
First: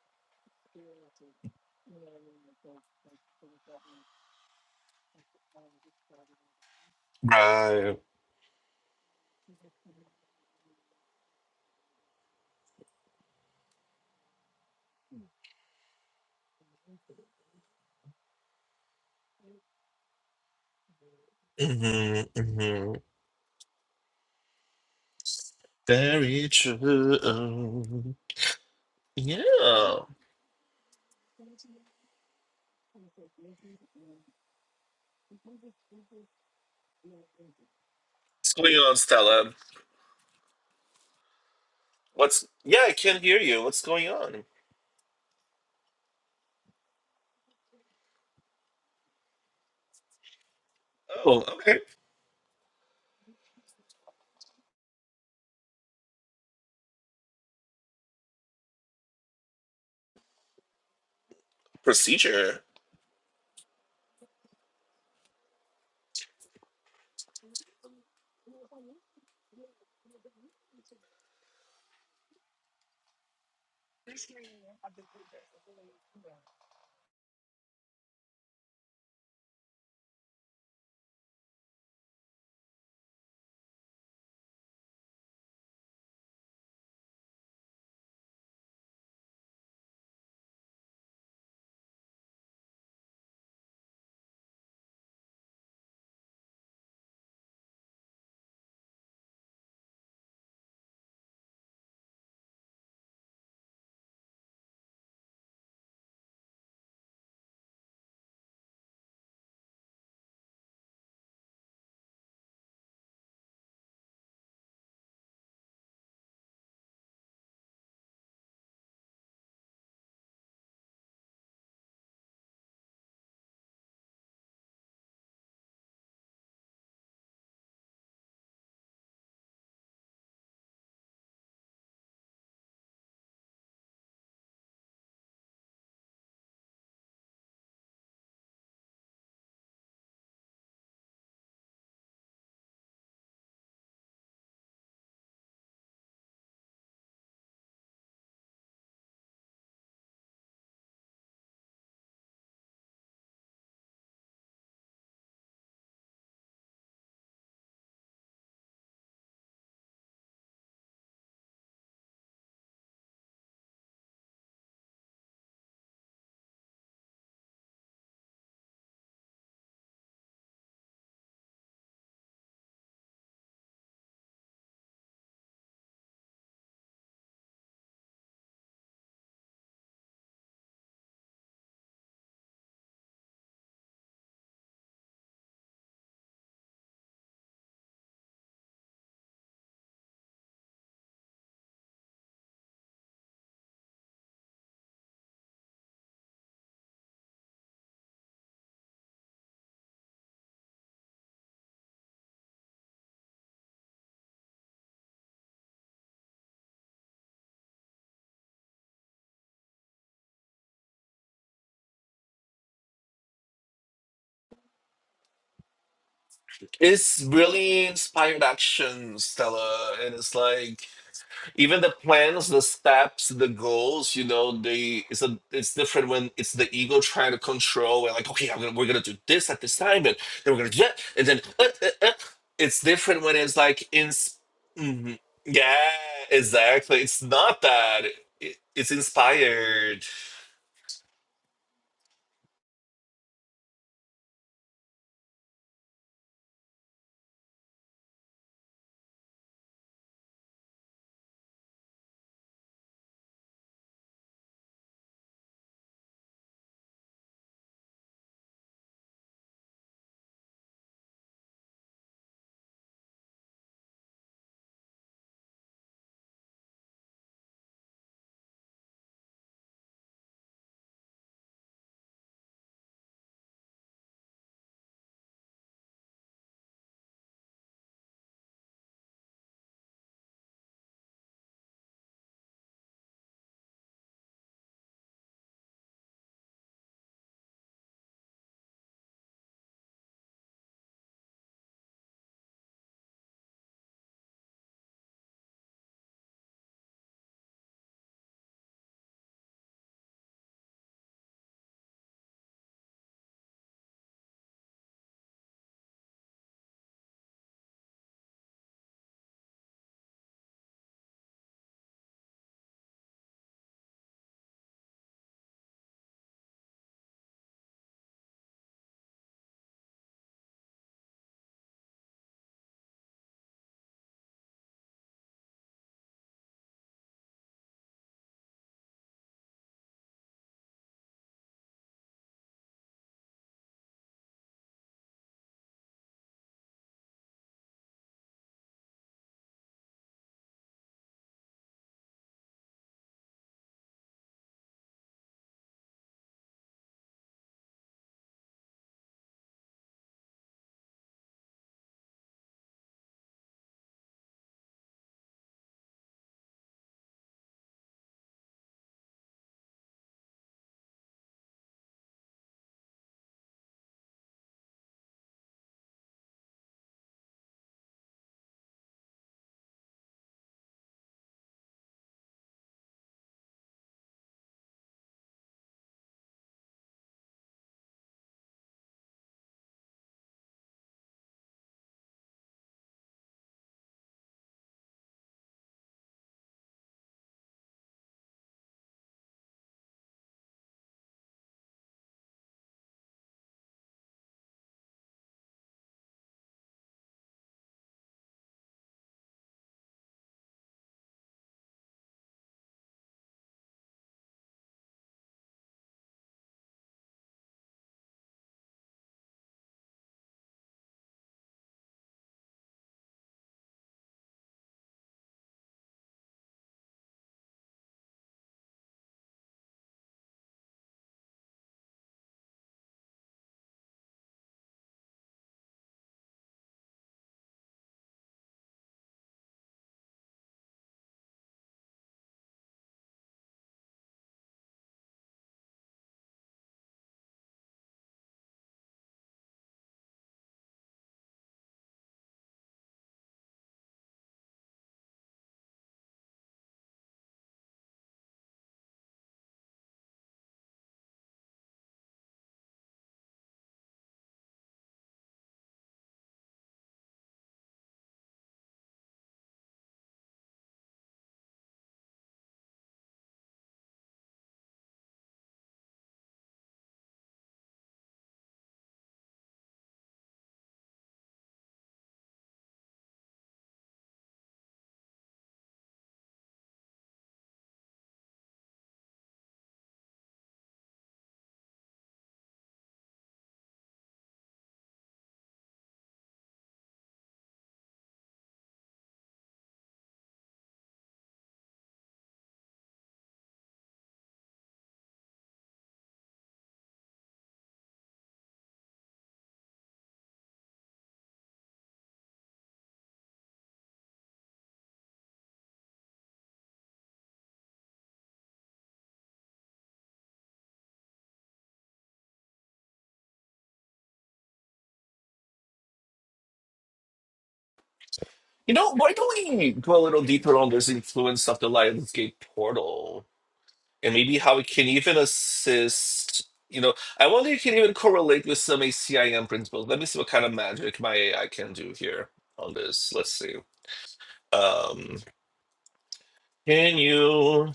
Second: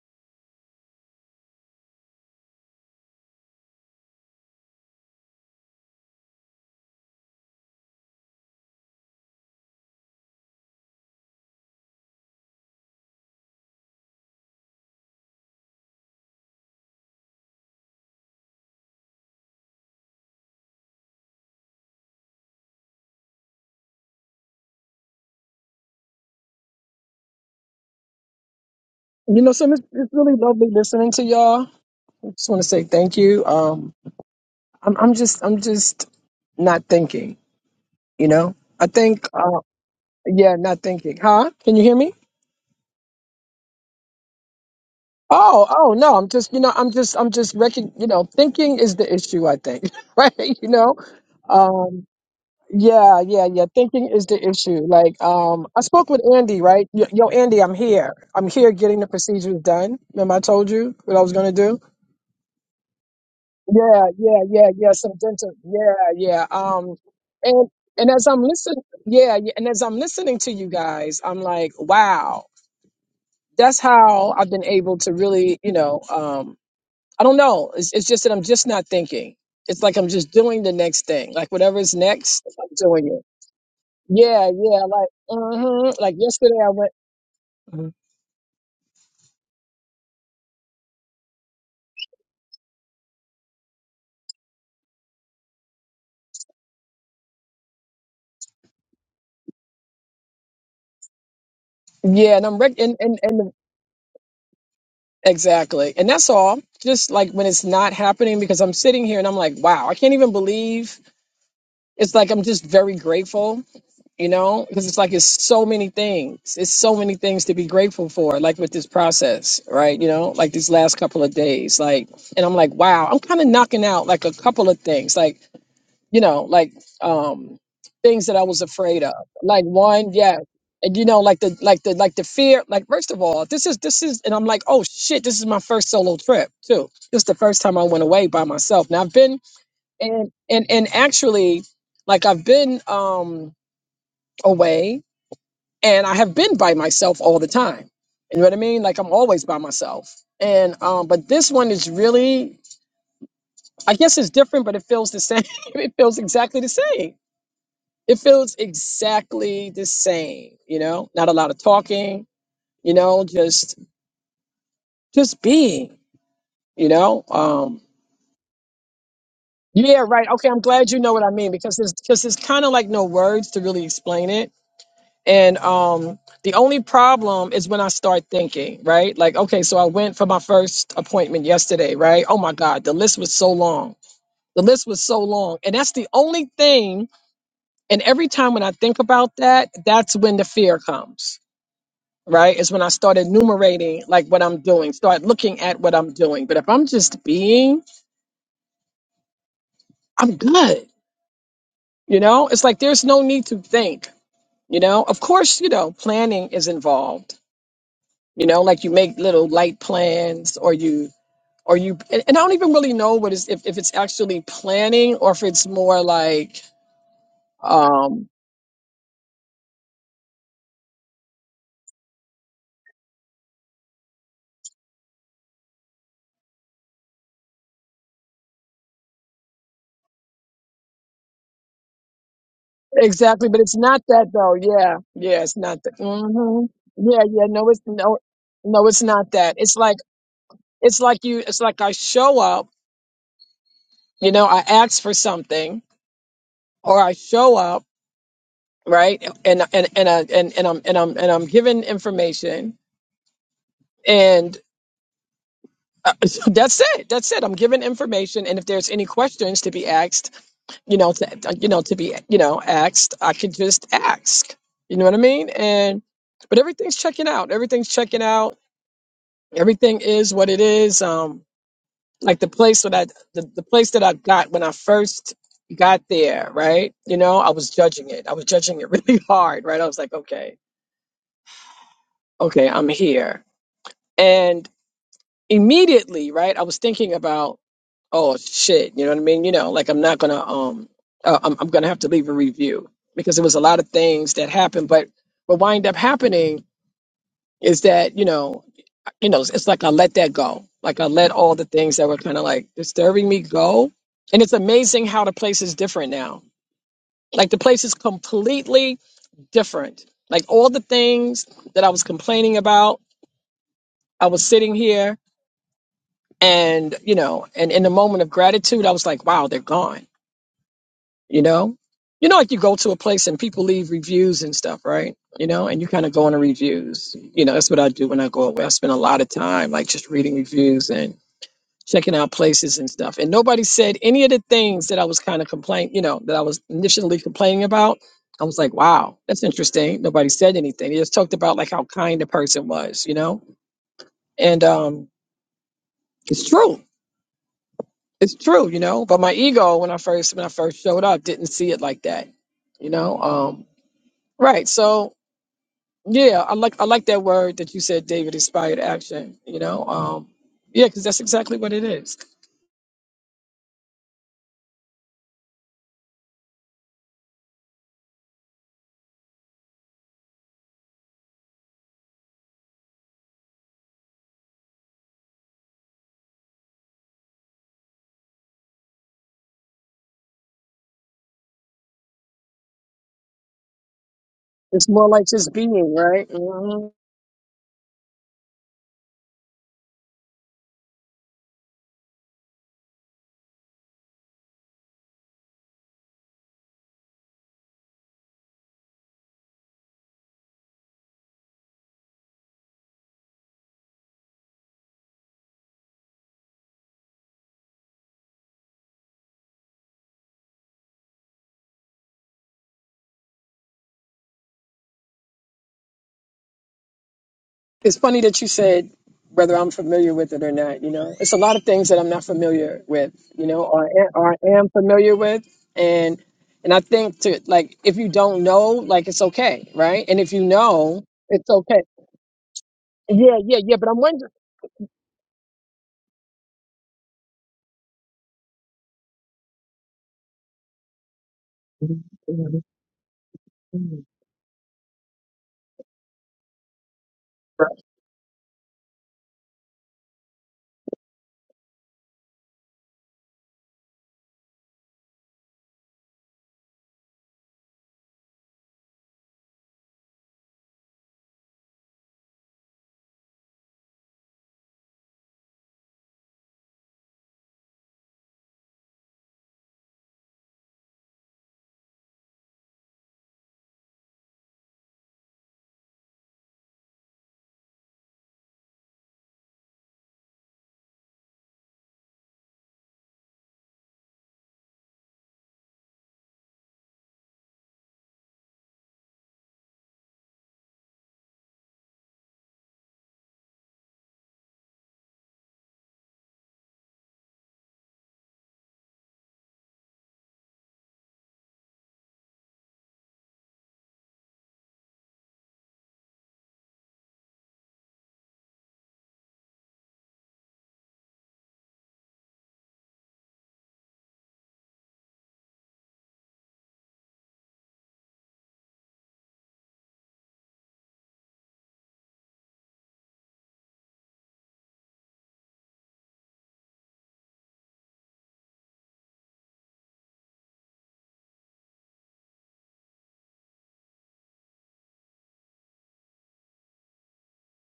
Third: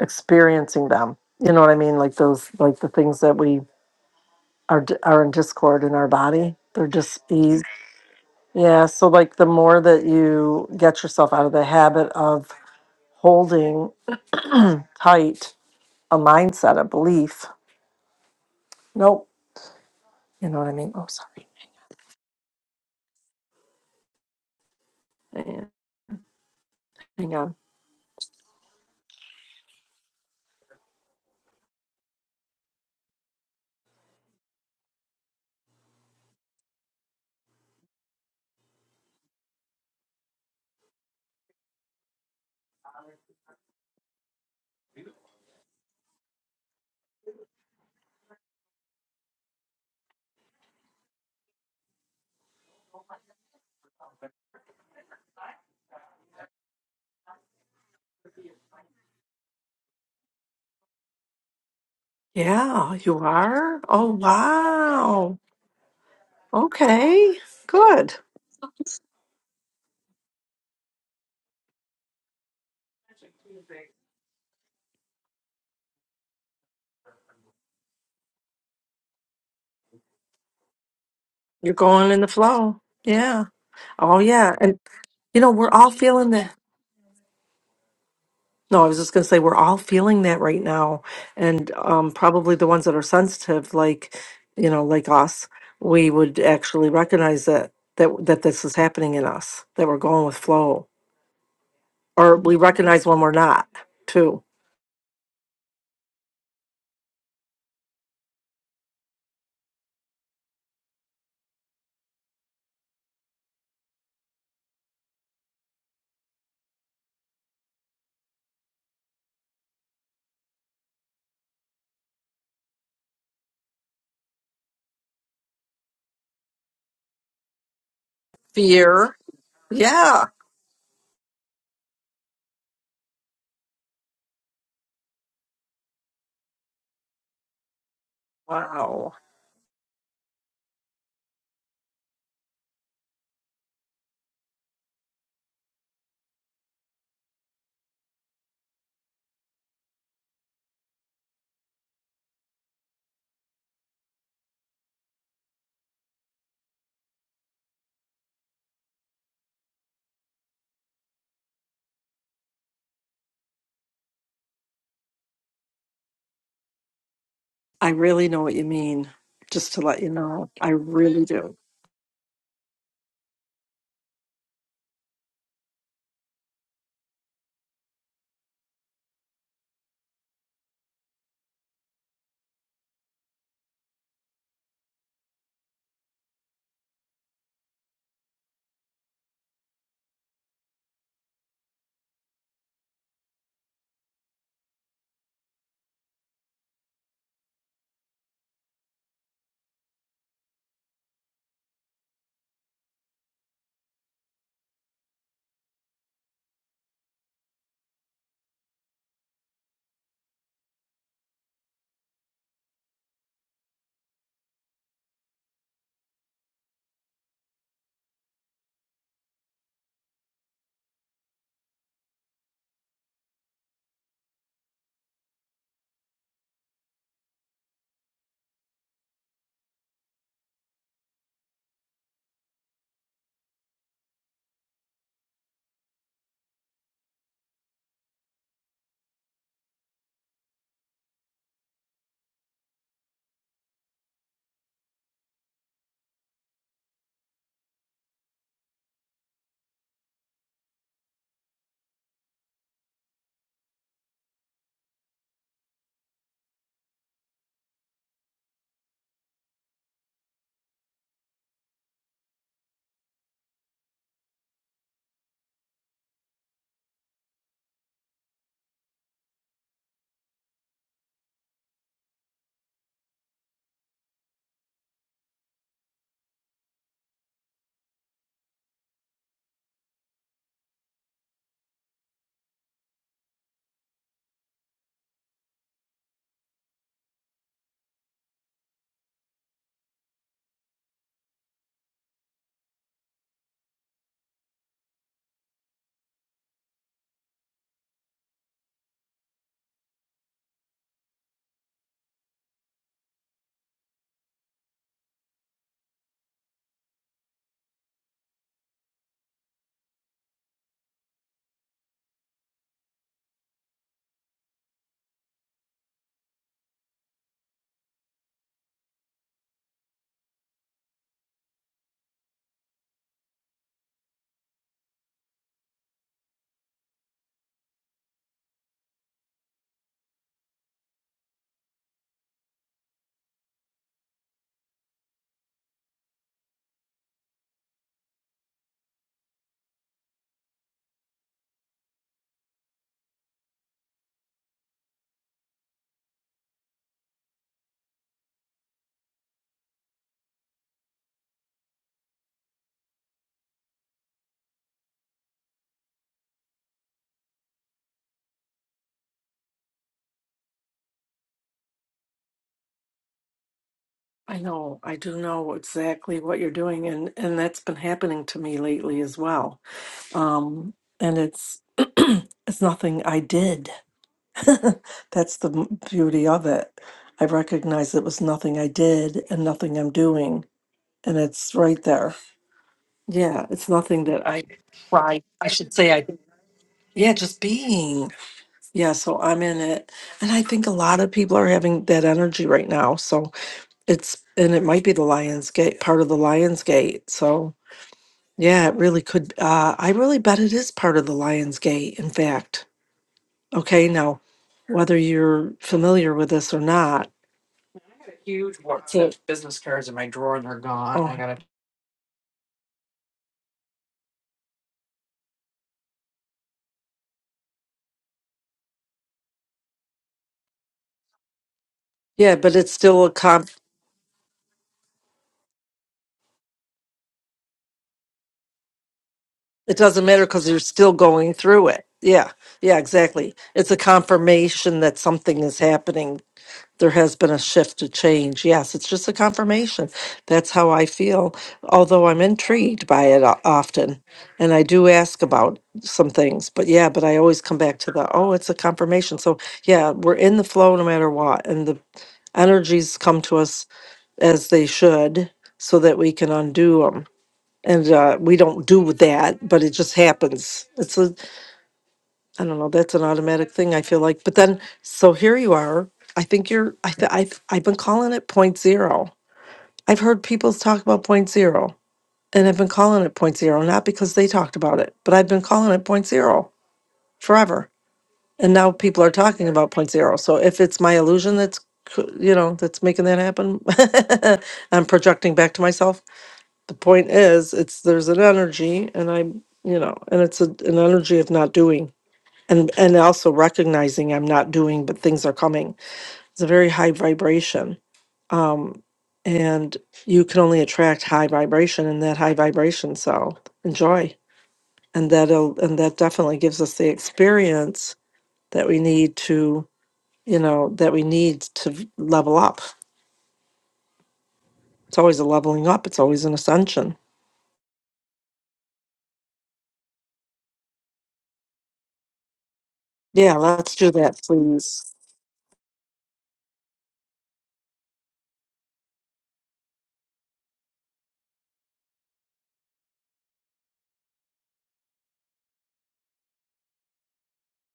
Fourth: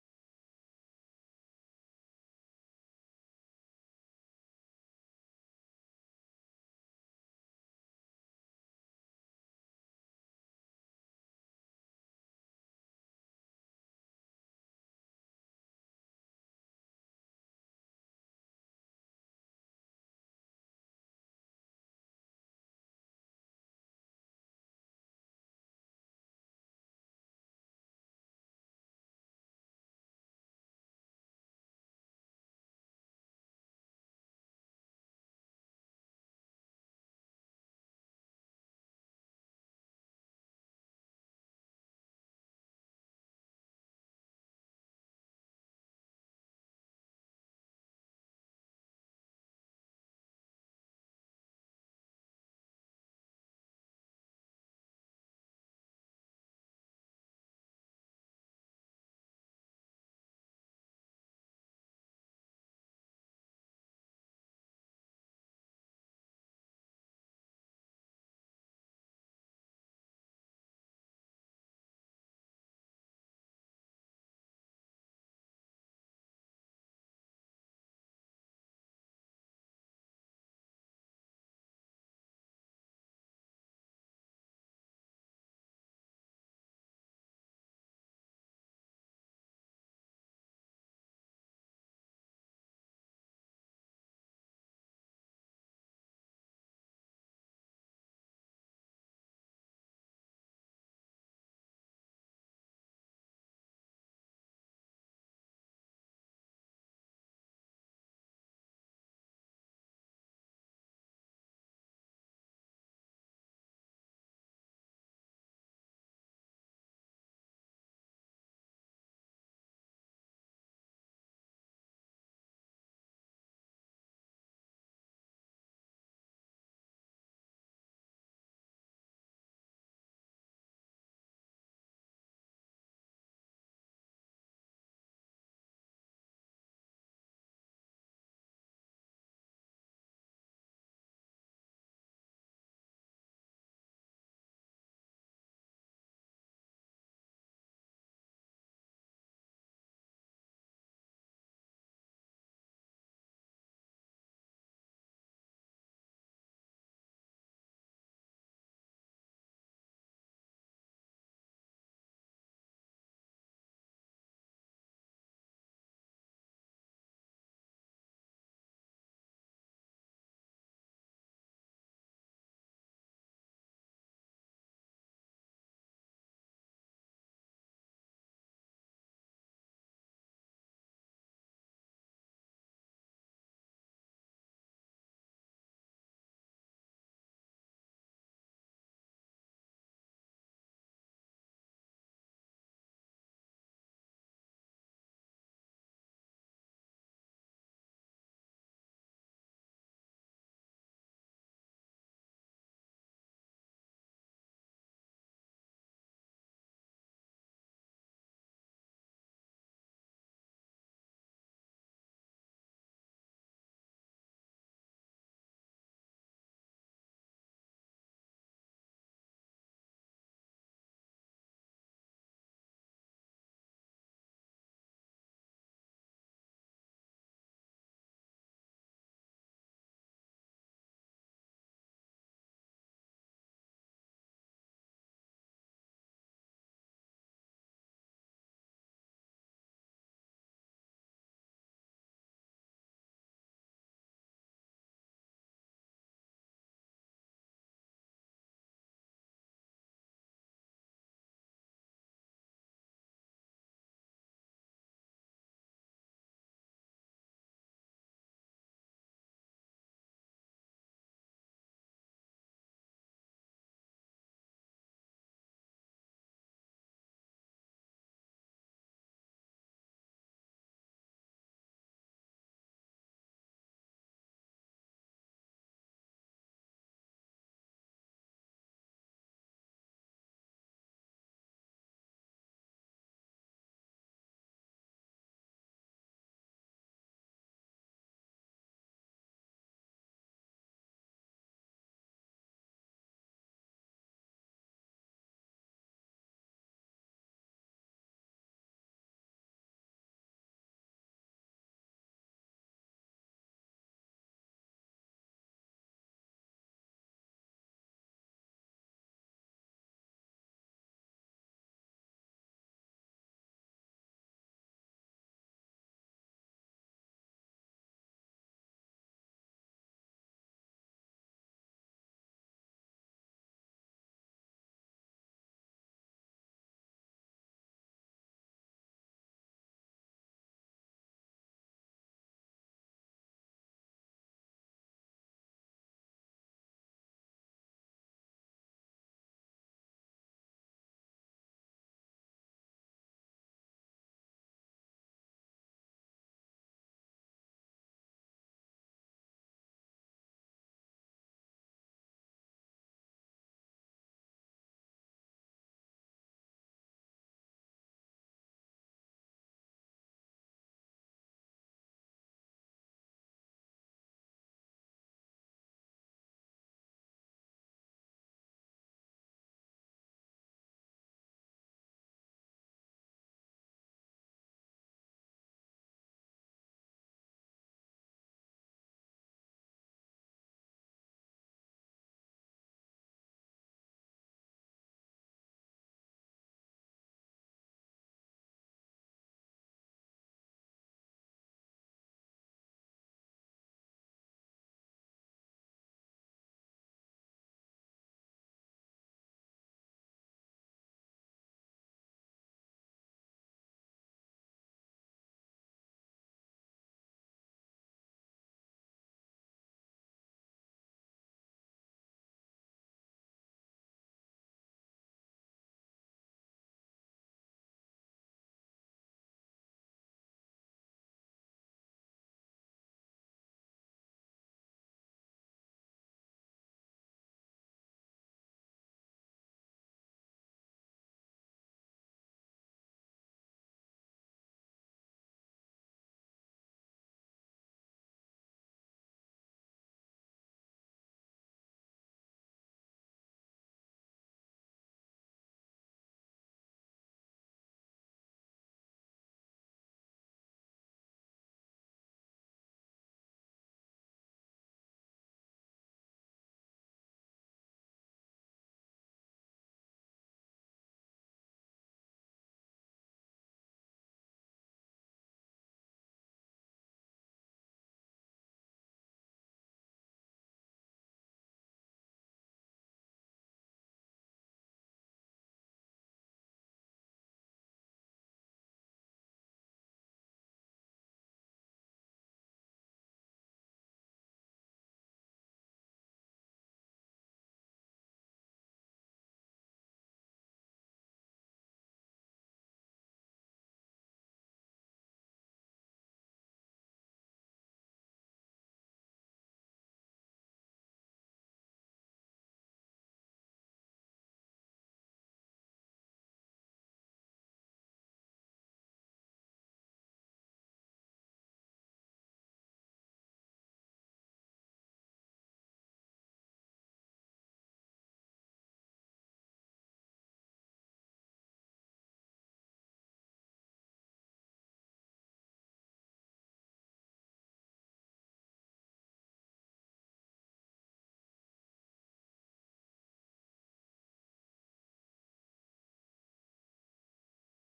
D: experiencing them. You know what I mean? Like those, like the things that we are d- are in discord in our body. They're just ease.
B: Right.
D: Yeah. So like the more that you get yourself out of the habit of holding tight a mindset, a belief. Nope. You know what I mean? Oh, sorry.
B: hmm hmm
D: Yeah,
B: Very
D: Hang on.
B: true.
C: You know, so it's,
B: Yeah.
C: it's really lovely listening to y'all. I just want to say thank you. Um, I'm, I'm just, I'm just not thinking. You
B: What's
C: know,
B: going
C: I
B: on,
C: think,
B: Stella?
C: uh, yeah, not thinking. Huh? Can you hear me?
B: What's yeah, I can hear you. What's going on?
C: Oh, oh no, I'm just, you know, I'm just, I'm just recon you know, thinking is the issue, I think, right? You know,
B: Oh, okay.
C: um, yeah, yeah, yeah. Thinking is the issue. Like, um, I spoke with Andy, right? Yo, yo, Andy, I'm here. I'm here getting the procedures done. Remember I told you what I was gonna do?
B: Procedure.
D: Yeah, you are?
C: Yeah,
D: Oh,
C: yeah, yeah, yeah. Some
D: wow.
C: dental. Yeah, yeah. Um,
D: Okay,
C: and and
D: good.
C: as I'm listening, yeah, yeah, and as I'm listening to you guys, I'm like, wow, that's how I've been able to really, you know, um. I don't know. It's, it's just that I'm just not thinking. It's like I'm just doing the next thing. Like
D: You're
C: whatever is
D: going in the
C: next, I'm
D: flow.
C: doing it.
D: Yeah. Oh,
C: Yeah,
D: yeah. And,
C: yeah. Like,
D: you know, we're all
C: hmm like
D: feeling that.
C: yesterday I went. Mhm.
D: No, I was just going to say, we're all feeling that right now. And um, probably the ones that are sensitive, like, you know, like us, we would actually recognize that. That, that this is happening in us that we're going with flow or
C: Yeah, and
D: we
C: I'm rec- and,
D: recognize
C: and
D: when we're
C: and the-
D: not too.
C: exactly, and that's all. Just like when it's not happening, because I'm sitting here and I'm like, wow, I can't even believe. It's like I'm just very grateful you know because it's like it's so many things it's so many things to be grateful for like with this process right you know like these last couple of days like and i'm like wow i'm kind of knocking out like a couple of things like you know like um things that i was afraid of
D: Fear.
C: like one
D: Yeah.
C: yeah and you know like the like the like the fear like first of all this is this is and i'm like oh shit this is my first solo trip too this is the first time i went away by myself now
D: Wow.
C: i've been and and and actually like i've been um away and I have been by myself all the time. You know what I mean? Like I'm always by myself. And um, but this one is really, I guess it's different, but it feels the same. it feels exactly the same. It feels exactly the same. You know, not a lot of talking. You know, just just being. You know. Um,
D: I really know what you mean. Just to let
C: yeah,
D: you
C: right. Okay,
D: know,
C: I'm
D: I
C: glad you know what
D: really
C: I mean
D: do.
C: because it's because it's kind of like no words to really explain it And um, the only problem is when I start thinking, right? Like, okay, so I went for my first appointment yesterday, right? Oh my God, the list was so long. The list was so long. And that's the only thing. And every time when I think about that, that's when the fear comes, right? Is when I start enumerating like what I'm doing, start looking at what I'm doing. But if I'm just being, I'm good. You know, it's like there's no need to think, you know? Of course, you know, planning is involved you know like you make little light plans or you or you and, and i don't even really know what is if, if it's actually planning or if it's more like
B: It's really
C: um
B: inspired action, Stella, and it's like even the plans the steps the goals you know they it's a it's different when it's the ego trying to control and like okay I'm gonna, we're gonna do this at this time and then we're gonna do that and then uh, uh, uh. it's different when
C: exactly
B: it's
C: but it's
B: like
C: not
B: in
C: that though yeah
B: mm
C: yeah it's
B: yeah
C: not that hmm
B: exactly it's
C: yeah yeah
B: not
C: no it's
B: that
C: no
B: It-
C: no
B: it's
C: it's not that it's like
B: inspired
C: it's like you it's like i show up you know i ask for something or i show up right and and and I, and, and i'm and i'm and i'm given information Uh, that's it. That's it. I'm giving information, and if there's any questions to be asked, you know, to, you know, to be, you know, asked, I could just ask. You know what I mean? And but everything's checking out. Everything's checking out. Everything is what it is. Um, like the place that I, the, the place that I got when I first got there, right? You know, I was judging it. I was judging it really hard, right? I was like, okay, okay, I'm here, and immediately, right? I was thinking about oh shit, you know what I mean? You know, like I'm not gonna um, uh, I'm I'm gonna have to leave a review because there was a lot of things that happened, but what wind up happening is that you know, you know, it's, it's like I let that go, like I let all the things that were kind of like disturbing me go, and it's amazing how the place is different now. Like the place is completely different. Like all the things that I was complaining about, I was sitting here and you know, and in the moment of gratitude, I was like, wow, they're gone you know you know like you go to a place and people leave reviews and stuff right you know and you kind of go into reviews you know that's what i do when i go away i spend a lot of time like just reading reviews and checking out places and stuff and nobody said any of the things that i was kind of complaining you know that i was initially complaining about i was like wow that's interesting nobody said anything they just talked about like how kind the person was you know and um it's true it's true you know but my ego when i first when i first showed up didn't see it like that you know um, Right. So yeah, I like I like that word that you said, David, inspired action, you know. Um yeah, because that's exactly what it is.
D: I know. I do know exactly what you're doing, and and that's been happening to me lately as well. Um, and it's it's nothing I did. that's the m- beauty of it. I recognize it was nothing I did and nothing I'm doing, and it's right there. Yeah, it's nothing that I
C: It's more
D: tried.
C: like
D: I I.
C: just
D: should say
C: being,
D: I
C: right? Mhm.
D: Yeah, just being. Yeah, so I'm in it. And I think a lot of people are having that energy right now. So it's, and it might be the Lions Gate, part of the Lions Gate. So yeah, it really could. Uh, I really bet it is part of the Lions Gate, in fact. Okay, now, whether you're familiar with this or not, I so, oh,
C: It's funny that you said whether I'm familiar with it or not. You know, it's a lot of things that I'm not
D: yeah, but it's
C: familiar
D: still a
C: with.
D: comp.
C: You know, or, a- or I am familiar with, and and I think to like if you don't know, like it's okay,
D: It
C: right?
D: doesn't
C: And
D: matter
C: if you
D: because you're still
C: know,
D: going
C: it's
D: through
C: okay.
D: it. Yeah, yeah, exactly.
C: Yeah, yeah,
D: It's
C: yeah.
D: a
C: But I'm wondering.
D: confirmation that something is happening. There has been a shift a change. Yes, it's just a confirmation. That's how I feel, although I'm intrigued by it o- often. And I do ask about some things, but yeah, but I always come back to the, oh, it's a confirmation. So yeah, we're in the flow no matter what. And the energies come to us as they should so that we can undo them and uh, we don't do that but it just happens it's a i don't know that's an automatic thing i feel like but then so here you are i think you're i th- I've, I've been calling it point zero i've heard people talk about point zero and i've been calling it point zero not because they talked about it but i've been calling it point zero forever and now people are talking about point zero so if it's my illusion that's c- you know that's making that happen i'm projecting back to myself the point is it's there's an energy and i'm you know and it's a, an energy of not doing and and also recognizing i'm not doing but things are coming it's a very high vibration um and you can only attract high vibration in that high vibration so enjoy and that'll and that definitely gives us the experience that we need to you know that we need to v- level up it's always a leveling up it's always an ascension
B: you know why don't we go a little deeper on this influence of the lionsgate portal
D: yeah let's do
B: and
D: that
B: maybe how it can
D: please
B: even assist. You know, I wonder if it can even correlate with some ACIM principles. Let me see what kind of magic my AI can do here on this. Let's see. Um, can you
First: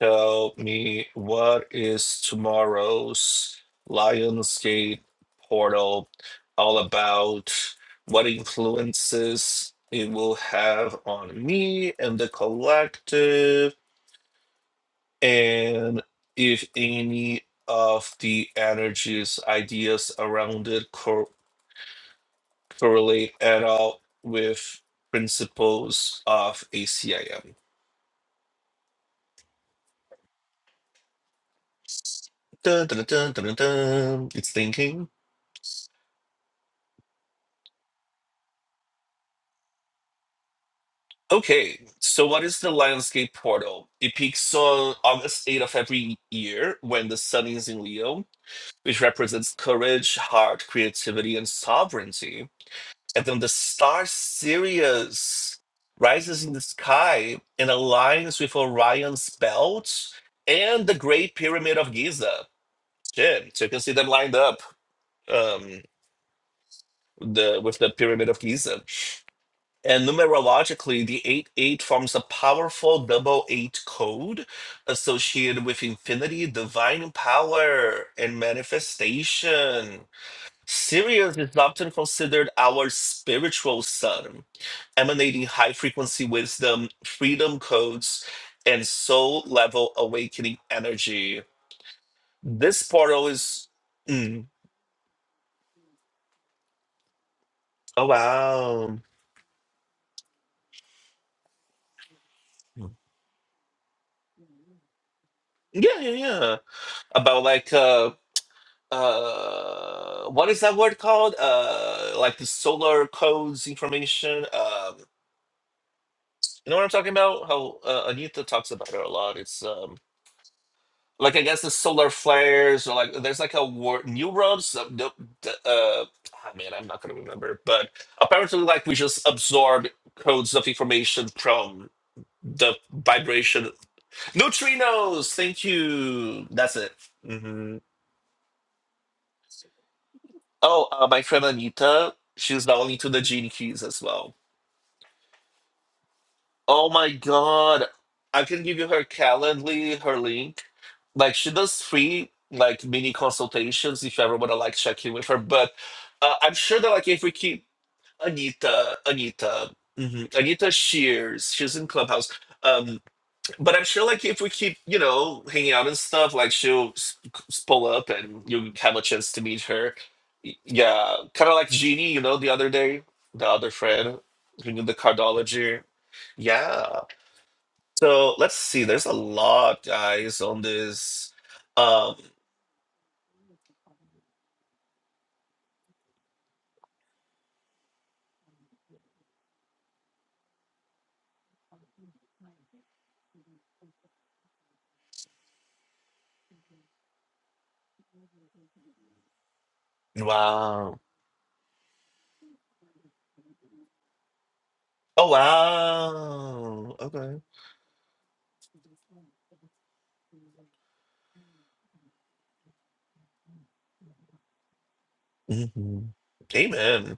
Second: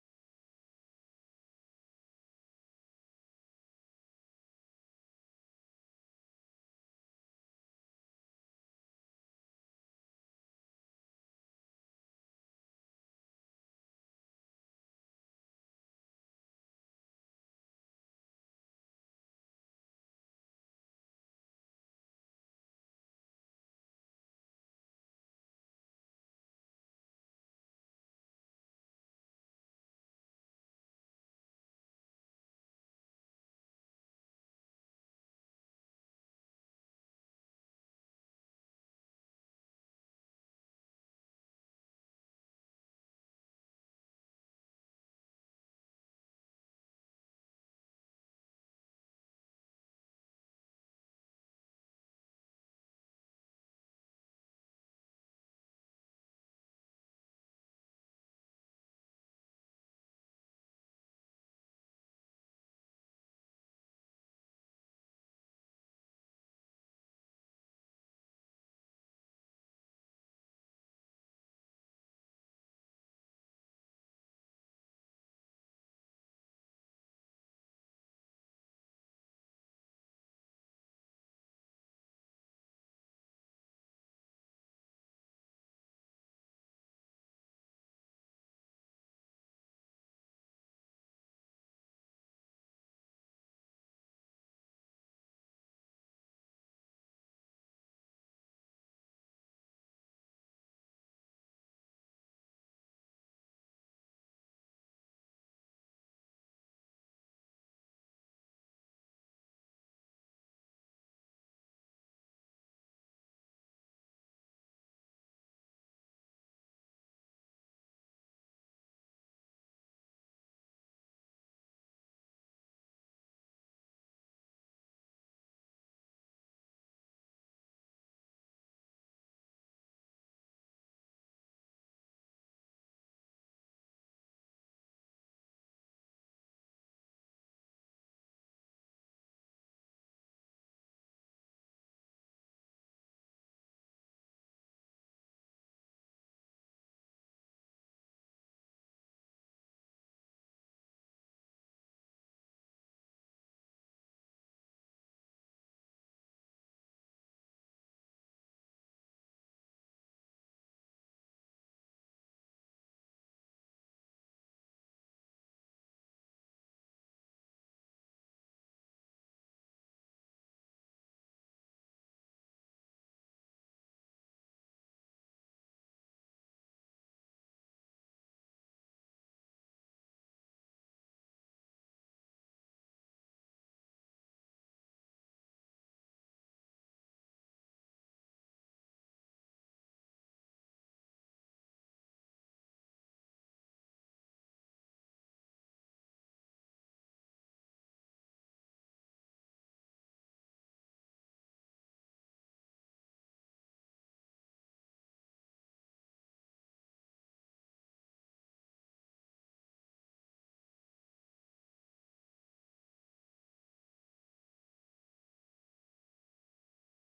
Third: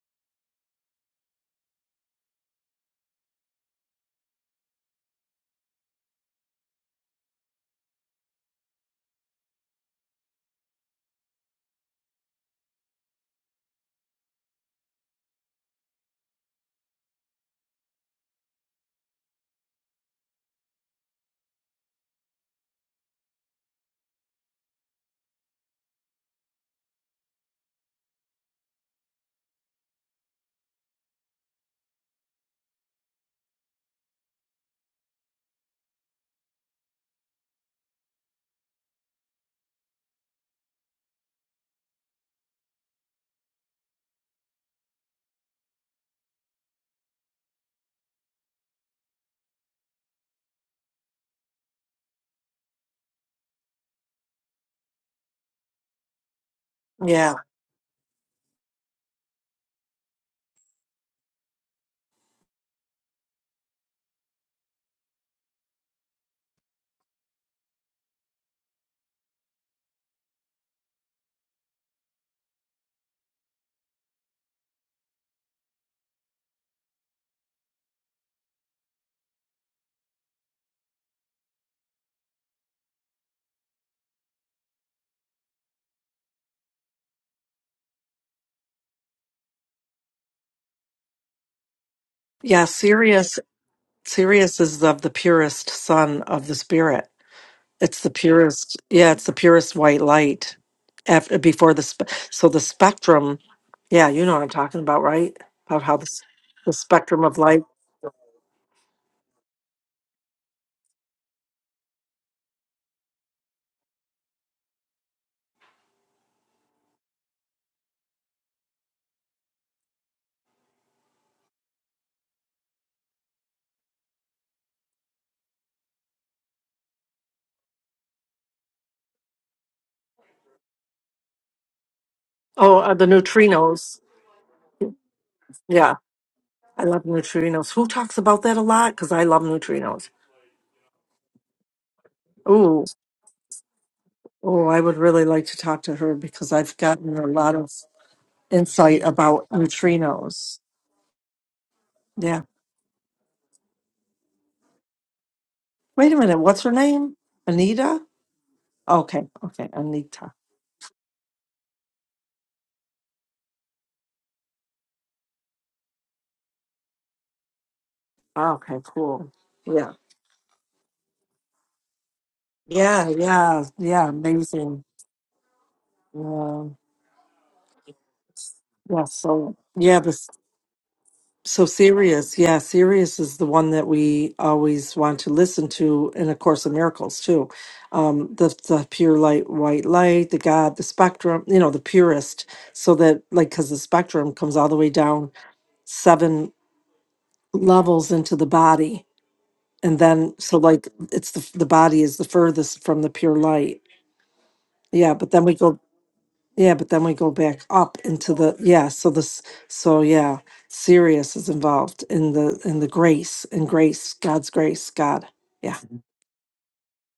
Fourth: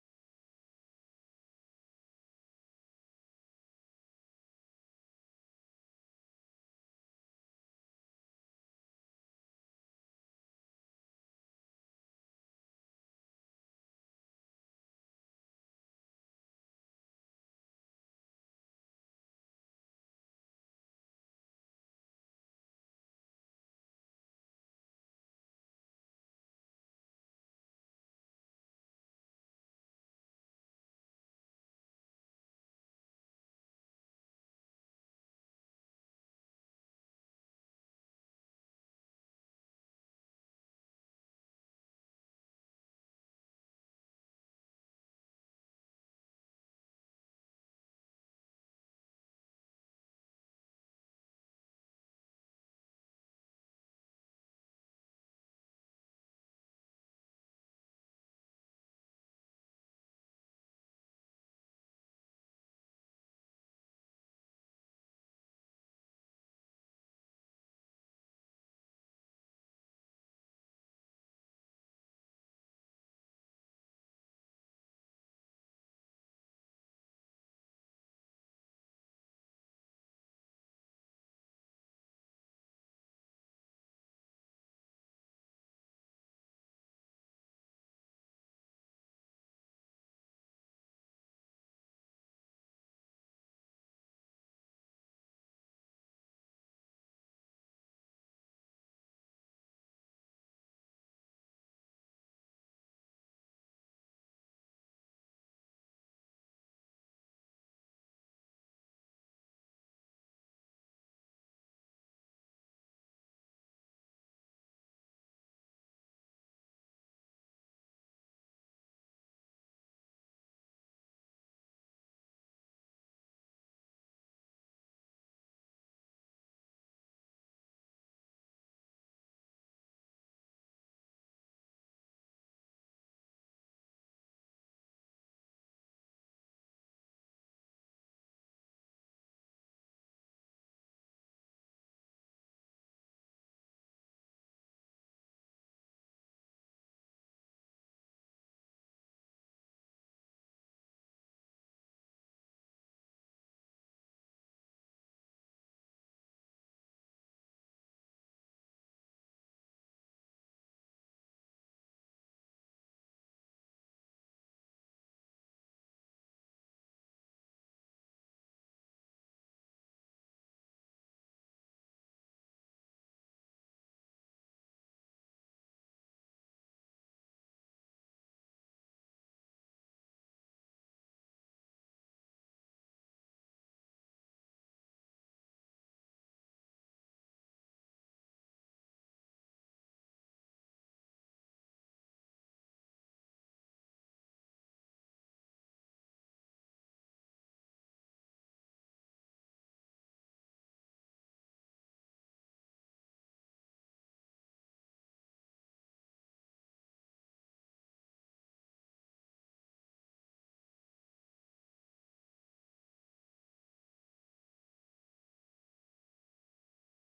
B: tell me what is tomorrow's Lionsgate portal all about? What influences it will have on me and the collective? And if any of the energies, ideas around it cor- correlate at all with principles of ACIM. Dun, dun, dun, dun, dun, dun. It's thinking. Okay, so what is the Lionsgate portal? It peaks on August 8th of every year when the sun is in Leo, which represents courage, heart, creativity, and sovereignty. And then the star Sirius rises in the
D: Yeah.
B: sky and aligns with Orion's belt and the Great Pyramid of Giza. Shit. So you can see them lined up um, the with the Pyramid of Giza. And numerologically, the 8 8 forms a powerful double eight code associated with infinity, divine power, and manifestation. Sirius is often considered our spiritual sun, emanating high frequency wisdom, freedom codes, and soul level awakening energy.
D: Yeah,
B: This portal
D: Sirius
B: is, mm,
D: Sirius is of the purest sun of the spirit. It's
B: oh
D: the purest.
B: wow,
D: Yeah, it's the purest white light after before the spe- so the spectrum. Yeah, you know what I'm talking about, right? About how
B: yeah,
D: the
B: yeah,
D: s-
B: yeah.
D: the spectrum of
B: About
D: light.
B: like, uh, uh, what is that word called? Uh, like the solar codes information. Um, you know what I'm talking about? How uh, Anita talks about it a lot. It's um. like I guess the solar flares or like there's like a war new roads. Uh, the- the, uh, ah, man, I'm not gonna remember, but apparently, like we just absorb codes of information from the
D: Oh, uh, the
B: vibration
D: neutrinos.
B: neutrinos. Thank
D: Yeah,
B: you. That's
D: I
B: it.
D: love neutrinos.
B: hmm
D: Who talks about that a lot? Because I love neutrinos.
B: Oh, uh, my friend Anita, she's now
D: Ooh,
B: into the gene keys as well.
D: oh, I would really like to talk to her because I've
B: Oh my
D: gotten a lot of
B: god, I can give you
D: insight
B: her
D: about
B: Calendly, her
D: neutrinos.
B: link like she does free
D: Yeah.
B: like mini consultations if you ever want to like check in with her but
D: Wait a
B: uh,
D: minute.
B: i'm
D: What's her
B: sure that like
D: name?
B: if we keep
D: Anita?
B: anita
D: Okay, okay,
B: anita
D: Anita.
B: mhm, anita shears she's in clubhouse um but i'm sure like if we keep you know hanging out and stuff like she'll s- s- pull up and
D: Ah,
B: you
D: Okay,
B: have a
D: cool.
B: chance to meet
D: Yeah,
B: her Y- yeah kind of like jeannie you know the other day
D: yeah,
B: the
D: yeah,
B: other
D: yeah.
B: friend who knew
D: Amazing.
B: the cardology
D: Yeah,
B: yeah so let's see
D: yeah.
B: there's a
D: So
B: lot
D: yeah, but s-
B: guys on this
D: so
B: um,
D: Sirius. Yeah, Sirius is the one that we always want to listen to in A Course in Miracles too. Um, the the pure light, white light, the God, the spectrum. You know, the purest. So that like, because the spectrum comes all the way down seven levels into the body, and then so like
B: Wow.
D: it's the the body is the furthest from the pure light Yeah,
B: Oh,
D: but then we go, yeah, but
B: wow.
D: then we go
B: Okay.
D: back up into the, yeah, so this, so yeah, Sirius is involved in the, in the grace and grace, God's grace, God. Yeah.
B: hmm Amen.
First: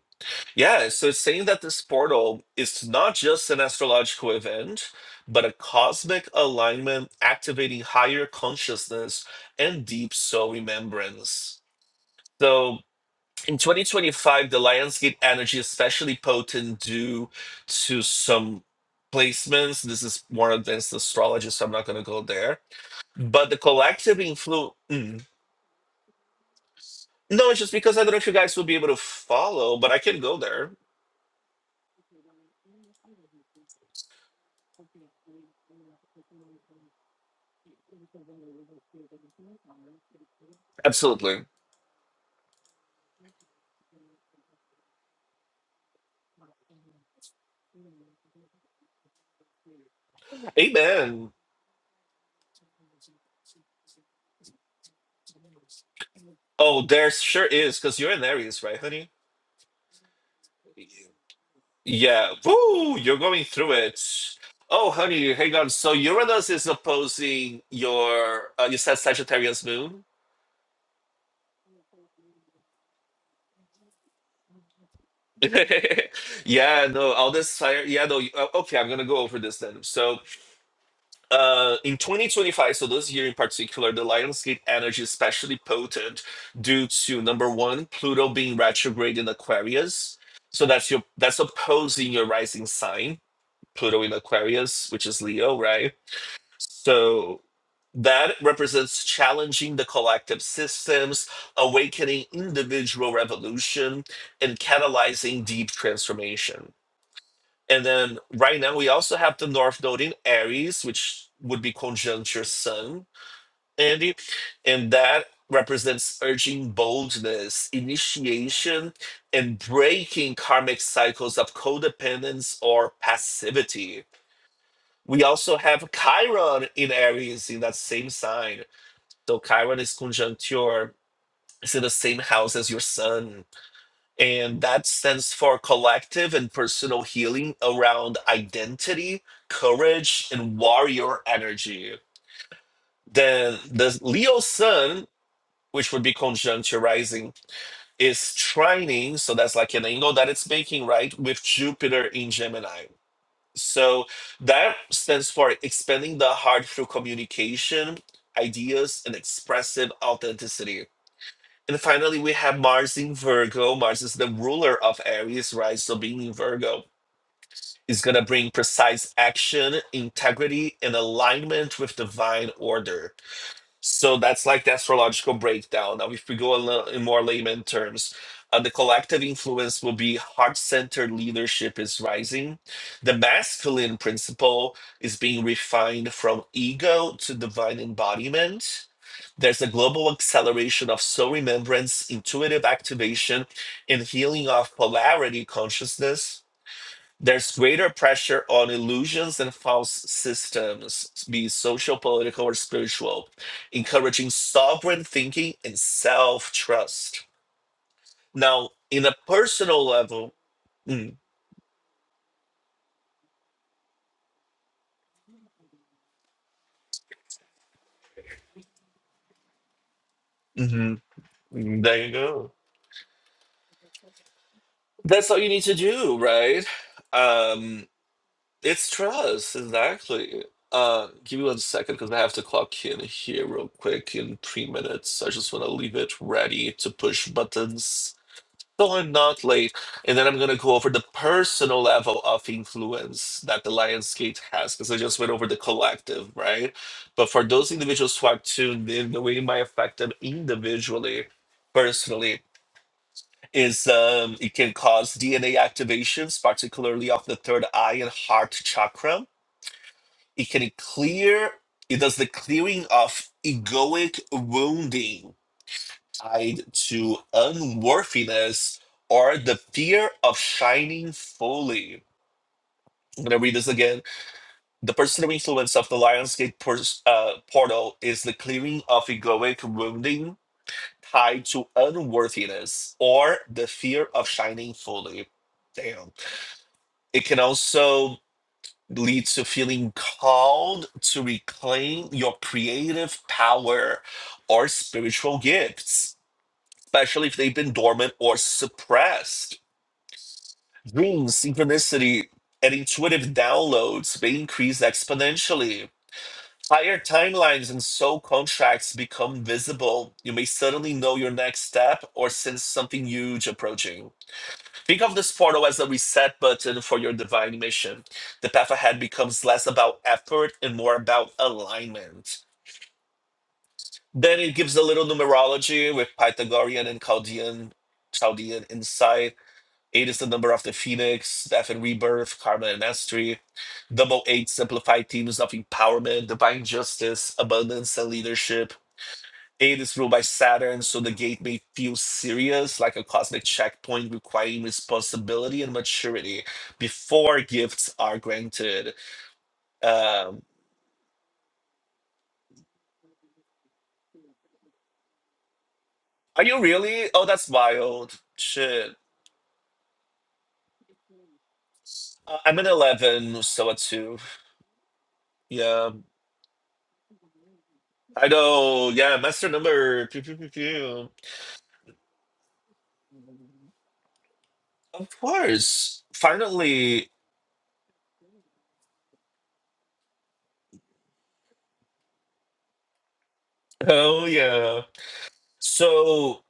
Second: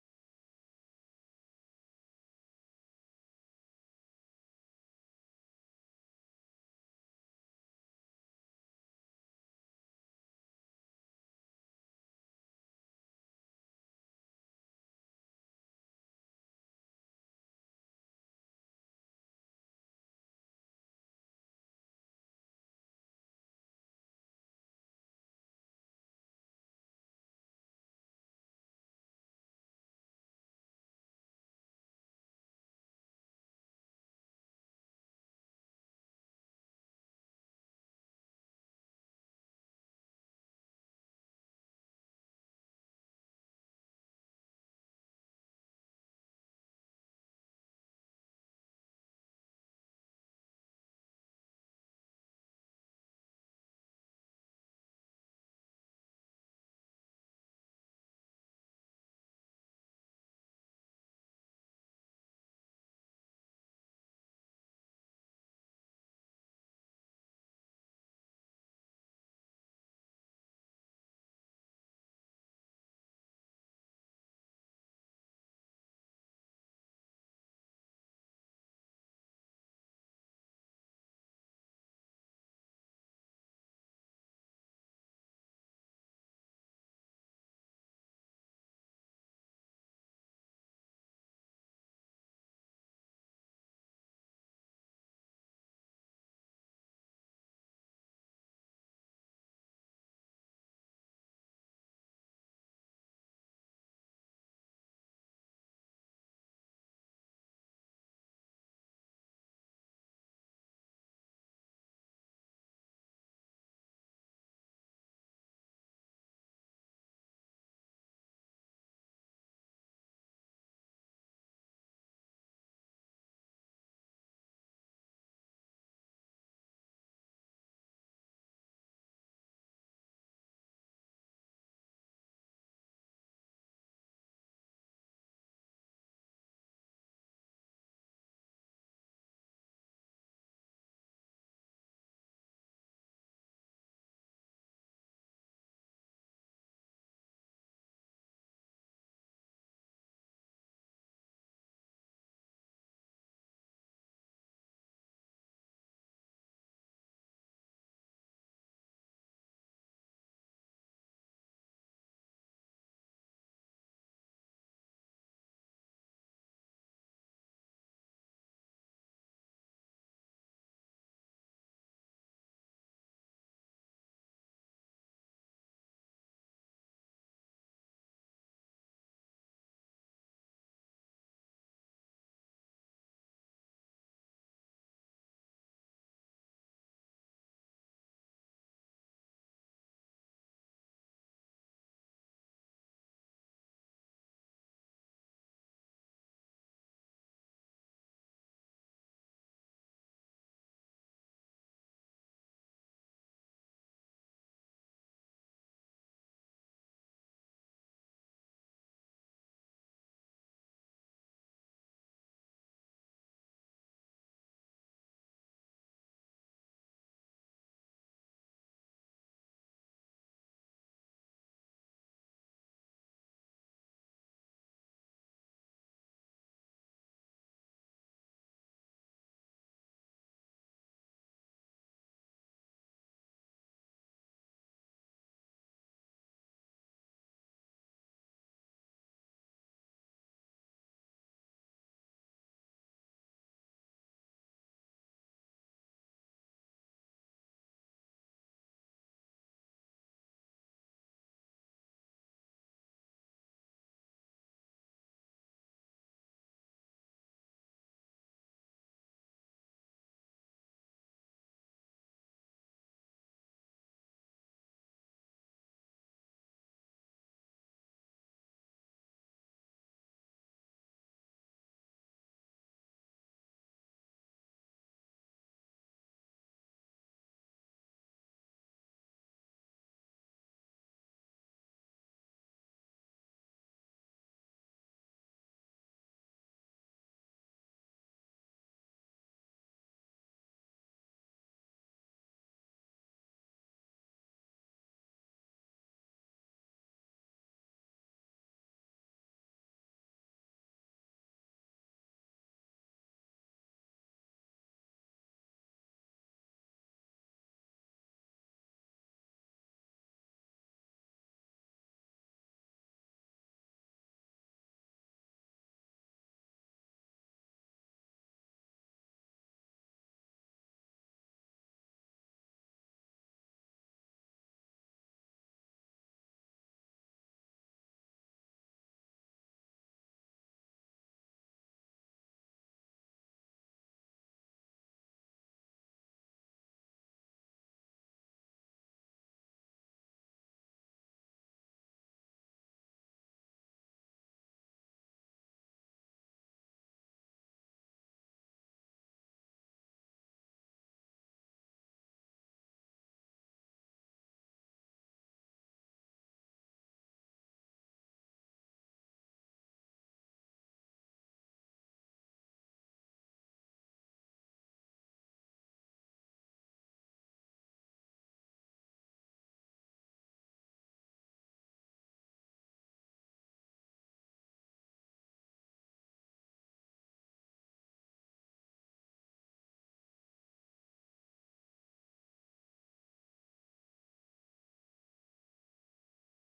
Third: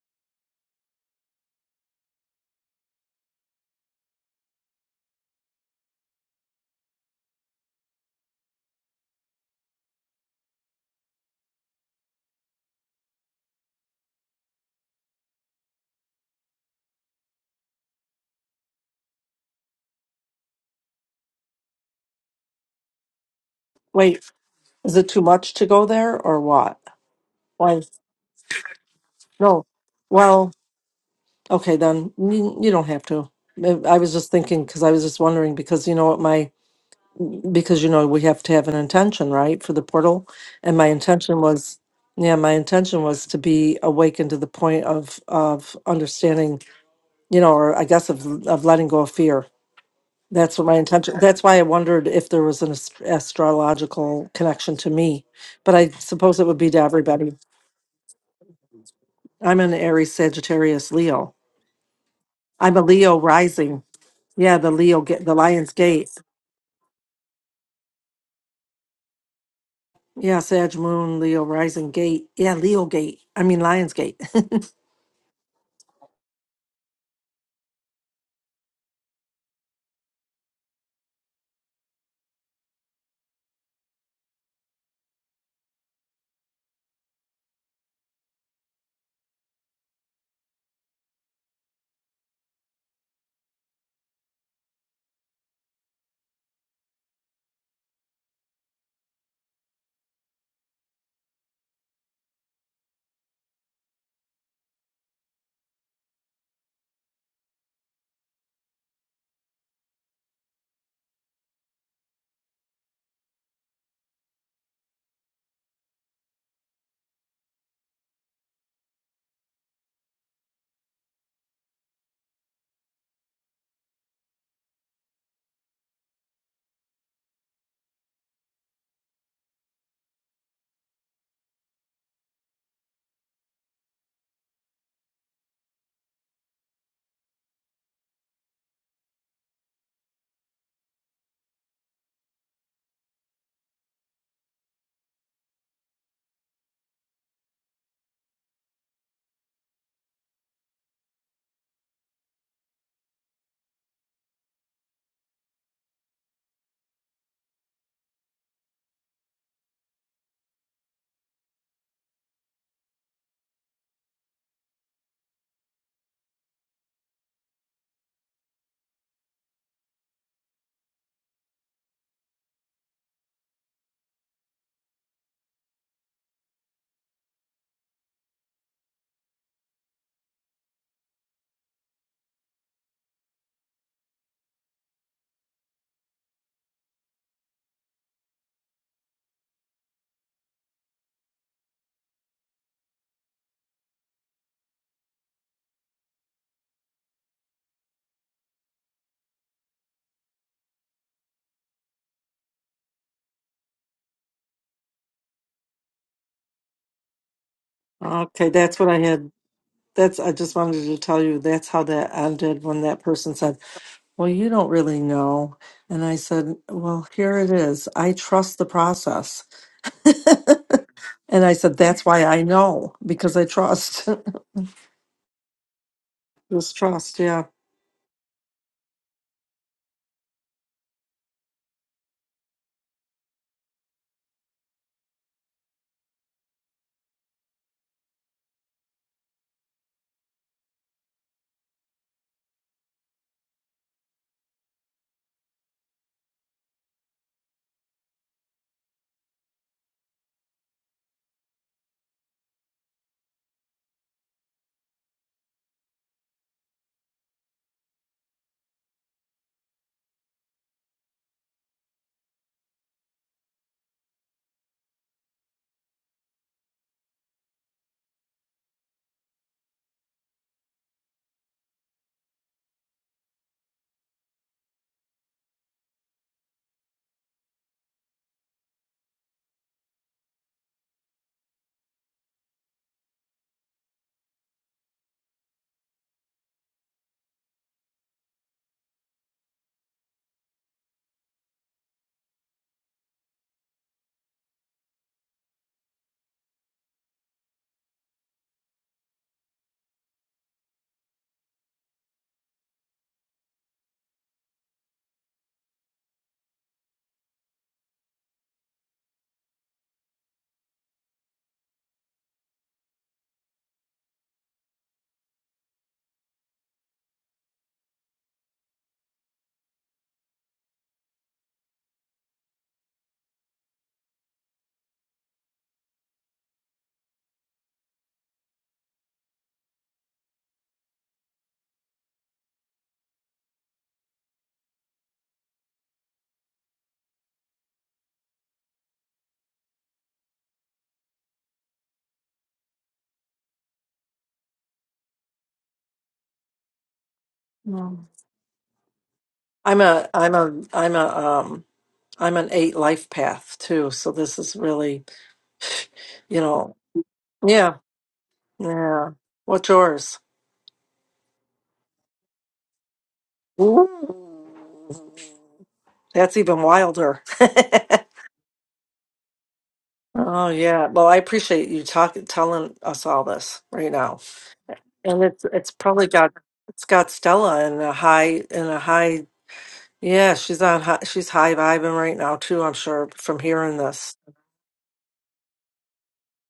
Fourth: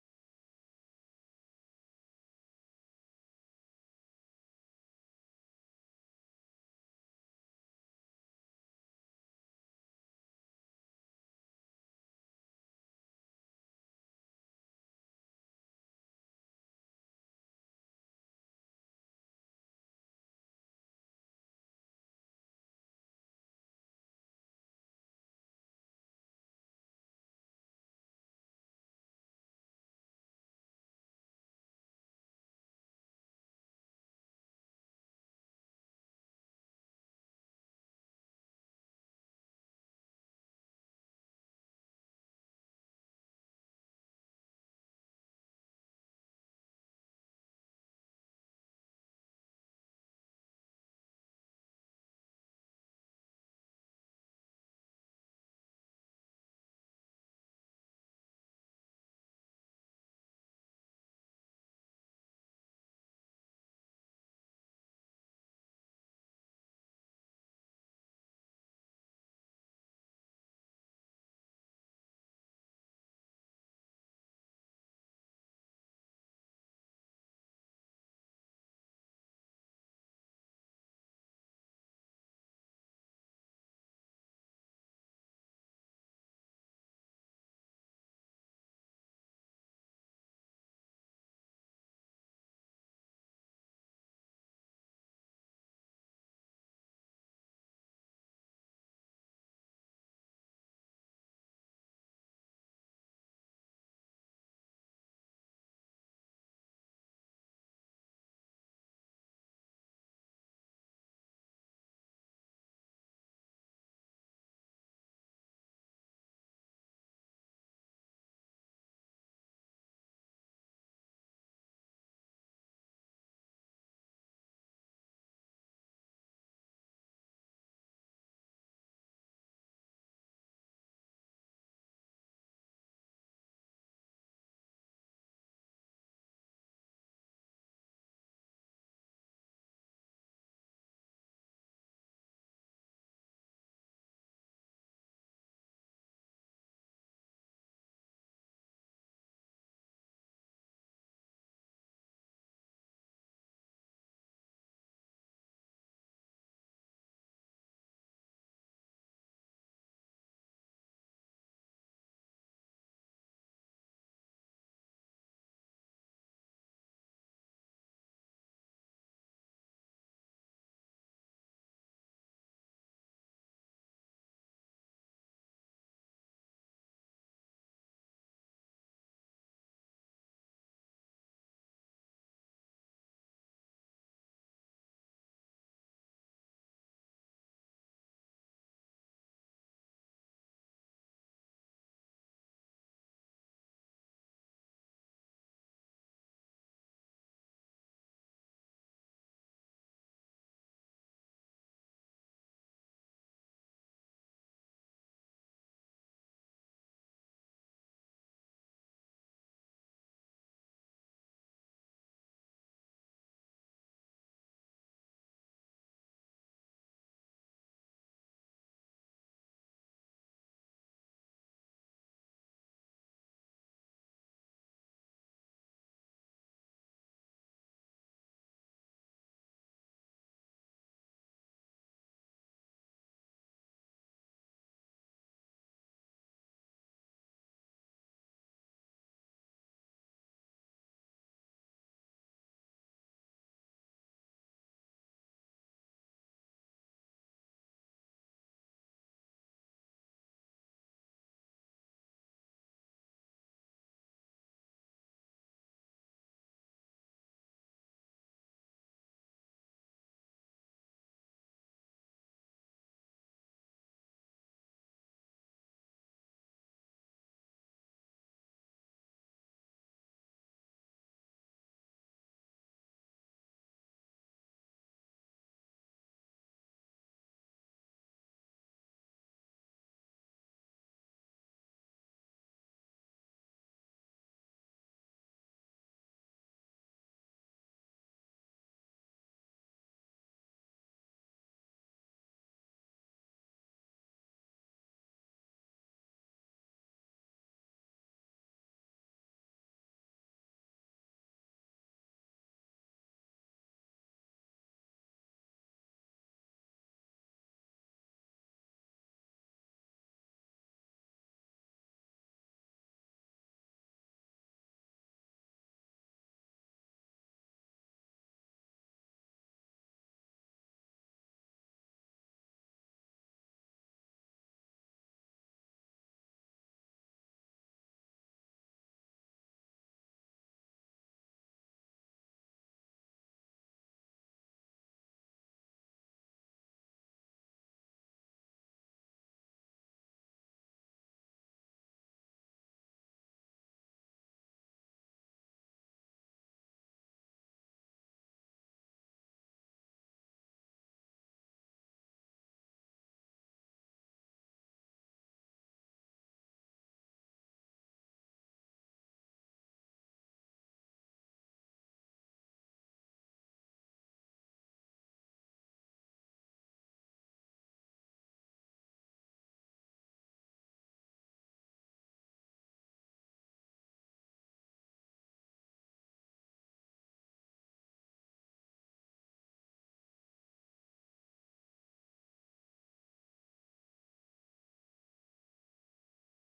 B: Yeah, so it's saying that this portal is not just an astrological event, but a cosmic alignment activating higher consciousness and deep soul remembrance. So in 2025, the Lionsgate energy is especially potent due to some placements. This is more advanced astrology, so I'm not going to go there. But the collective
D: Wait, is it
B: influence.
D: too much to go there or what?
B: No, it's just
D: Why?
B: because I don't know if you guys will be able to
D: No.
B: follow, but I can go
D: Well,
B: there.
D: okay, then you, you don't have to. Uh, I was just thinking, because I was just wondering, because you know what my, because you know, we have to have an intention, right, for the portal. And my intention
B: Absolutely.
D: was, yeah, my intention was to be awakened to the point of, of understanding you know, or I guess of of letting go of fear. That's what my intention.
B: Amen.
D: That's why I wondered if there was an ast- astrological connection to me, but I suppose it would be to
B: Oh, there
D: everybody.
B: sure is, because you're an Aries, right, honey?
D: I'm an Aries, Sagittarius, Leo.
B: Yeah.
D: I'm a
B: Woo! You're
D: Leo
B: going through
D: rising.
B: it.
D: Yeah, the
B: Oh,
D: Leo get
B: honey,
D: the
B: hang on.
D: Lion's
B: So
D: Gate.
B: Uranus is opposing your, uh, you said Sagittarius moon?
D: Yeah, Sag Moon, Leo rising gate. Yeah, Leo Gate. I mean Lion's Gate.
B: yeah, no, all this fire. Yeah, no. you- uh, Okay, I'm going to go over this then. So uh, in 2025, so this year in particular, the Lionsgate energy is especially potent due to number one, Pluto being retrograde in Aquarius. So that's your that's opposing your rising sign, Pluto in Aquarius, which is Leo, right? So that represents challenging the collective systems, awakening individual revolution, and catalyzing deep transformation and then right now we also have the North Node in Aries, which would be conjunct your Sun, Andy, and that represents urging boldness, initiation, and breaking karmic cycles of codependence or passivity. We also have Chiron in Aries in that same sign. So Chiron is conjunct your, it's in the same house as your Sun and that stands for collective and personal healing around identity, courage, and warrior energy. Then the Leo sun, which would be conjunct your rising, is trining. So that's like an angle that it's making, right? With Jupiter in Gemini. So that stands for expanding the heart through communication, ideas, and expressive authenticity and finally, we have Mars in Virgo. Mars is the ruler of Aries, right? So being in Virgo is going to bring precise action, integrity, and alignment with divine order. So that's like the astrological breakdown. Now, if we go a little in more layman terms, uh, the collective influence will be heart-centered leadership is rising. The masculine principle is being refined from ego to divine embodiment. There's a global acceleration of soul remembrance, intuitive activation, and healing of polarity consciousness there's greater pressure on illusions and false systems, be it social, political, or spiritual, encouraging sovereign thinking and self trust.
D: okay,
B: Now,
D: that's what I
B: in a
D: had.
B: personal
D: That's I
B: level,
D: just wanted to
B: mm,
D: tell you that's how that ended when that person said. well, you don't really know. And I said, well, here it is. I trust the process.
B: mhm,
D: and I said,
B: mm,
D: that's
B: there you
D: why I
B: go.
D: know because I trust
B: That's all you need to do, right?
D: this trust. Yeah.
B: Um, it's trust, exactly. Uh, give me one second because I have to clock in here real quick in three minutes. I just want to leave it ready to push buttons. so I'm not late. And then I'm going to go over the personal level of influence that the Lionsgate has, because I just went over the collective, right? But for those individuals who are tuned in, the way it might affect them individually, personally, is um, it can cause DNA activations, particularly of the third eye and heart chakra. It can clear, it does the clearing of egoic wounding tied to unworthiness or the fear of shining fully. I'm going to read this again. The personal influence of the Lionsgate pers- uh, portal is the clearing of egoic wounding tied to unworthiness or the fear of shining fully. Damn. It can also lead to feeling called to reclaim your creative power or spiritual gifts, especially if they've been dormant or suppressed Dreams, synchronicity and intuitive downloads may increase exponentially. Higher timelines and soul contracts become visible. You may suddenly know your next step or sense something huge approaching. Think of this portal as a reset button for your divine mission. The path ahead becomes less about effort and more about alignment. Then it gives a little numerology with Pythagorean and Chaldean, Chaldean insight Eight is the number of the Phoenix, Death and Rebirth, Karma and Mastery. Double eight simplified themes of empowerment, divine justice, abundance, and leadership. Eight is ruled by Saturn, so the gate may feel serious, like a cosmic checkpoint requiring responsibility and maturity before gifts
D: Mm.
B: are granted.
D: I'm a, I'm
B: Um,
D: a, I'm a, um, I'm an eight life path too. So this is really, you
B: are you
D: know,
B: really? Oh, that's
D: yeah.
B: wild. Shit.
D: Yeah. What's yours?
B: Uh, I'm an 11, so a
D: Ooh.
B: 2. Yeah,
D: That's even wilder.
B: I know. Yeah, master number. Pew, pew,
D: Oh
B: pew,
D: yeah.
B: pew.
D: Well, I appreciate you talking telling us all this right now.
B: Of
D: And it's it's
B: course.
D: probably got it's got
B: Finally.
D: Stella in a high in a high yeah she's on high, she's high vibing right now too I'm sure from hearing this
B: Oh yeah. So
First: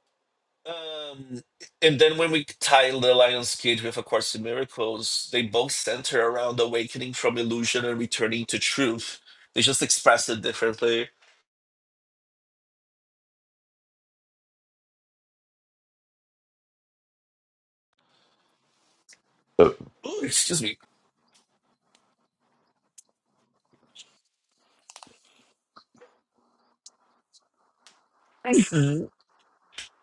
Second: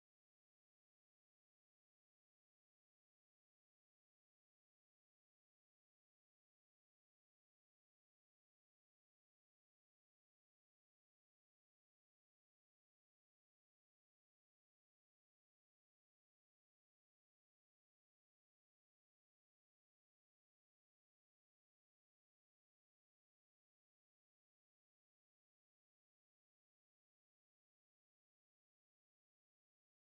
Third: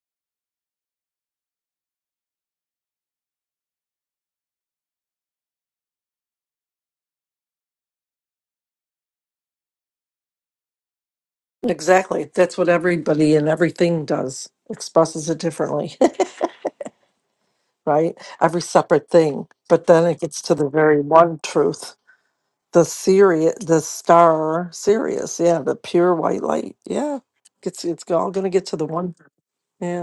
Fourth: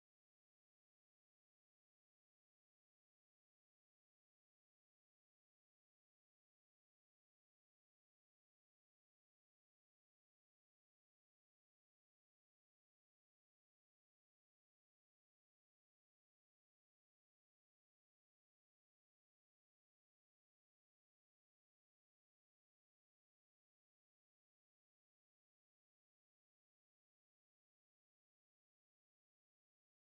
B: um and then when we tie the Lion's Cage with A Course in Miracles, they both center around awakening from illusion and returning to truth. They just express it differently.
D: exactly that's what everybody and everything does expresses it differently right every separate thing
B: So
D: but then it gets to
B: excuse
D: the
B: me.
D: very one truth the Sirius the star Sirius yeah the pure white light yeah it's it's all gonna get to the one yeah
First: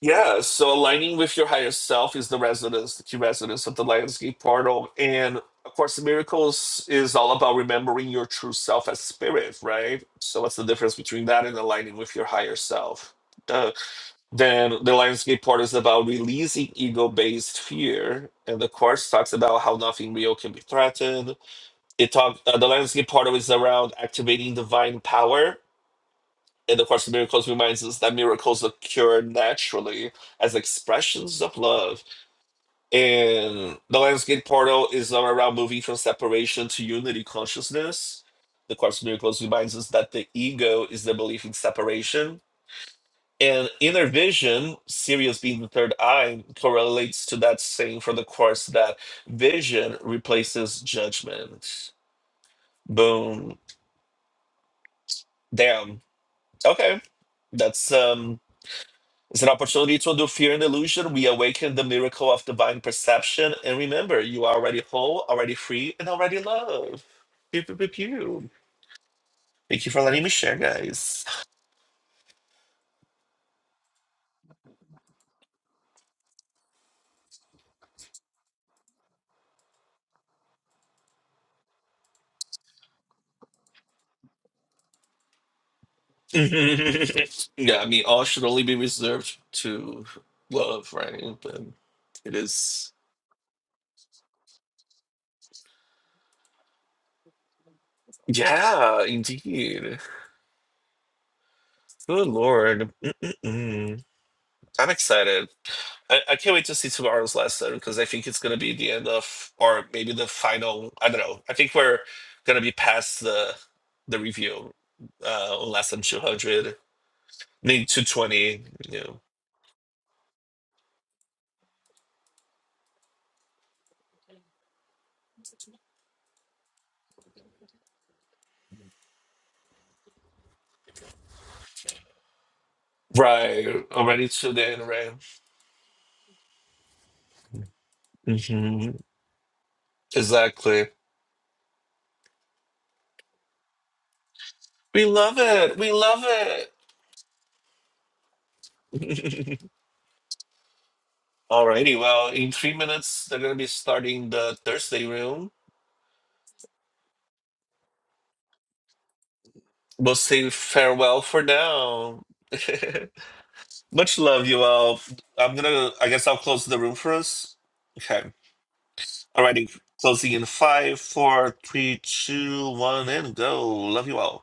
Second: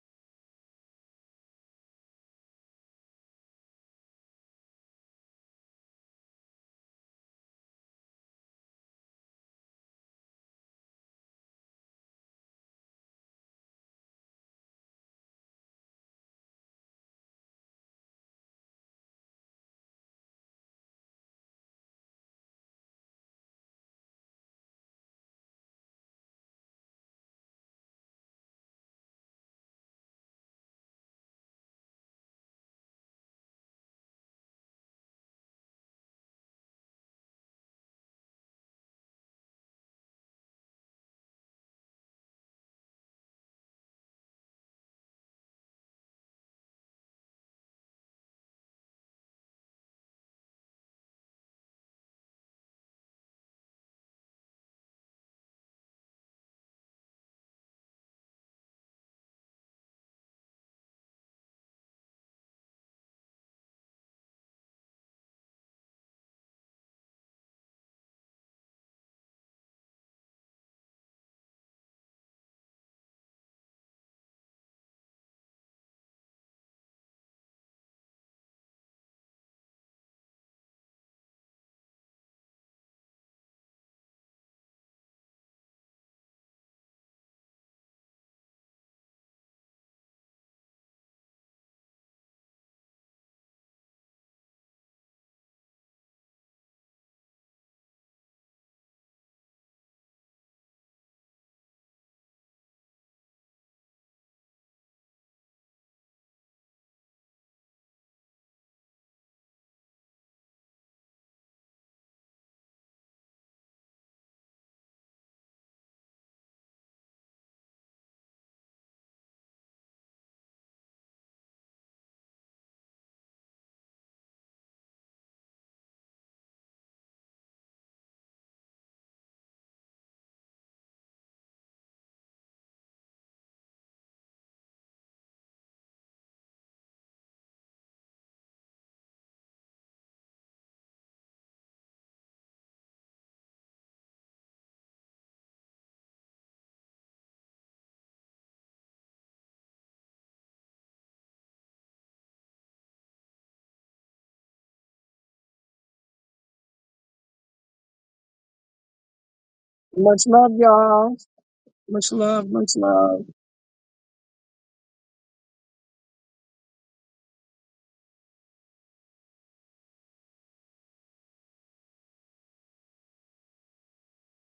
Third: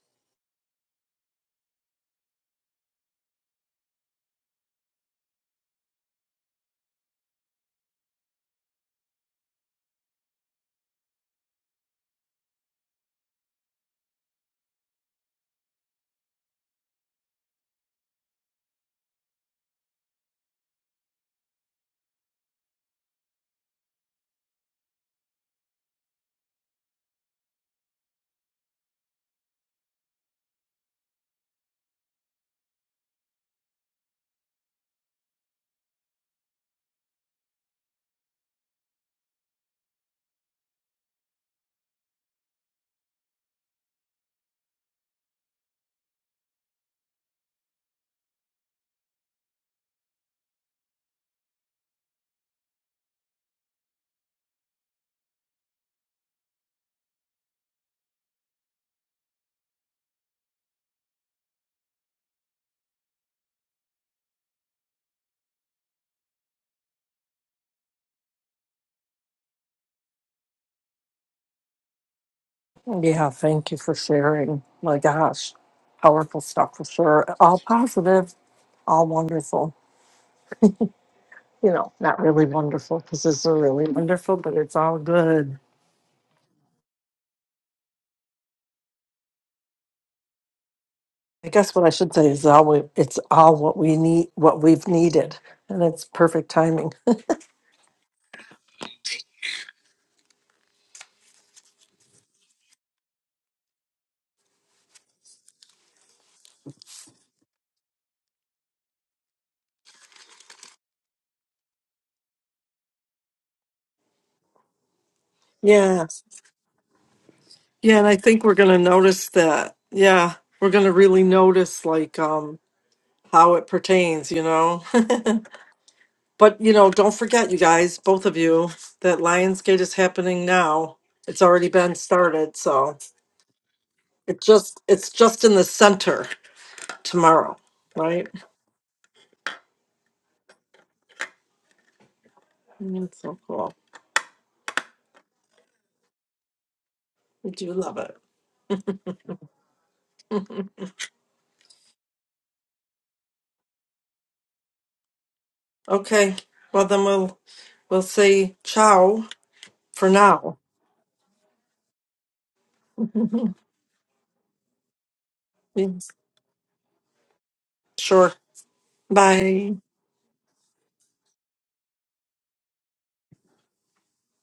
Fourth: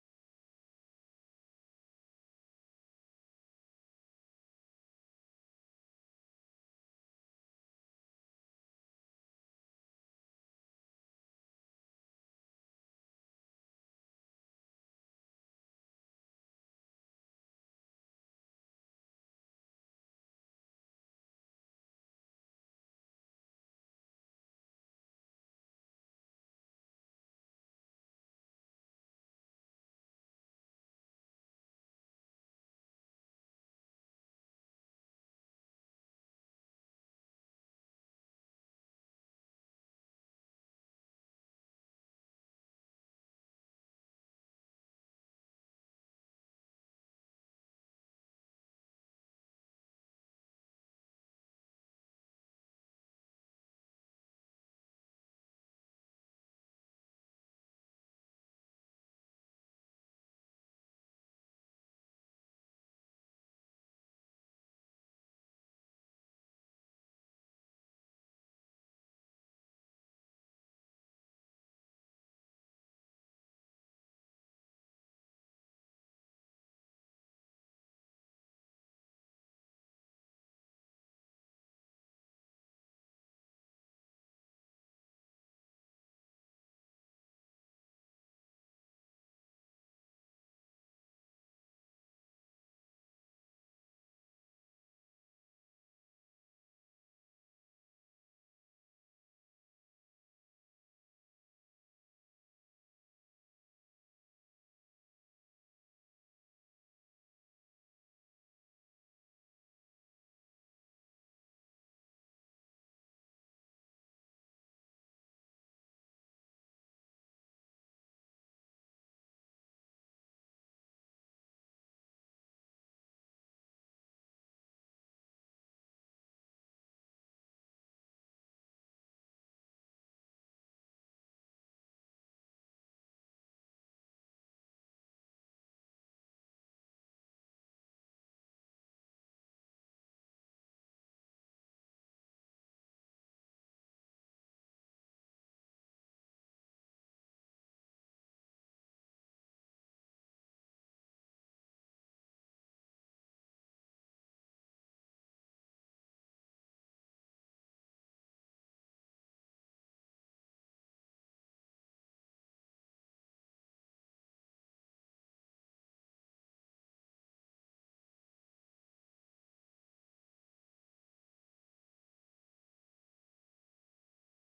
B: Yeah, so aligning with your higher self is the resonance, the key resonance of the Lionsgate portal. And of course, miracles is all about remembering your true self as spirit, right? So what's the difference between that and aligning with your higher self? Uh, then the Lionsgate portal is about releasing ego-based fear. And the course talks about how nothing real can be threatened. It talk uh, the Lionsgate portal is around activating divine power in the Course of Miracles reminds us that miracles occur naturally as expressions of love. And the Lionsgate portal is all around moving from separation to unity consciousness. The Course of Miracles reminds us that the ego is the belief in separation. And inner vision, Sirius being the third eye, correlates to that saying from the Course that vision replaces judgment. Boom. Damn. Okay. That's um It's an opportunity to undo fear and illusion. We awaken the miracle of divine perception. And remember, you are already whole, already free, and already loved. Pew, pew, pew, pew. Thank you for letting me share, guys.
D: Yeah, thank you for sharing. My gosh, powerful stuff for sure. All positive, all wonderful. You know, not really wonderful because it's a really wonderful, but it's all good.
B: yeah, I mean, all should only be reserved to love, right?
D: I
B: But
D: guess what I should say
B: it
D: is all we,
B: is.
D: it's all what we need, what we've needed, and it's perfect timing.
B: Yeah, indeed. Good Lord. Mm-mm-mm. I'm excited. I, I can't wait to see tomorrow's lesson because I think it's going to be the end of, or maybe the final. I don't know. I think we're going to be past the the review uh, on lesson
D: Yeah,
B: 200, maybe
D: yeah, and I think we're
B: 220.
D: gonna
B: You know.
D: notice that. Yeah, we're gonna really notice like um how it pertains. You know. But you know, don't forget, you guys, both of you, that Lionsgate is happening now. It's already been started, so
B: Right. Already
D: it
B: to the
D: just
B: end,
D: it's
B: right?
D: just in the center tomorrow, right?
B: hmm Exactly.
D: Mm, It's so cool.
B: We love it. We love it.
D: We do love it.
B: Alrighty. Well, in three minutes, they're going to be starting the Thursday room.
D: Okay, well then we'll we'll say ciao for
B: We'll
C: Much
B: say
C: love,
D: now.
C: y'all.
B: farewell for
C: Much
B: now.
C: love. Much love.
B: Much love, you all. I'm gonna. I
D: Yes.
B: guess I'll close the room first.
D: Sure.
B: Okay.
D: Bye.
B: Alrighty. Closing in five, four, three, two, one, and go. Love you all.